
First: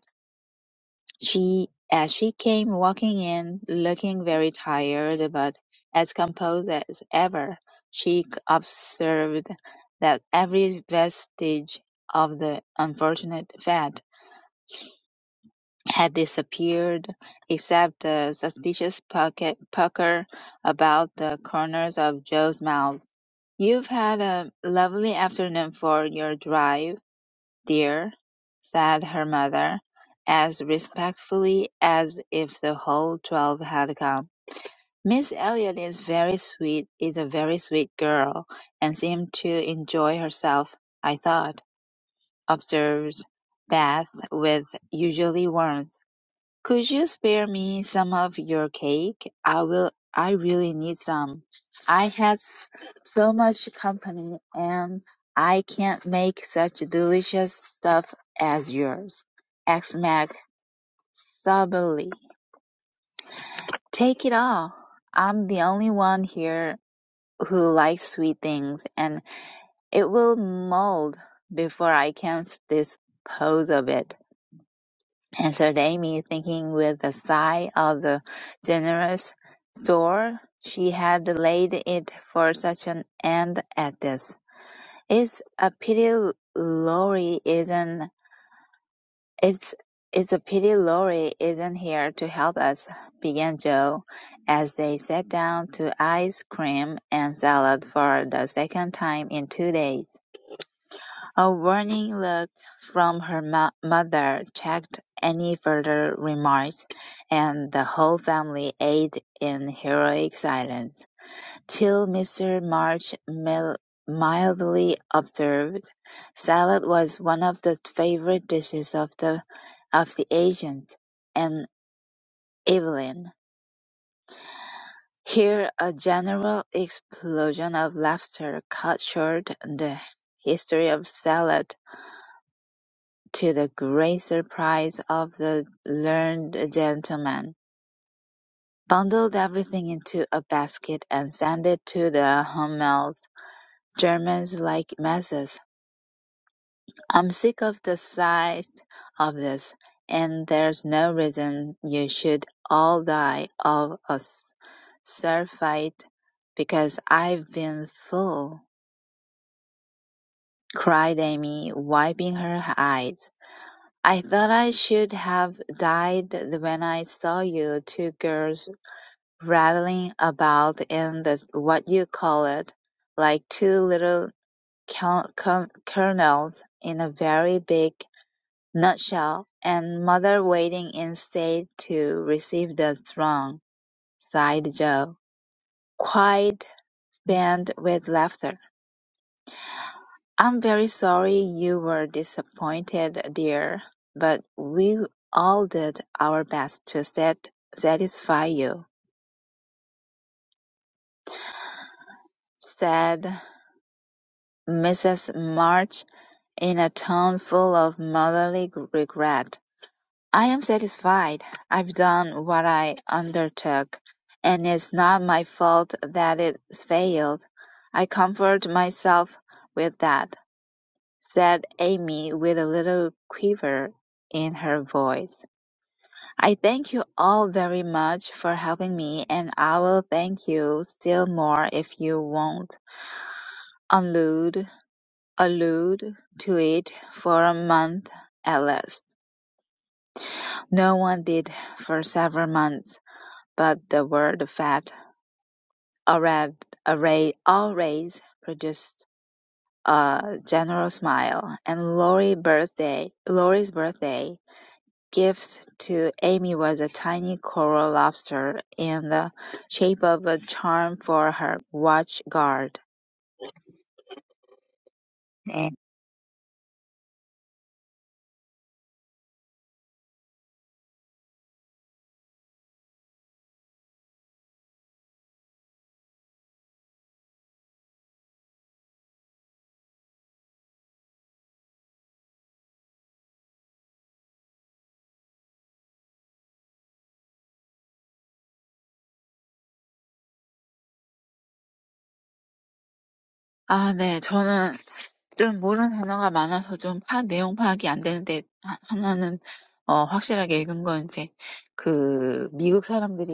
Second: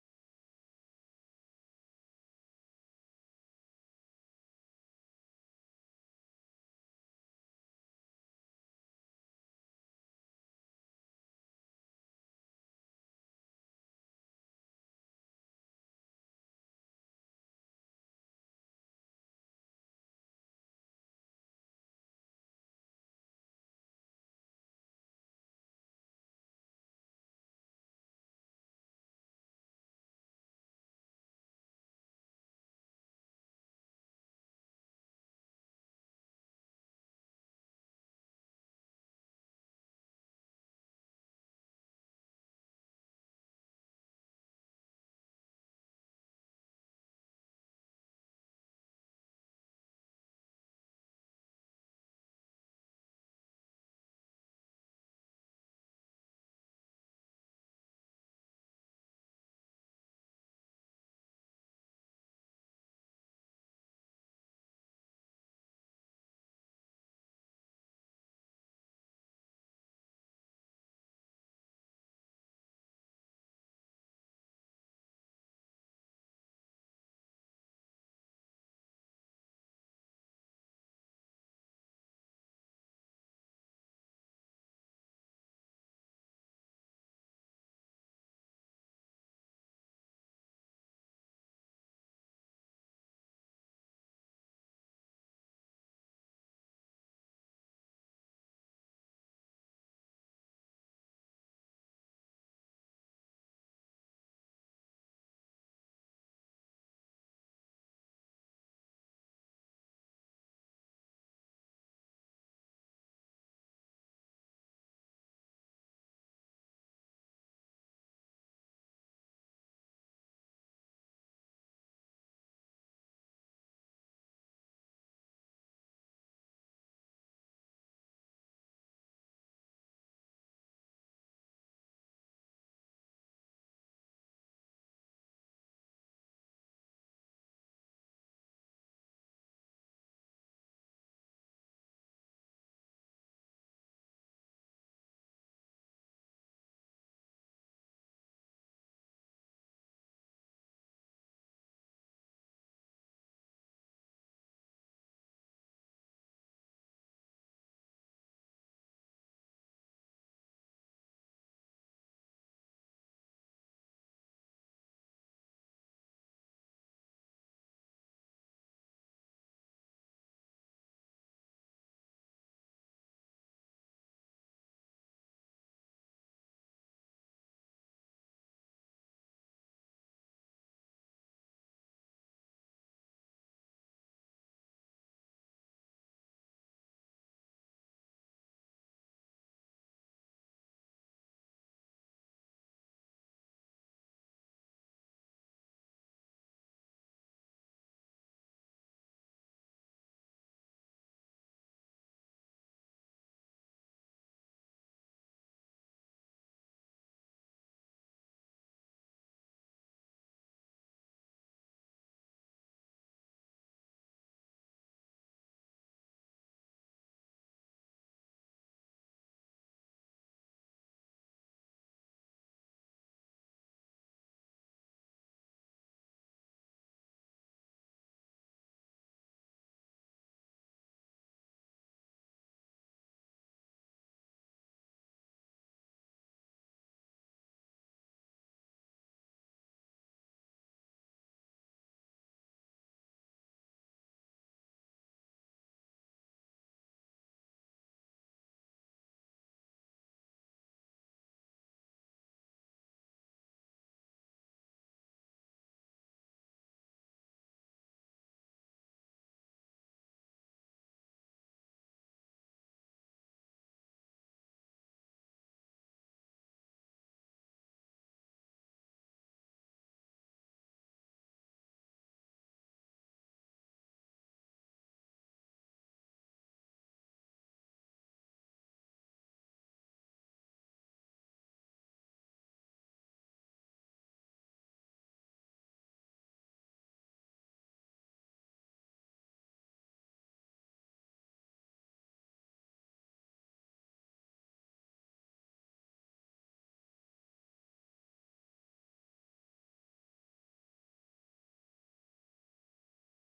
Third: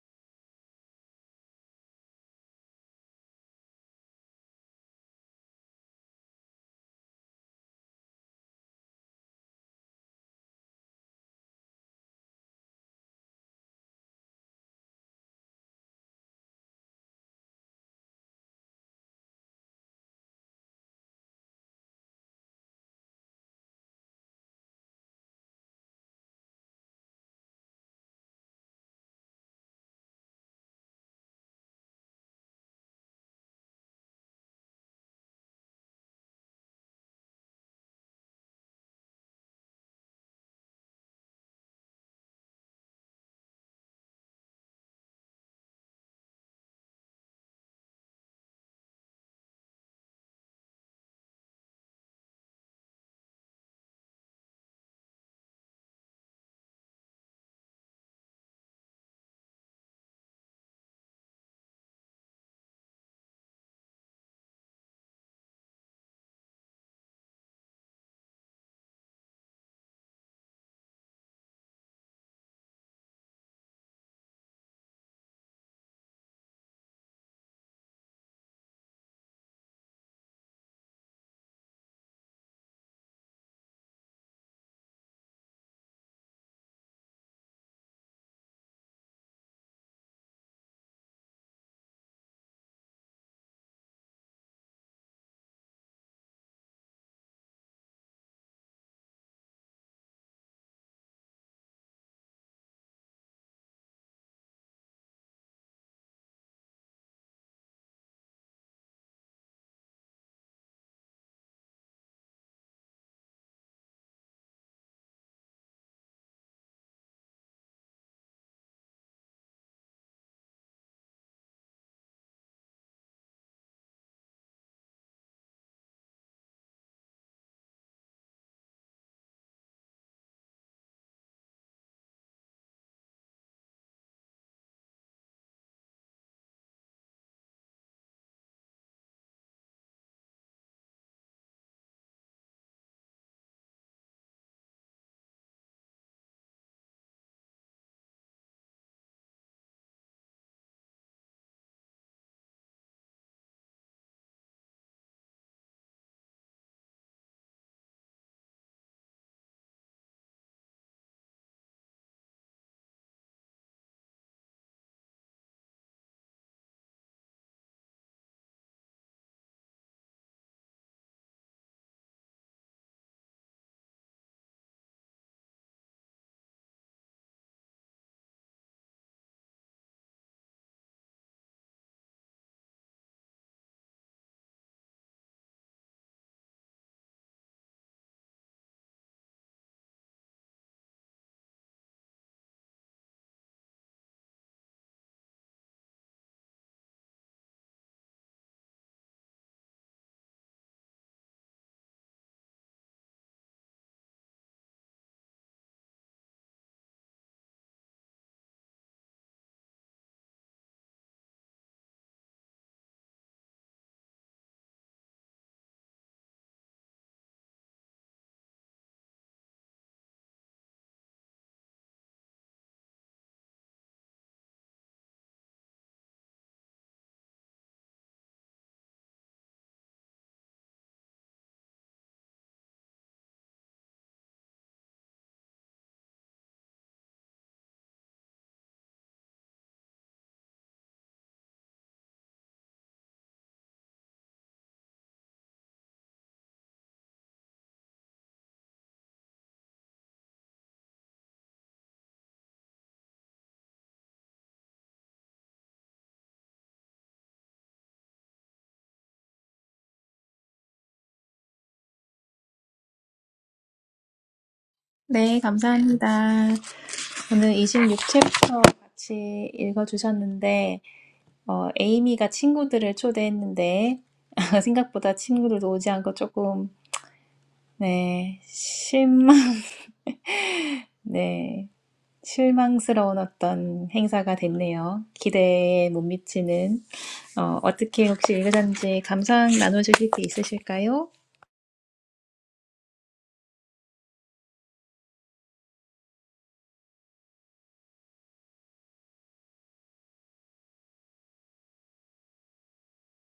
She as she came walking in, looking very tired but as composed as ever, she observed that every vestige of the unfortunate fete had disappeared, except a suspicious pocket pucker about the corners of Joe's mouth. "You've had a lovely afternoon for your drive, dear," said her mother, as respectfully as if the whole twelve had come. "Miss Elliot is very sweet, is a very sweet girl, and seemed to enjoy herself, I thought," observed Beth with usually warmth. Could you spare me some of your cake? I will I really need some. I had s- so much company and I can't make such delicious stuff as yours. asked Mac soberly. Take it all. I'm the only one here who likes sweet things and it will mold before I can s- dispose of it. answered Amy, thinking with a sigh of the generous store she had laid it for such an end at this. It's a pity Laurie isn't. It's it's a pity Laurie isn't here to help us, began Joe, as they sat down to ice cream and salad for the second time in two days. A warning look from her mo- mother checked any further remarks, and the whole family ate in heroic silence, till Mr. March mil- mildly observed, "Salad was one of the favorite dishes of the of the agents and Evelyn." Here a general explosion of laughter cut short the history of Salad To the great surprise of the learned gentleman, bundled everything into a basket and sent it to the Hummels. Germans like messes. I'm sick of the sight of this, and there's no reason you should all die of a surfeit because I've been full," cried Amy, wiping her eyes. I thought I should have died when I saw you two girls rattling about in the what-you-call-it, like two little col- col- colonels in a very big nutshell, and mother waiting in state to receive the throne, sighed Joe. quite spent with laughter. I'm very sorry you were disappointed, dear, but we all did our best to sat- satisfy you, said Mrs. March in a tone full of motherly g- regret. I am satisfied. I've done what I undertook, and it's not my fault that it failed. I comfort myself with that, said Amy with a little quiver in her voice. I thank you all very much for helping me, and I will thank you still more if you won't allude, allude to it for a month at least. No one did for several months, but the word fat already, always produced a general smile, and Lori birthday, Lori's birthday gift to Amy was a tiny coral lobster in the shape of a charm for her watch guard. 네, 감사합니다. 오늘 이십육 챕터 같이 읽어주셨는데, 어, 에이미가 친구들을 초대했는데, *laughs* 생각보다 친구들도 오지 않고 조금 네, 실망, *laughs* 네, 실망스러운 어떤 행사가 됐네요. 기대에 못 미치는, 어, 어떻게 혹시 읽으셨는지 감상 나눠주실 게 있으실까요? 아 네. 저는 좀 모르는 단어가 많아서 좀 파악 내용 파악이 안 되는데 하 하나는 어 확실하게 읽은 건 이제 그 미국 사람들이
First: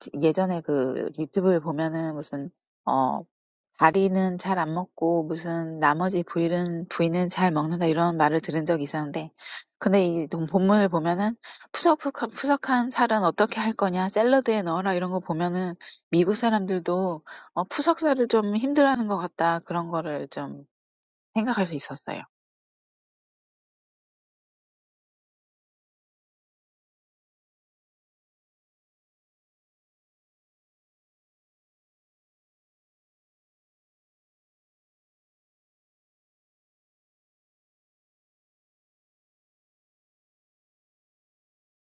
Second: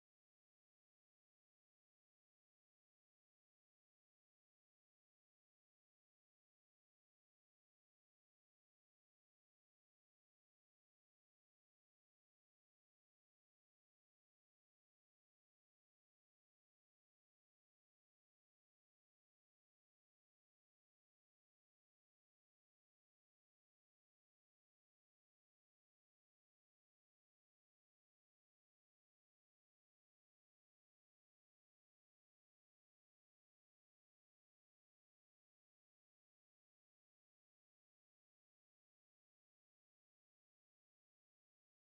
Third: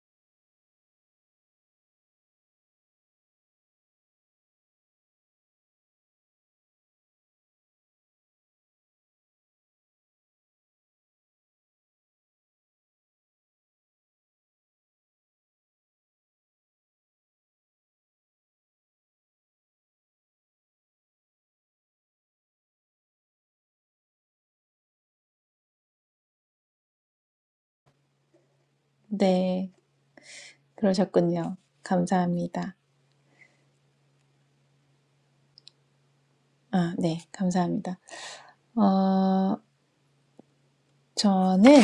지 예전에 그 유튜브에 보면은 무슨 어 "다리는 잘 안 먹고 무슨 나머지 부위는 부위는 잘 먹는다." 이런 말을 들은 적이 있었는데 근데 이동 본문을 보면은 "푸석푸석 푸석한 살은 어떻게 할 거냐? 샐러드에 넣어라." 이런 거 보면은 미국 사람들도 어 푸석사를 좀 힘들어하는 것 같다. 그런 거를 좀 생각할 수 있었어요. 네, 그러셨군요. 감사합니다. 아, 네, 감사합니다. 어, 저는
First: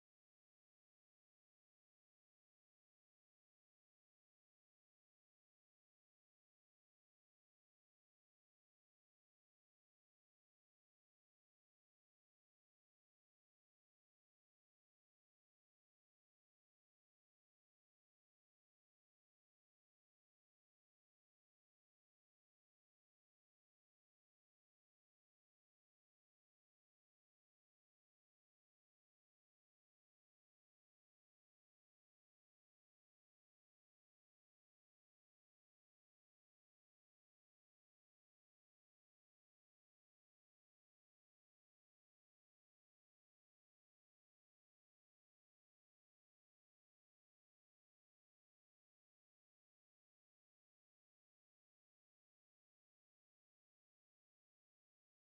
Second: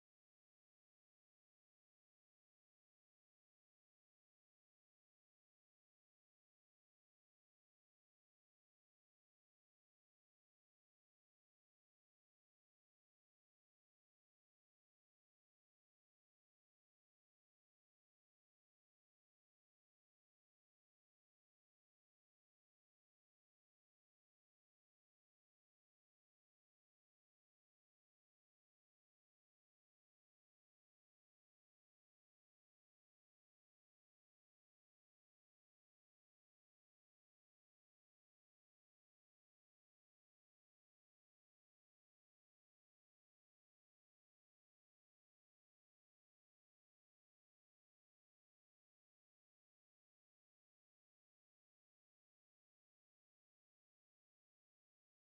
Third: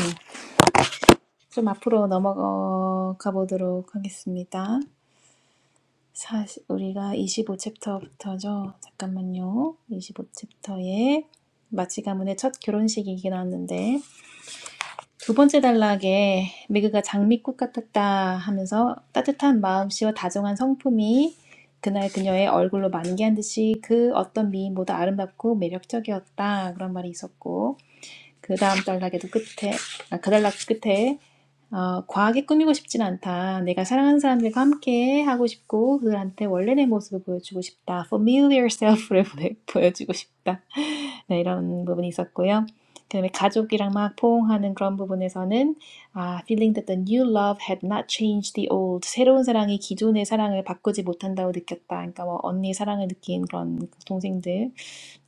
좀 앞으로 넘어가 보도록 하겠습니다. 사시, 우리가 이십오 챕터부터죠. 잠깐만요. 25챕터에 마치 가문의 첫 결혼식이긴 하는데 두 번째 단락에 매그가 장미꽃 같았다 하면서 따뜻한 마음씨와 다정한 성품이 그날 그녀의 얼굴로 만개한 듯이 그 어떤 미인보다 아름답고 매력적이었다 그런 말이 있었고 그 다음 단락에도 끝에 아, 그 단락 끝에 Oh, over-grooming. I don't want to. I want to be with my loved ones. I want to show them my true self. I want to show them my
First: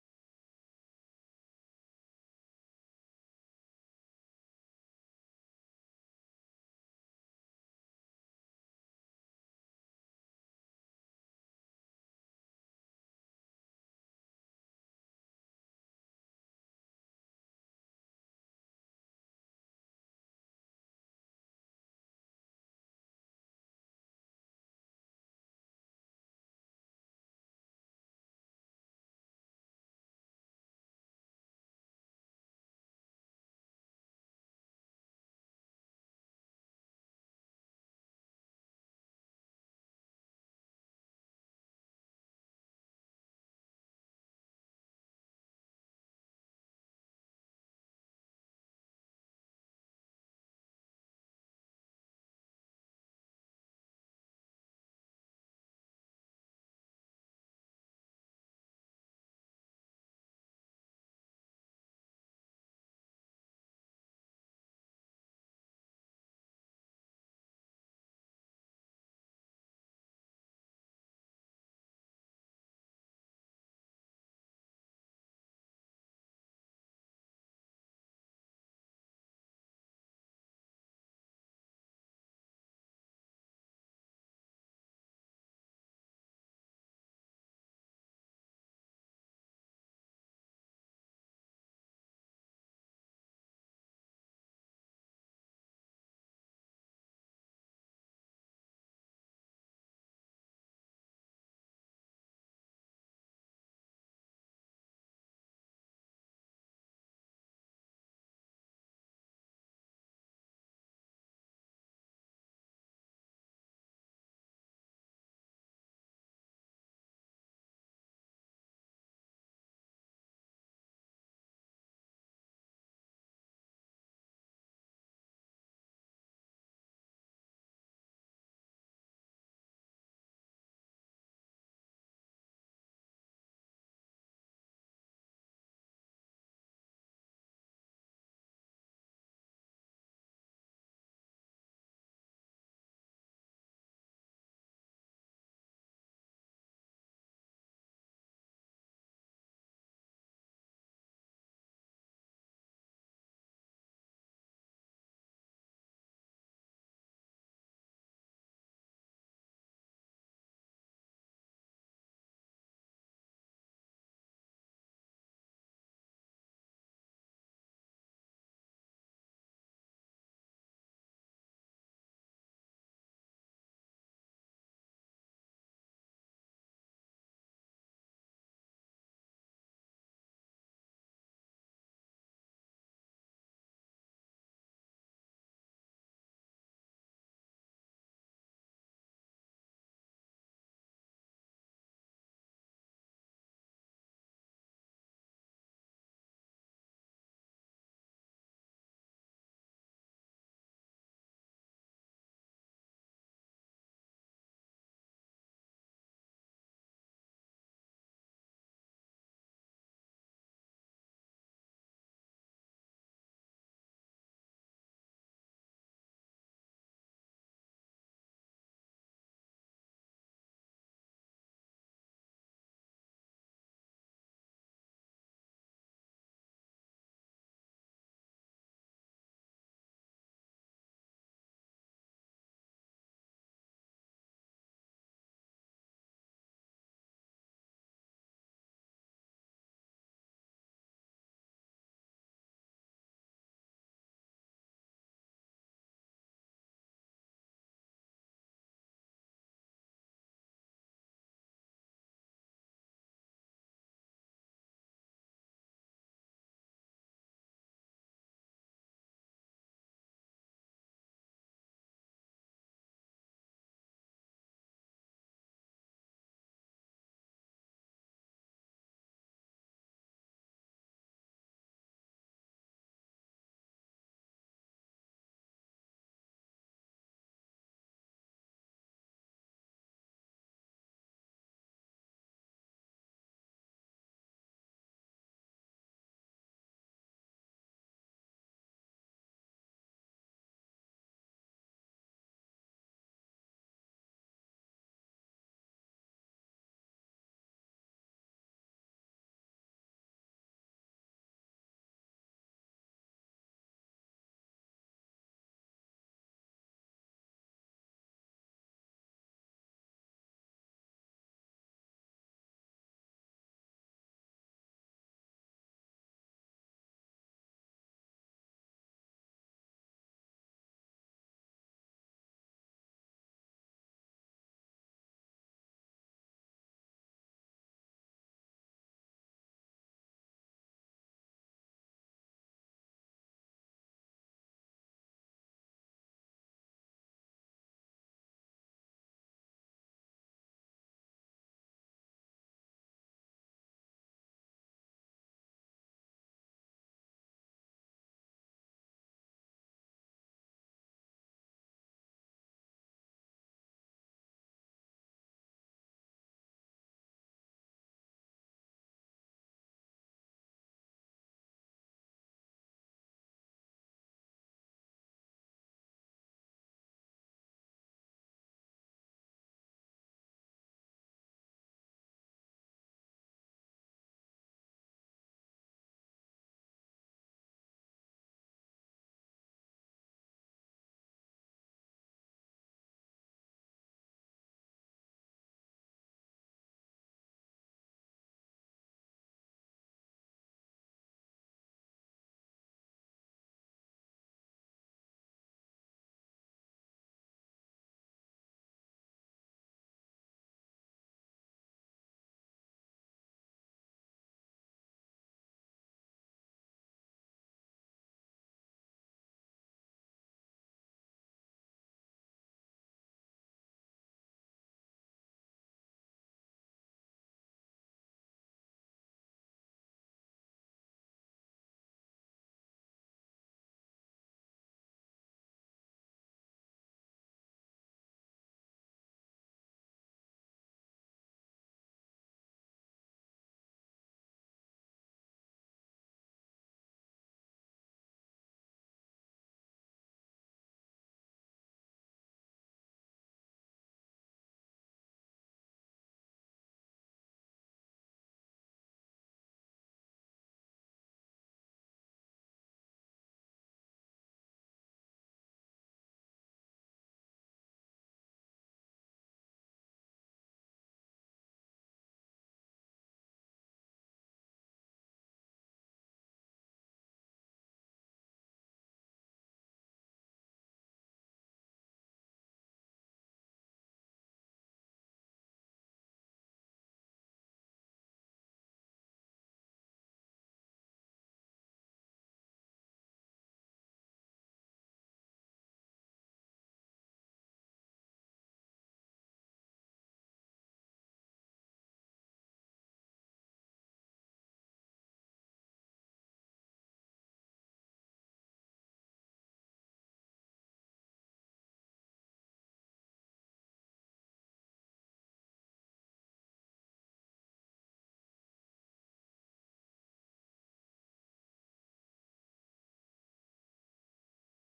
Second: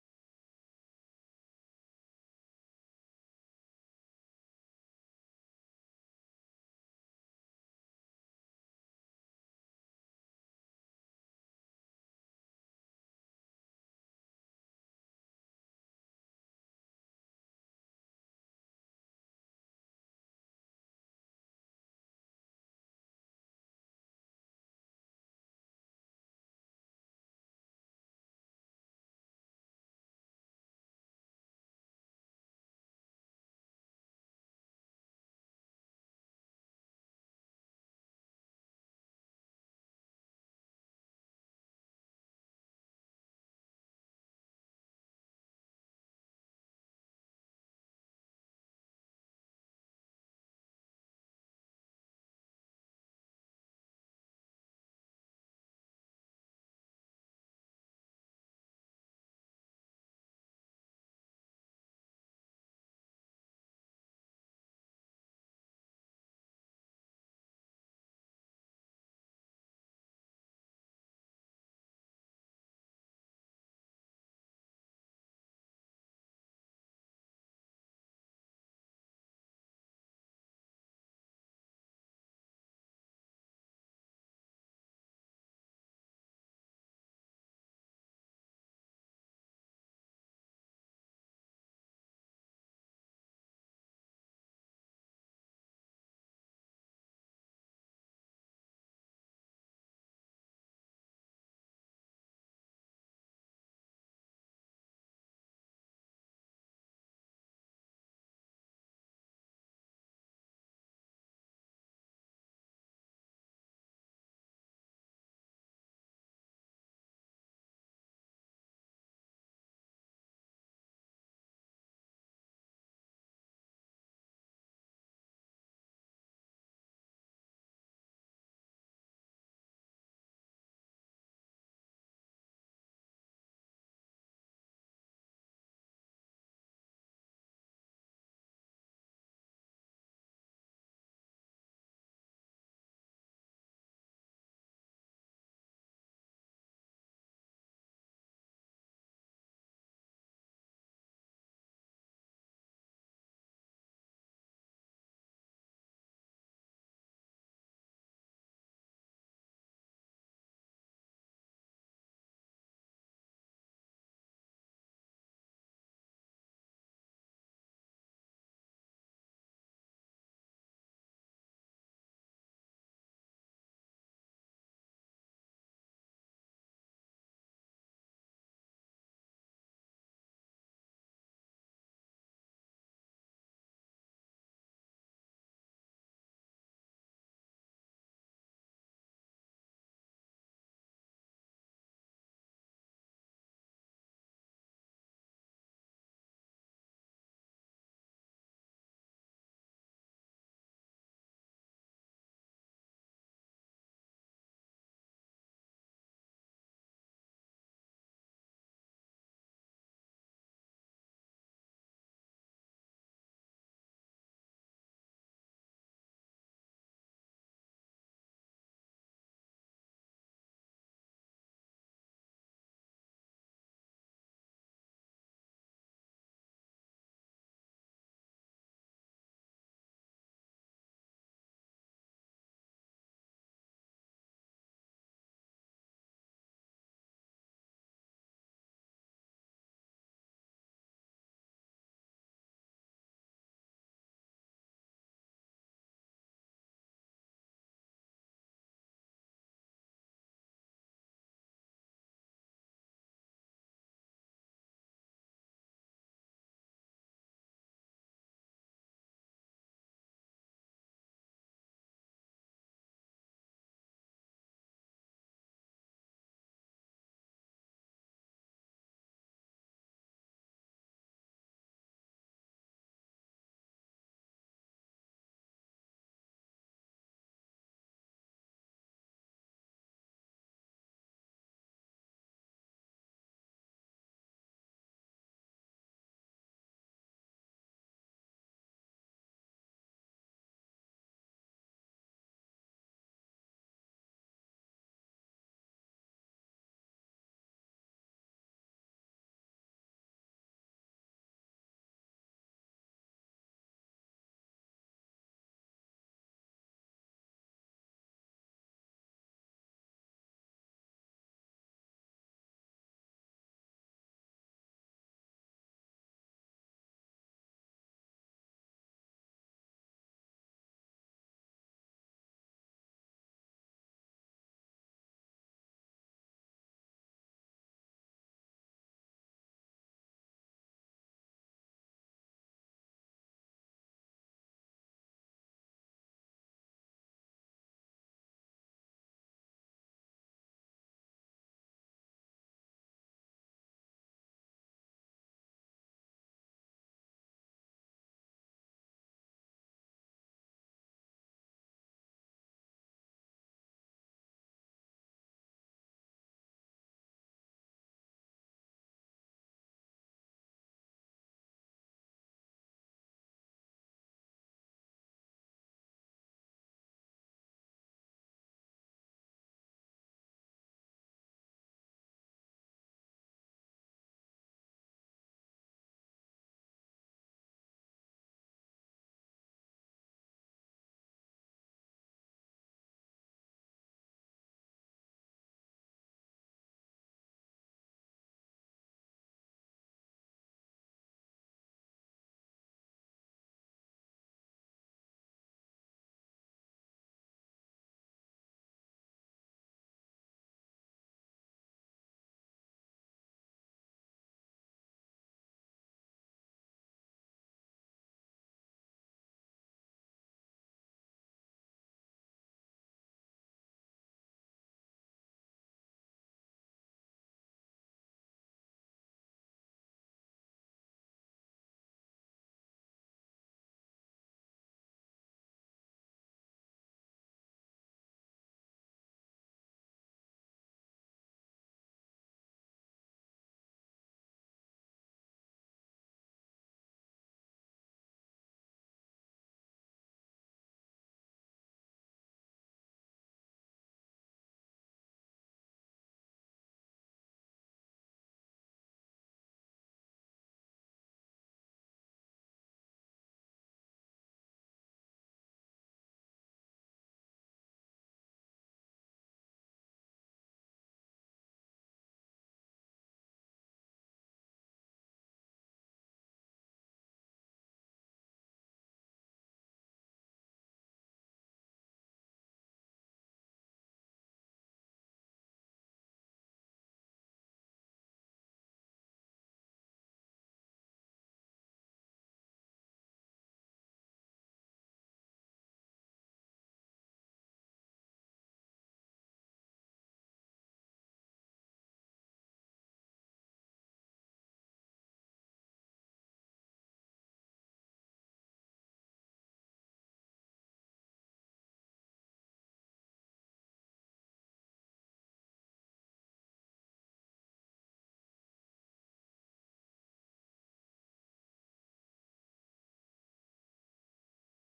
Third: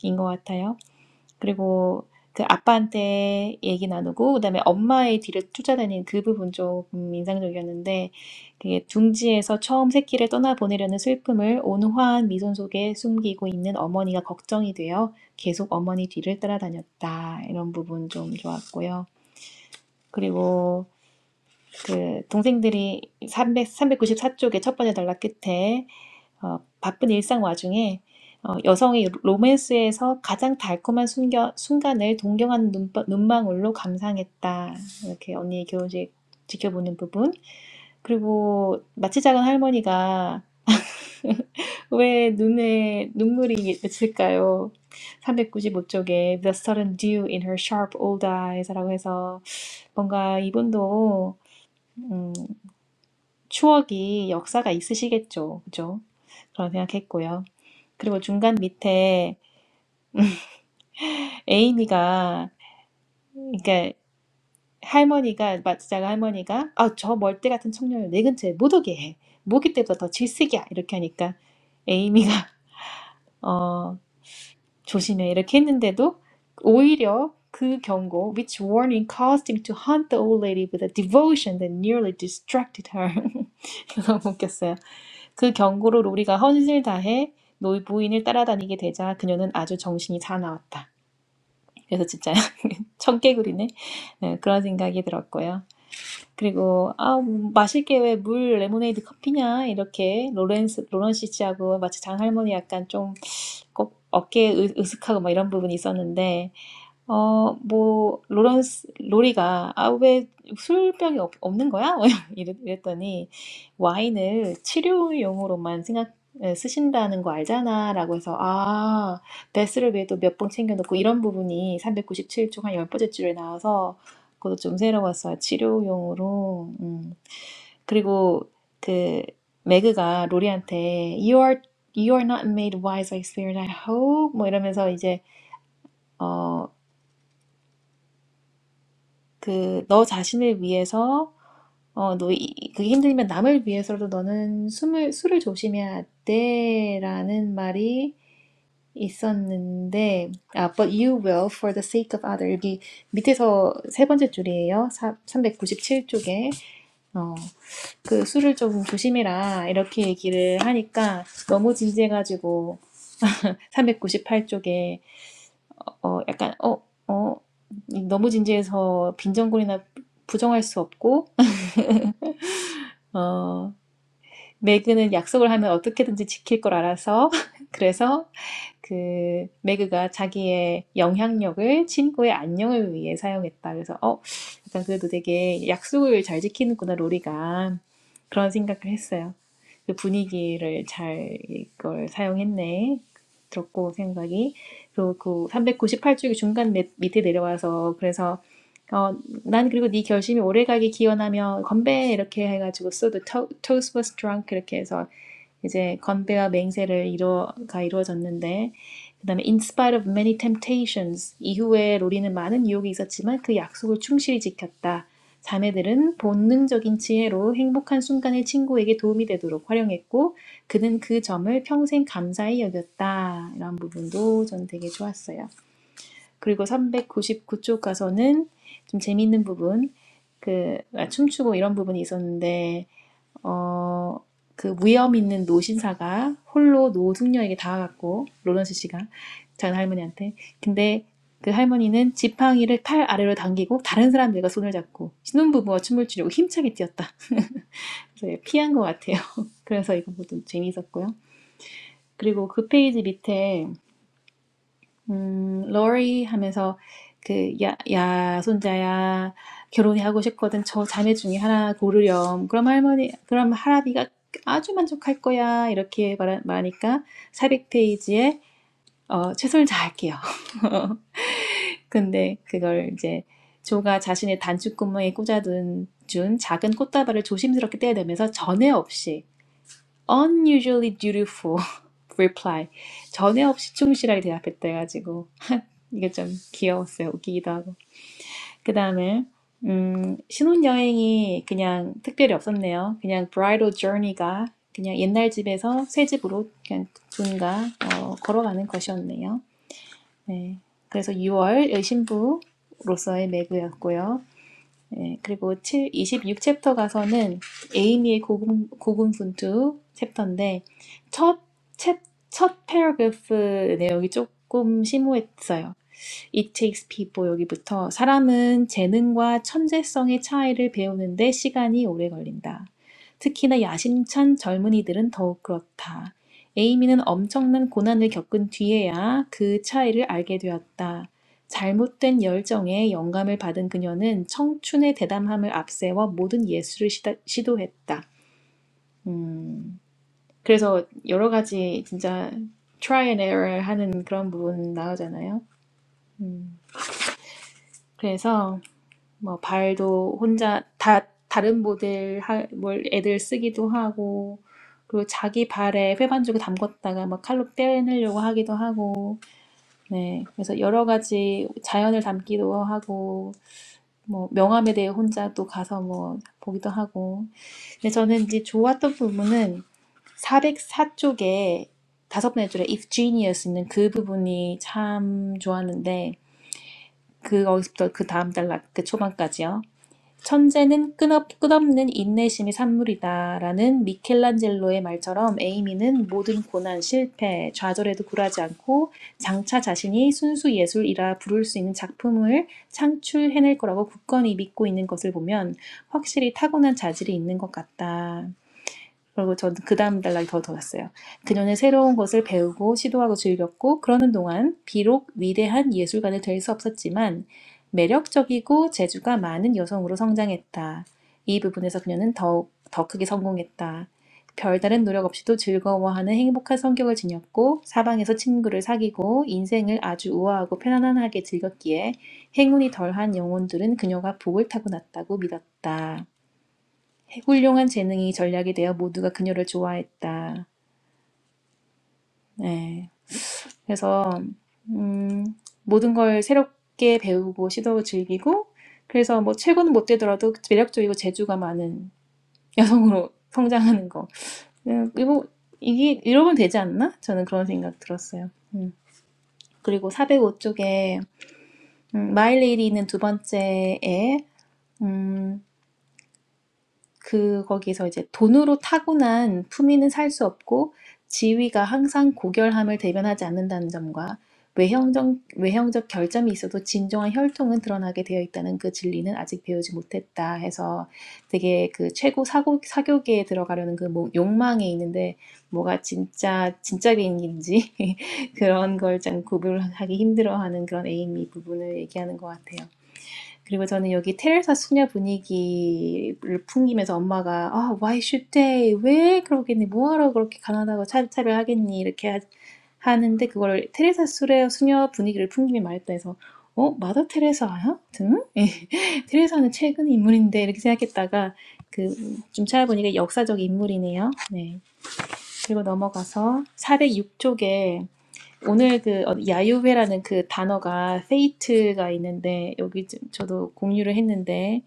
true self. *laughs* 그리고 그 아빠한테 얘기 나누고 그다음에 엄마의 뒤를 쫓아다니는 그 부분 조금 인상적이었는데 그게 둥지에서 처음 새끼를 떠나보내려는 슬픔을 온화한 미소 속에 숨기고 있는 어머니가 걱정이 되어 계속 어머니 뒤를 따라다녔다 이런 부분 좀 좋았고요. 그리고 그 동생들이 300, 쪽의 첫 번째 단락 끝에 어, 바쁜 일상 와중에 어, 여성이 로맨스에서 가장 달콤한 순겨, 순간을 동경하는 눈, 눈망울로 감상했다. 이렇게 언니의 교훈식 지켜보는 부분. 그리고 마치 작은 할머니가 왜 눈에 눈물이 맺힐까요? 삼백구십오 쪽에 The sudden dew in her sharp old eyes. 그리고 중간 밑에 에이미가 그러니까 할머니가 마치자가 할머니가 아, 저 멀대 같은 청년을 내 근처에 못 오게 해. 모기 때보다 더 질색이야. 이렇게 하니까 에이미가 *laughs* 어, 조심해 이렇게 했는데도 오히려 그 경고 which warning caused him to hunt the old lady with a devotion that nearly distracted her. *laughs* 그래서 너무 웃겼어요. 그 경고로 우리가 헌신을 다해 노 부인을 따라다니게 되자 그녀는 아주 정신이 사나웠다. 그래서 진짜 청개구리네. 네, 그런 생각이 들었고요. 그리고 아, 뭐 마실 게 왜 물 레모네이드 커피냐 이렇게 로렌스 로런 씨하고 마치 장할머니 약간 좀꼭 어깨 으- 으쓱하고 막 이런 부분이 있었는데 어, 뭐, 로런스, 로리가, 아, 왜 술병이 없, 없는 거야? *laughs* 이랬- 이랬더니, 와인을 치료용으로만 생각, 에, 쓰신다는 거 알잖아. 라고 해서, 아, 베스를 위해 또 몇 봉 챙겨놓고, 이런 부분이 397쪽 한 열 번째 줄에 나와서, 그것도 좀 새로웠어요. 치료용으로. 음. 그리고, 그, 매그가 로리한테, You are, you are not made wise by experience, I hope. 뭐 이러면서 이제, 그 너 자신을 위해서 어, 너 이- 그게 힘들면 남을 위해서라도 너는 숨을 술을 조심해야 돼라는 말이 있었는데 아, but you will for the sake of other 여기 밑에서 세 번째 줄이에요. 사, 삼백구십칠 쪽에 어, 그 술을 좀 조심해라 이렇게 얘기를 하니까 너무 진지해가지고 삼백구십팔 쪽에 어 약간 어 어, 너무 진지해서 빈정거리나 부정할 수 없고 어. 메이드는 약속을 하면 어떻게든지 지킬 걸 알아서 *laughs* 그래서 그 매그가 자기의 영향력을 친구의 안녕을 위해 사용했다. 그래서 어, 약간 그래도 되게 약속을 잘 지키는구나, 로리가. 그런 생각을 했어요. 그 분위기를 잘 이걸 사용했네. 들었고 생각이. 그리고 그 398쪽이 중간 밑- 밑에 내려와서 그래서 어, 난 그리고 네 결심이 오래가게 기원하며 건배 이렇게 해가지고 so the toast was drunk 이렇게 해서 이제 건배와 맹세를 이루어가 이루어졌는데 그다음에 in spite of many temptations 이후에 로리는 많은 유혹이 있었지만 그 약속을 충실히 지켰다. 자매들은 본능적인 지혜로 행복한 순간을 친구에게 도움이 되도록 활용했고 그는 그 점을 평생 감사히 여겼다. 이런 부분도 전 되게 좋았어요. 그리고 399쪽 가서는 좀 재미있는 부분 그 아, 춤추고 이런 부분이 있었는데 어, 그 무염 있는 노신사가 홀로 노숙녀에게 다가갔고 로런스 씨가 작은 할머니한테 근데 그 할머니는 지팡이를 팔 아래로 당기고 다른 사람들과 손을 잡고 신혼부부와 춤을 추려고 힘차게 뛰었다. 그래서 피한 것 같아요. *laughs* 그래서 이거 모두 재미있었고요. 그리고 그 페이지 밑에 음, 러리 하면서 그 야, 야, 손자야, 결혼이 하고 싶거든. 저 자매 중에 하나 고르렴. 그럼 할머니, 그럼 할아비가 아주 만족할 거야. 이렇게 말, 말하니까 400페이지에 어, 최선을 다할게요. *laughs* 근데 그걸 이제 조가 자신의 단추구멍에 꽂아둔 준 작은 꽃다발을 조심스럽게 떼어내면서 전에 없이 unusually dutiful *laughs* reply 전에 없이 충실하게 대답했다 해가지고 이게 좀 귀여웠어요. 웃기기도 하고. 그 다음에, 음, 신혼여행이 그냥 특별히 없었네요. 그냥 bridal journey가 그냥 옛날 집에서 새 집으로 그냥 둔가, 어, 걸어가는 것이었네요. 네. 그래서 6월 신부로서의 매그였고요. 네, 그리고 7, 챕터 가서는 에이미의 고군, 고군분투 챕터인데, 첫, 챕, 첫 패러그래프 내용이 조금 심오했어요. It takes people 여기부터 사람은 재능과 천재성의 차이를 배우는데 시간이 오래 걸린다. 특히나 야심찬 젊은이들은 더욱 그렇다. 에이미는 엄청난 고난을 겪은 뒤에야 그 차이를 알게 되었다. 잘못된 열정에 영감을 받은 그녀는 청춘의 대담함을 앞세워 모든 예술을 시다, 시도했다. 음, 그래서 여러 가지 진짜 try and error 하는 그런 부분 나오잖아요. 음, 그래서 뭐 발도 혼자 다 다른 모델 하, 뭘 애들 쓰기도 하고 그리고 자기 발에 회반죽을 담궜다가 막 칼로 빼내려고 하기도 하고 네 그래서 여러 가지 자연을 담기도 하고 뭐 명함에 대해 혼자 또 가서 뭐 보기도 하고 근데 저는 이제 좋았던 부분은 사백사 쪽에 다섯 번째 줄에 if genius 있는 그 부분이 참 좋았는데 그거부터 그 다음 단락 그 초반까지요 천재는 끊업, 끝없는 인내심이 산물이다라는 미켈란젤로의 말처럼 에이미는 모든 고난, 실패, 좌절에도 굴하지 않고 장차 자신이 순수 예술이라 부를 수 있는 작품을 창출해낼 거라고 굳건히 믿고 있는 것을 보면 확실히 타고난 자질이 있는 것 같다. 그리고 저는 그 다음 단락이 더 더웠어요. 그녀는 새로운 것을 배우고 시도하고 즐겼고 그러는 동안 비록 위대한 예술가는 될 수 없었지만 매력적이고 재주가 많은 여성으로 성장했다. 이 부분에서 그녀는 더욱 더 크게 성공했다. 별다른 노력 없이도 즐거워하는 행복한 성격을 지녔고 사방에서 친구를 사귀고 인생을 아주 우아하고 편안하게 즐겼기에 행운이 덜한 영혼들은 그녀가 복을 타고났다고 믿었다. 훌륭한 재능이 전략이 되어 모두가 그녀를 좋아했다. 네. 그래서 음, 모든 걸 새롭게 배우고 시도 즐기고 그래서 뭐 최고는 못 되더라도 매력적이고 재주가 많은 *laughs* 여성으로 성장하는 거. 네, 그리고 이게 이러면 되지 않나? 저는 그런 생각 들었어요. 음. 그리고 405쪽에 음, 마이 레이디는 두 번째에 음, 그 거기서 이제 돈으로 타고난 품위는 살 수 없고 지위가 항상 고결함을 대변하지 않는다는 점과 외형적, 외형적 결점이 있어도 진정한 혈통은 드러나게 되어 있다는 그 진리는 아직 배우지 못했다 해서 되게 그 최고 사고, 사교계에 들어가려는 그 뭐- 욕망에 있는데 뭐가 진짜, 진짜 비행기인지 *laughs* 그런 걸 좀 구별하기 힘들어하는 그런 에이미 부분을 얘기하는 것 같아요. 그리고 저는 여기 테레사 수녀 분위기를 풍기면서 엄마가 아, why should they? 왜 그러겠니? 뭐하러 그렇게 가난하고 차별차별 하겠니? 이렇게 하, 하는데 그걸 테레사 수레 수녀 분위기를 풍기며 말했다 해서 어? 마더 테레사야? 등? *laughs* 예. 테레사는 최근 인물인데 이렇게 생각했다가 그 좀 찾아보니까 역사적 인물이네요. 네. 그리고 넘어가서 406쪽에 오늘 그 어- 야유회라는 그 단어가 fate가 있는데 여기 지- 저도 공유를 했는데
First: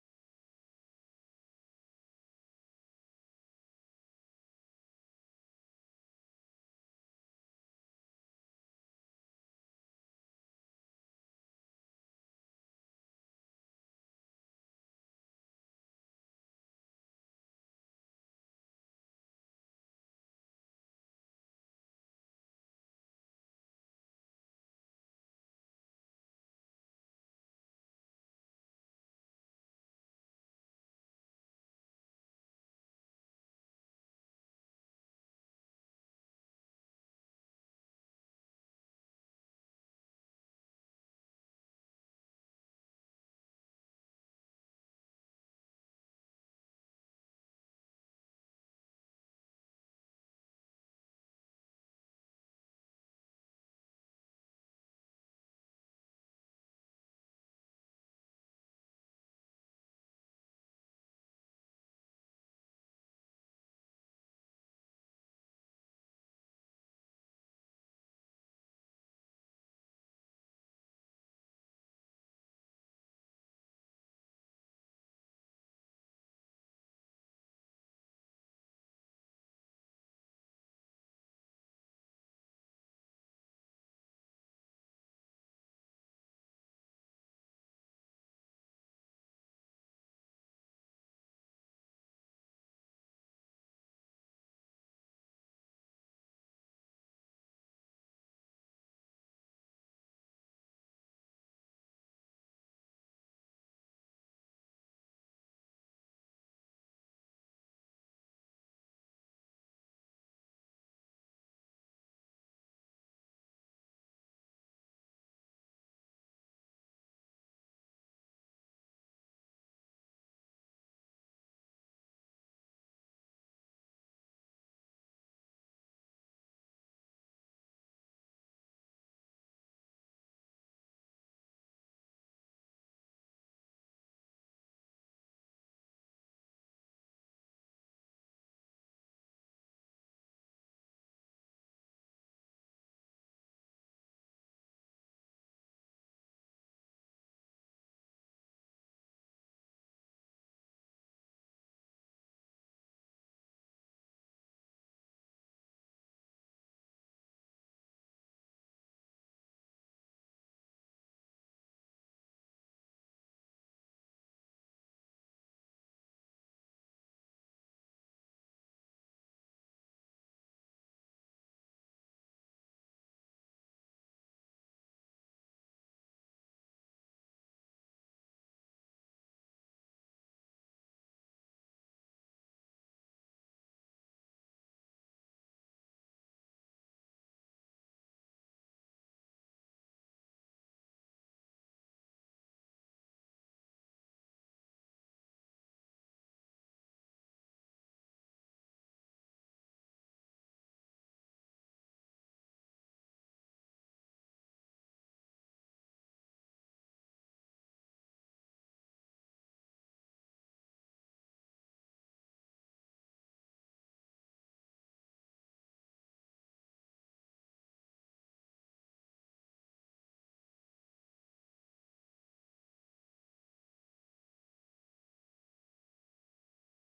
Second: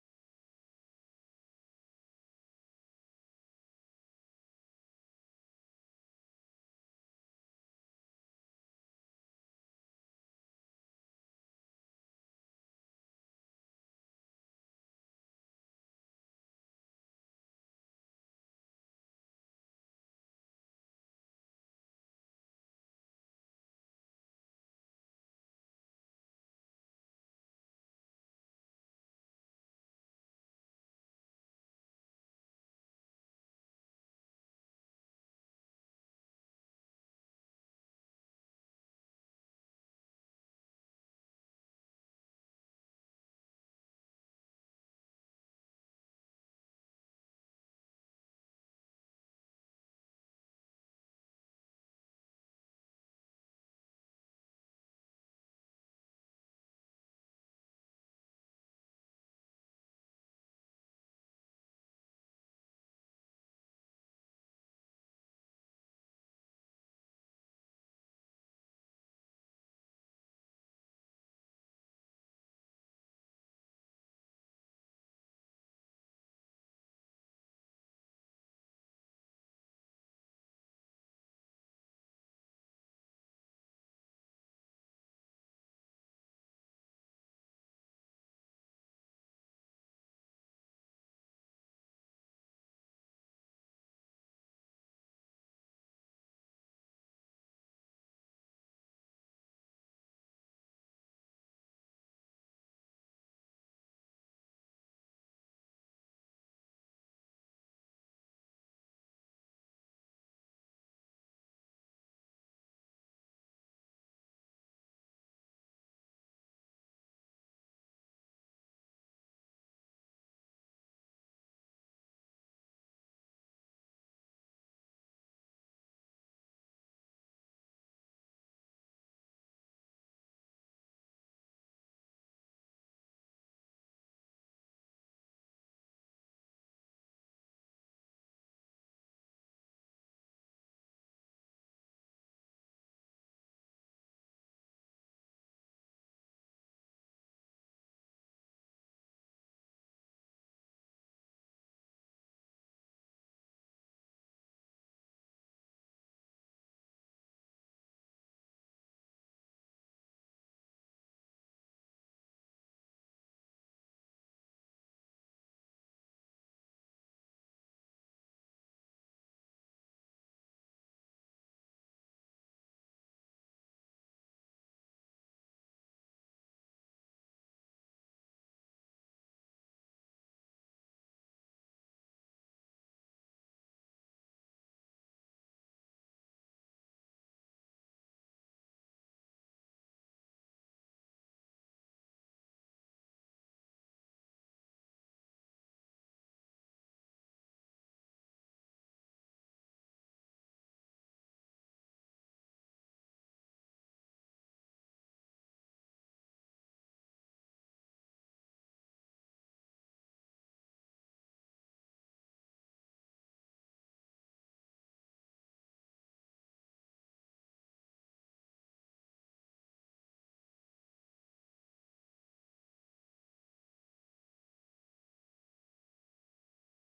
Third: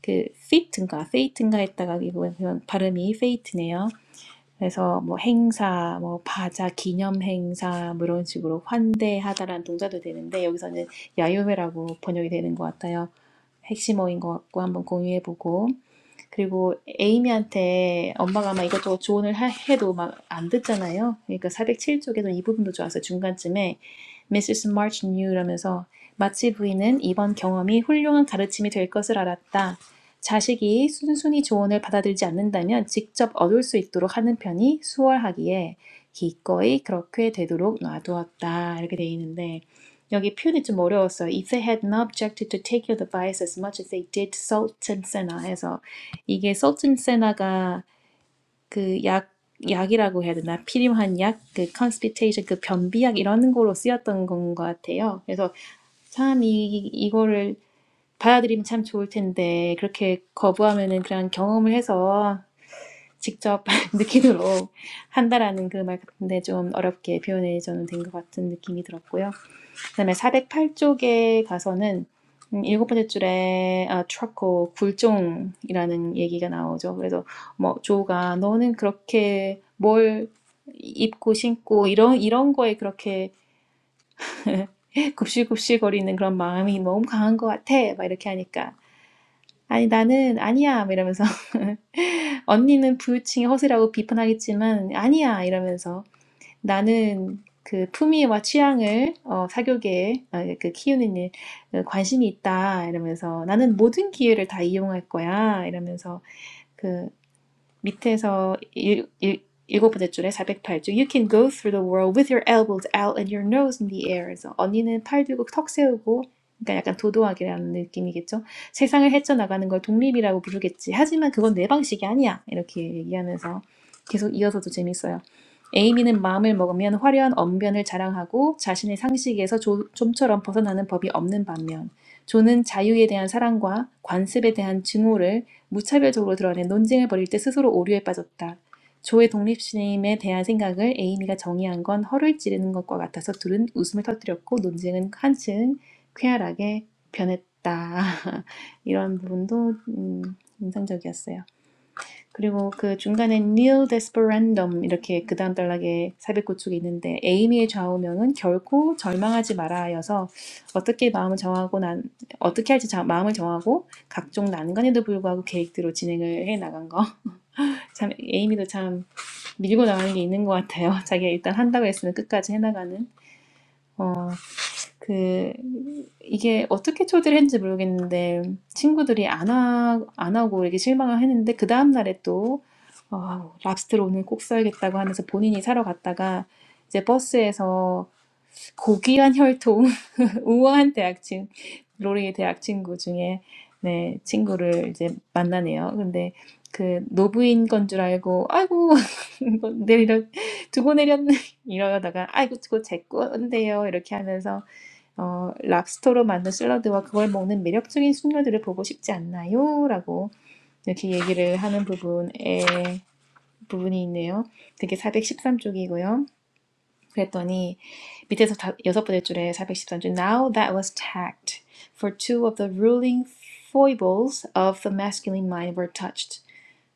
그 fate인가 fate인가 했다가 이거 그냥 발음이 fate네요. 그래서 뭐 행사, 뭐 바자, 기념 행사 뭐 이런 식으로 환대하다라는 동사도 되는데 여기서는 야유회라고 번역이 되는 것 같아요. 핵심어인 것 같고 한번 공유해보고 그리고 에이미한테 엄마가 막 이것저것 조언을 하- 해도 막 안 듣잖아요. 그러니까 사백칠 쪽에도 이 부분도 좋았어요. 중간쯤에 Mrs. March knew 라면서 마치 부인은 이번 경험이 훌륭한 가르침이 될 것을 알았다. 자식이 순순히 조언을 받아들이지 않는다면 직접 얻을 수 있도록 하는 편이 수월하기에 기꺼이 그렇게 되도록 놔두었다. 이렇게 돼 있는데 여기 표현이 좀 어려웠어요. If they had not objected to take your advice as much as they did, salt and senna 해서 이게 서진 세나가 그 약, 약이라고 해야 되나? 필요한 약, 그 컨스피테이션, 그 변비약 이런 걸로 쓰였던 건 것 같아요. 그래서 참 이, 이거를 받아들이면 참 좋을 텐데 그렇게 거부하면은 그냥 경험을 해서 직접 *laughs* 느끼도록 한다라는 그 말 같은데 좀 어렵게 표현이 저는 된 것 같은 느낌이 들었고요. 그다음에 쪽에 가서는 음, 일곱 번째 줄에 아, 트러코 굴종이라는 얘기가 나오죠. 그래서 뭐 조가 너는 그렇게 뭘 입고 신고 이런 이런 거에 그렇게 굽실굽실거리는 그런 마음이 너무 강한 것 같아. 막 이렇게 하니까 아니 나는 아니야 막 이러면서 *laughs* 언니는 부유층의 허세라고 비판하겠지만 아니야 이러면서 나는 그 품위와 취향을 어, 사교계에 어, 그 키우는 일 어, 관심이 있다 이러면서 나는 모든 기회를 다 이용할 거야 이러면서 밑에서 일, 일, 일곱 번째 줄에 408쪽 You can go through the world with your elbows out and your nose in the air. 그래서 언니는 팔 들고 턱 세우고 그러니까 약간 도도하게라는 느낌이겠죠. 세상을 헤쳐나가는 걸 독립이라고 부르겠지. 하지만 그건 내 방식이 아니야. 이렇게 얘기하면서 계속 이어서도 재밌어요. 에이미는 마음을 먹으면 화려한 언변을 자랑하고 자신의 상식에서 조, 좀처럼 벗어나는 법이 없는 반면 존은 자유에 대한 사랑과 관습에 대한 증오를 무차별적으로 드러낸 논쟁을 벌일 때 스스로 오류에 빠졌다. 조의 독립심에 대한 생각을 에이미가 정의한 건 허를 찌르는 것과 같아서 둘은 웃음을 터뜨렸고 논쟁은 한층 쾌활하게 변했다. *laughs* 이런 부분도 음, 인상적이었어요. 그리고 그 중간에 nil desperandum 이렇게 그 다음 단락에 409쪽에 있는데 에이미의 좌우명은 결코 절망하지 마라여서 어떻게 마음을 정하고 난 어떻게 할지 자, 마음을 정하고 각종 난관에도 불구하고 계획대로 진행을 해 나간 거. *laughs* 참 에이미도 참 밀고 나가는 게 있는 것 같아요. *laughs* 자기가 일단 한다고 했으면 끝까지 해 나가는. 어 그 이게 어떻게 초대를 했는지 모르겠는데 친구들이 안, 하, 안 하고 이렇게 실망을 했는데 그 다음 날에 또 어, 랍스터를 오늘 꼭 써야겠다고 하면서 본인이 사러 갔다가 이제 버스에서 고귀한 혈통 *laughs* 우아한 대학 친 로리의 대학 친구 중에 네 친구를 이제 만나네요. 근데 그 노부인 건 줄 알고 아이고 *laughs* 이거 내리려 두고 내렸네 *laughs* 이러다가 아이고 그거 제 건데요 이렇게 하면서 어, 랍스터로 만든 샐러드와 그걸 먹는 매력적인 숙녀들을 보고 싶지 않나요? 라고 이렇게 얘기를 하는 부분에 부분이 있네요. 그게 사백십삼 쪽이고요. 그랬더니 밑에서 다, 여섯 번째 줄에 사백십삼 쪽 Now that was tact for two of the ruling foibles of the masculine mind were touched.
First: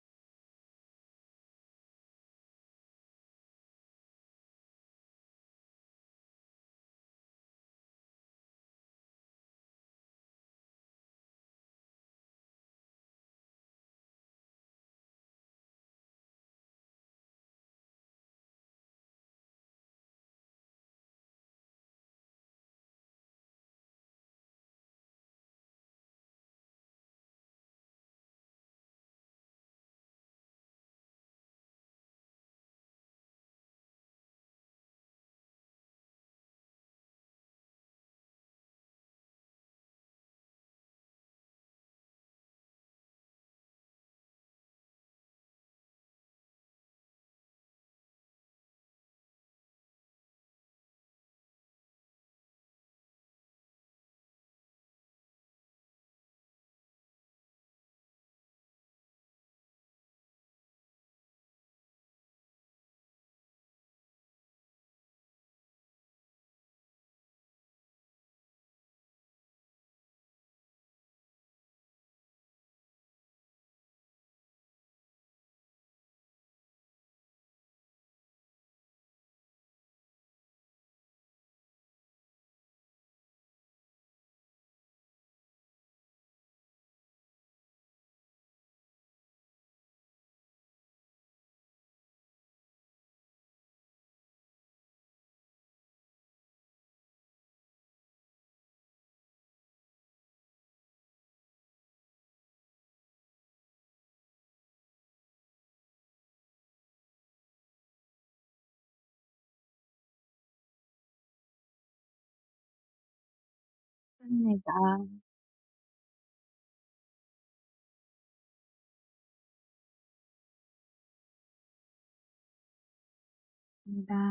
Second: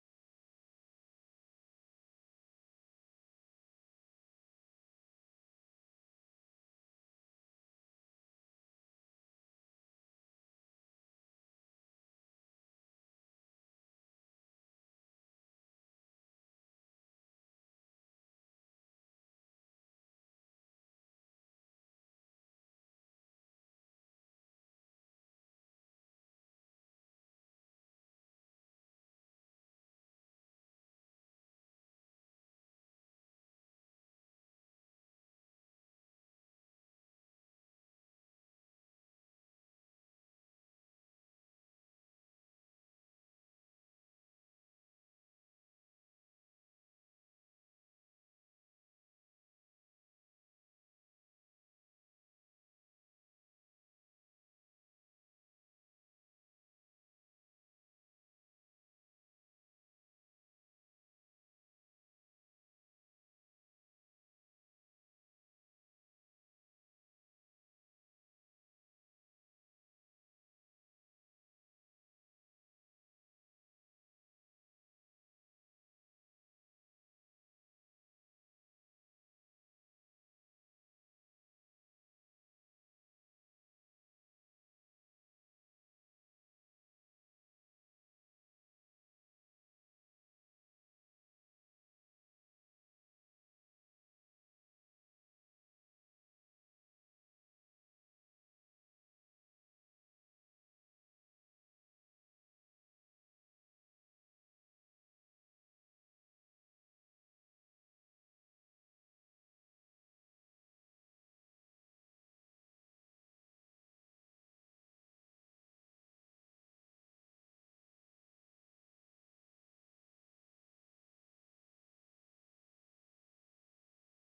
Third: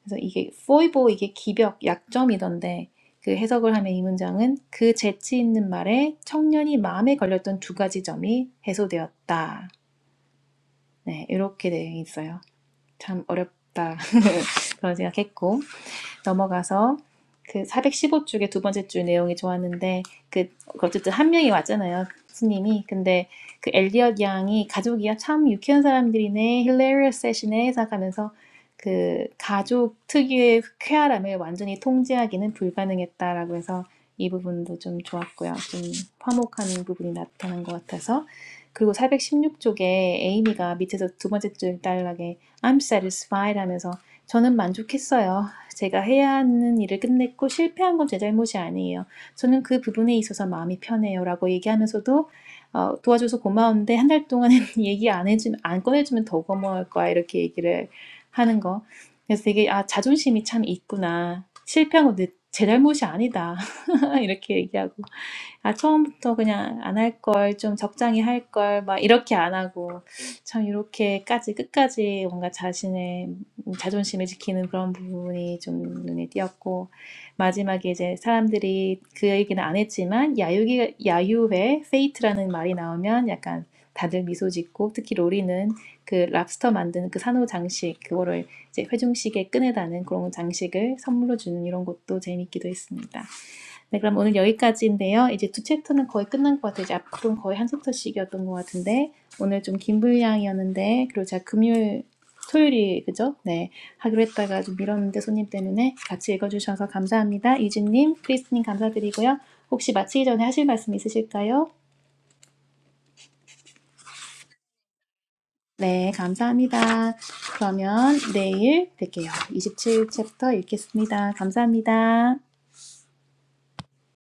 그래서 이게 foible 이게 기벽 약점이던데 그 해석을 하면 이 문장은 그 재치 있는 말에 청년이 마음에 걸렸던 두 가지 점이 해소되었다. 네, 이렇게 되어 있어요. 참 어렵다. *laughs* 그런 생각했고. 넘어가서 그 사백십오 쪽의 415쪽의 두 번째 줄 내용이 좋았는데 그 어쨌든 한 명이 왔잖아요. 스님이 근데 그 엘리엇 양이 가족이야 참 유쾌한 사람들이네, hilarious 힐레리어스 세션에 생각하면서 그 가족 특유의 쾌활함을 완전히 통제하기는 불가능했다라고 해서 이 부분도 좀 좋았고요. 좀 화목하는 부분이 나타난 것 같아서 그리고 사백십육 416쪽에 에이미가 밑에서 두 번째 줄 딸락에 I'm satisfied 하면서 저는 만족했어요. 제가 해야 하는 일을 끝냈고 실패한 건 제 잘못이 아니에요. 저는 그 부분에 있어서 마음이 편해요라고 얘기하면서도 어, 도와줘서 고마운데 한 달 동안은 *laughs* 얘기 안 해주면 안 꺼내주면 더 고마울 거야 이렇게 얘기를 하는 거. 그래서 되게 아 자존심이 참 있구나. 실패한 건내 제 잘못이 아니다 *laughs* 이렇게 얘기하고 아, 처음부터 그냥 안 할 걸, 좀 적당히 할 걸, 막 이렇게 안 하고, 참 이렇게까지 끝까지 뭔가 자신의 자존심을 지키는 그런 부분이 좀 눈에 띄었고, 마지막에 이제 사람들이 그 얘기는 안 했지만, 야유기, 야유회, 페이트라는 말이 나오면 약간 다들 미소 짓고, 특히 로리는 그 랍스터 만드는 그 산호 장식, 그거를 이제 회중식에 끈에다는 그런 장식을 선물로 주는 이런 것도 재밌기도 했습니다. 네, 그럼 오늘 여기까지인데요. 이제 두 챕터는 거의 끝난 것 같아요. 이제 앞으로는 거의 한 챕터씩이었던 것 같은데 오늘 좀 긴 분량이었는데 그리고 제가 금요일, 토요일이 그죠? 네, 하기로 했다가 좀 미뤘는데 손님 때문에 같이 읽어주셔서 감사합니다. 이진님, 크리스님 감사드리고요. 혹시 마치기 전에 하실 말씀 있으실까요? 맞습니다. 네, 감사합니다. 그러면 내일 뵐게요. 27 챕터 읽겠습니다. 감사합니다. 맞습니다.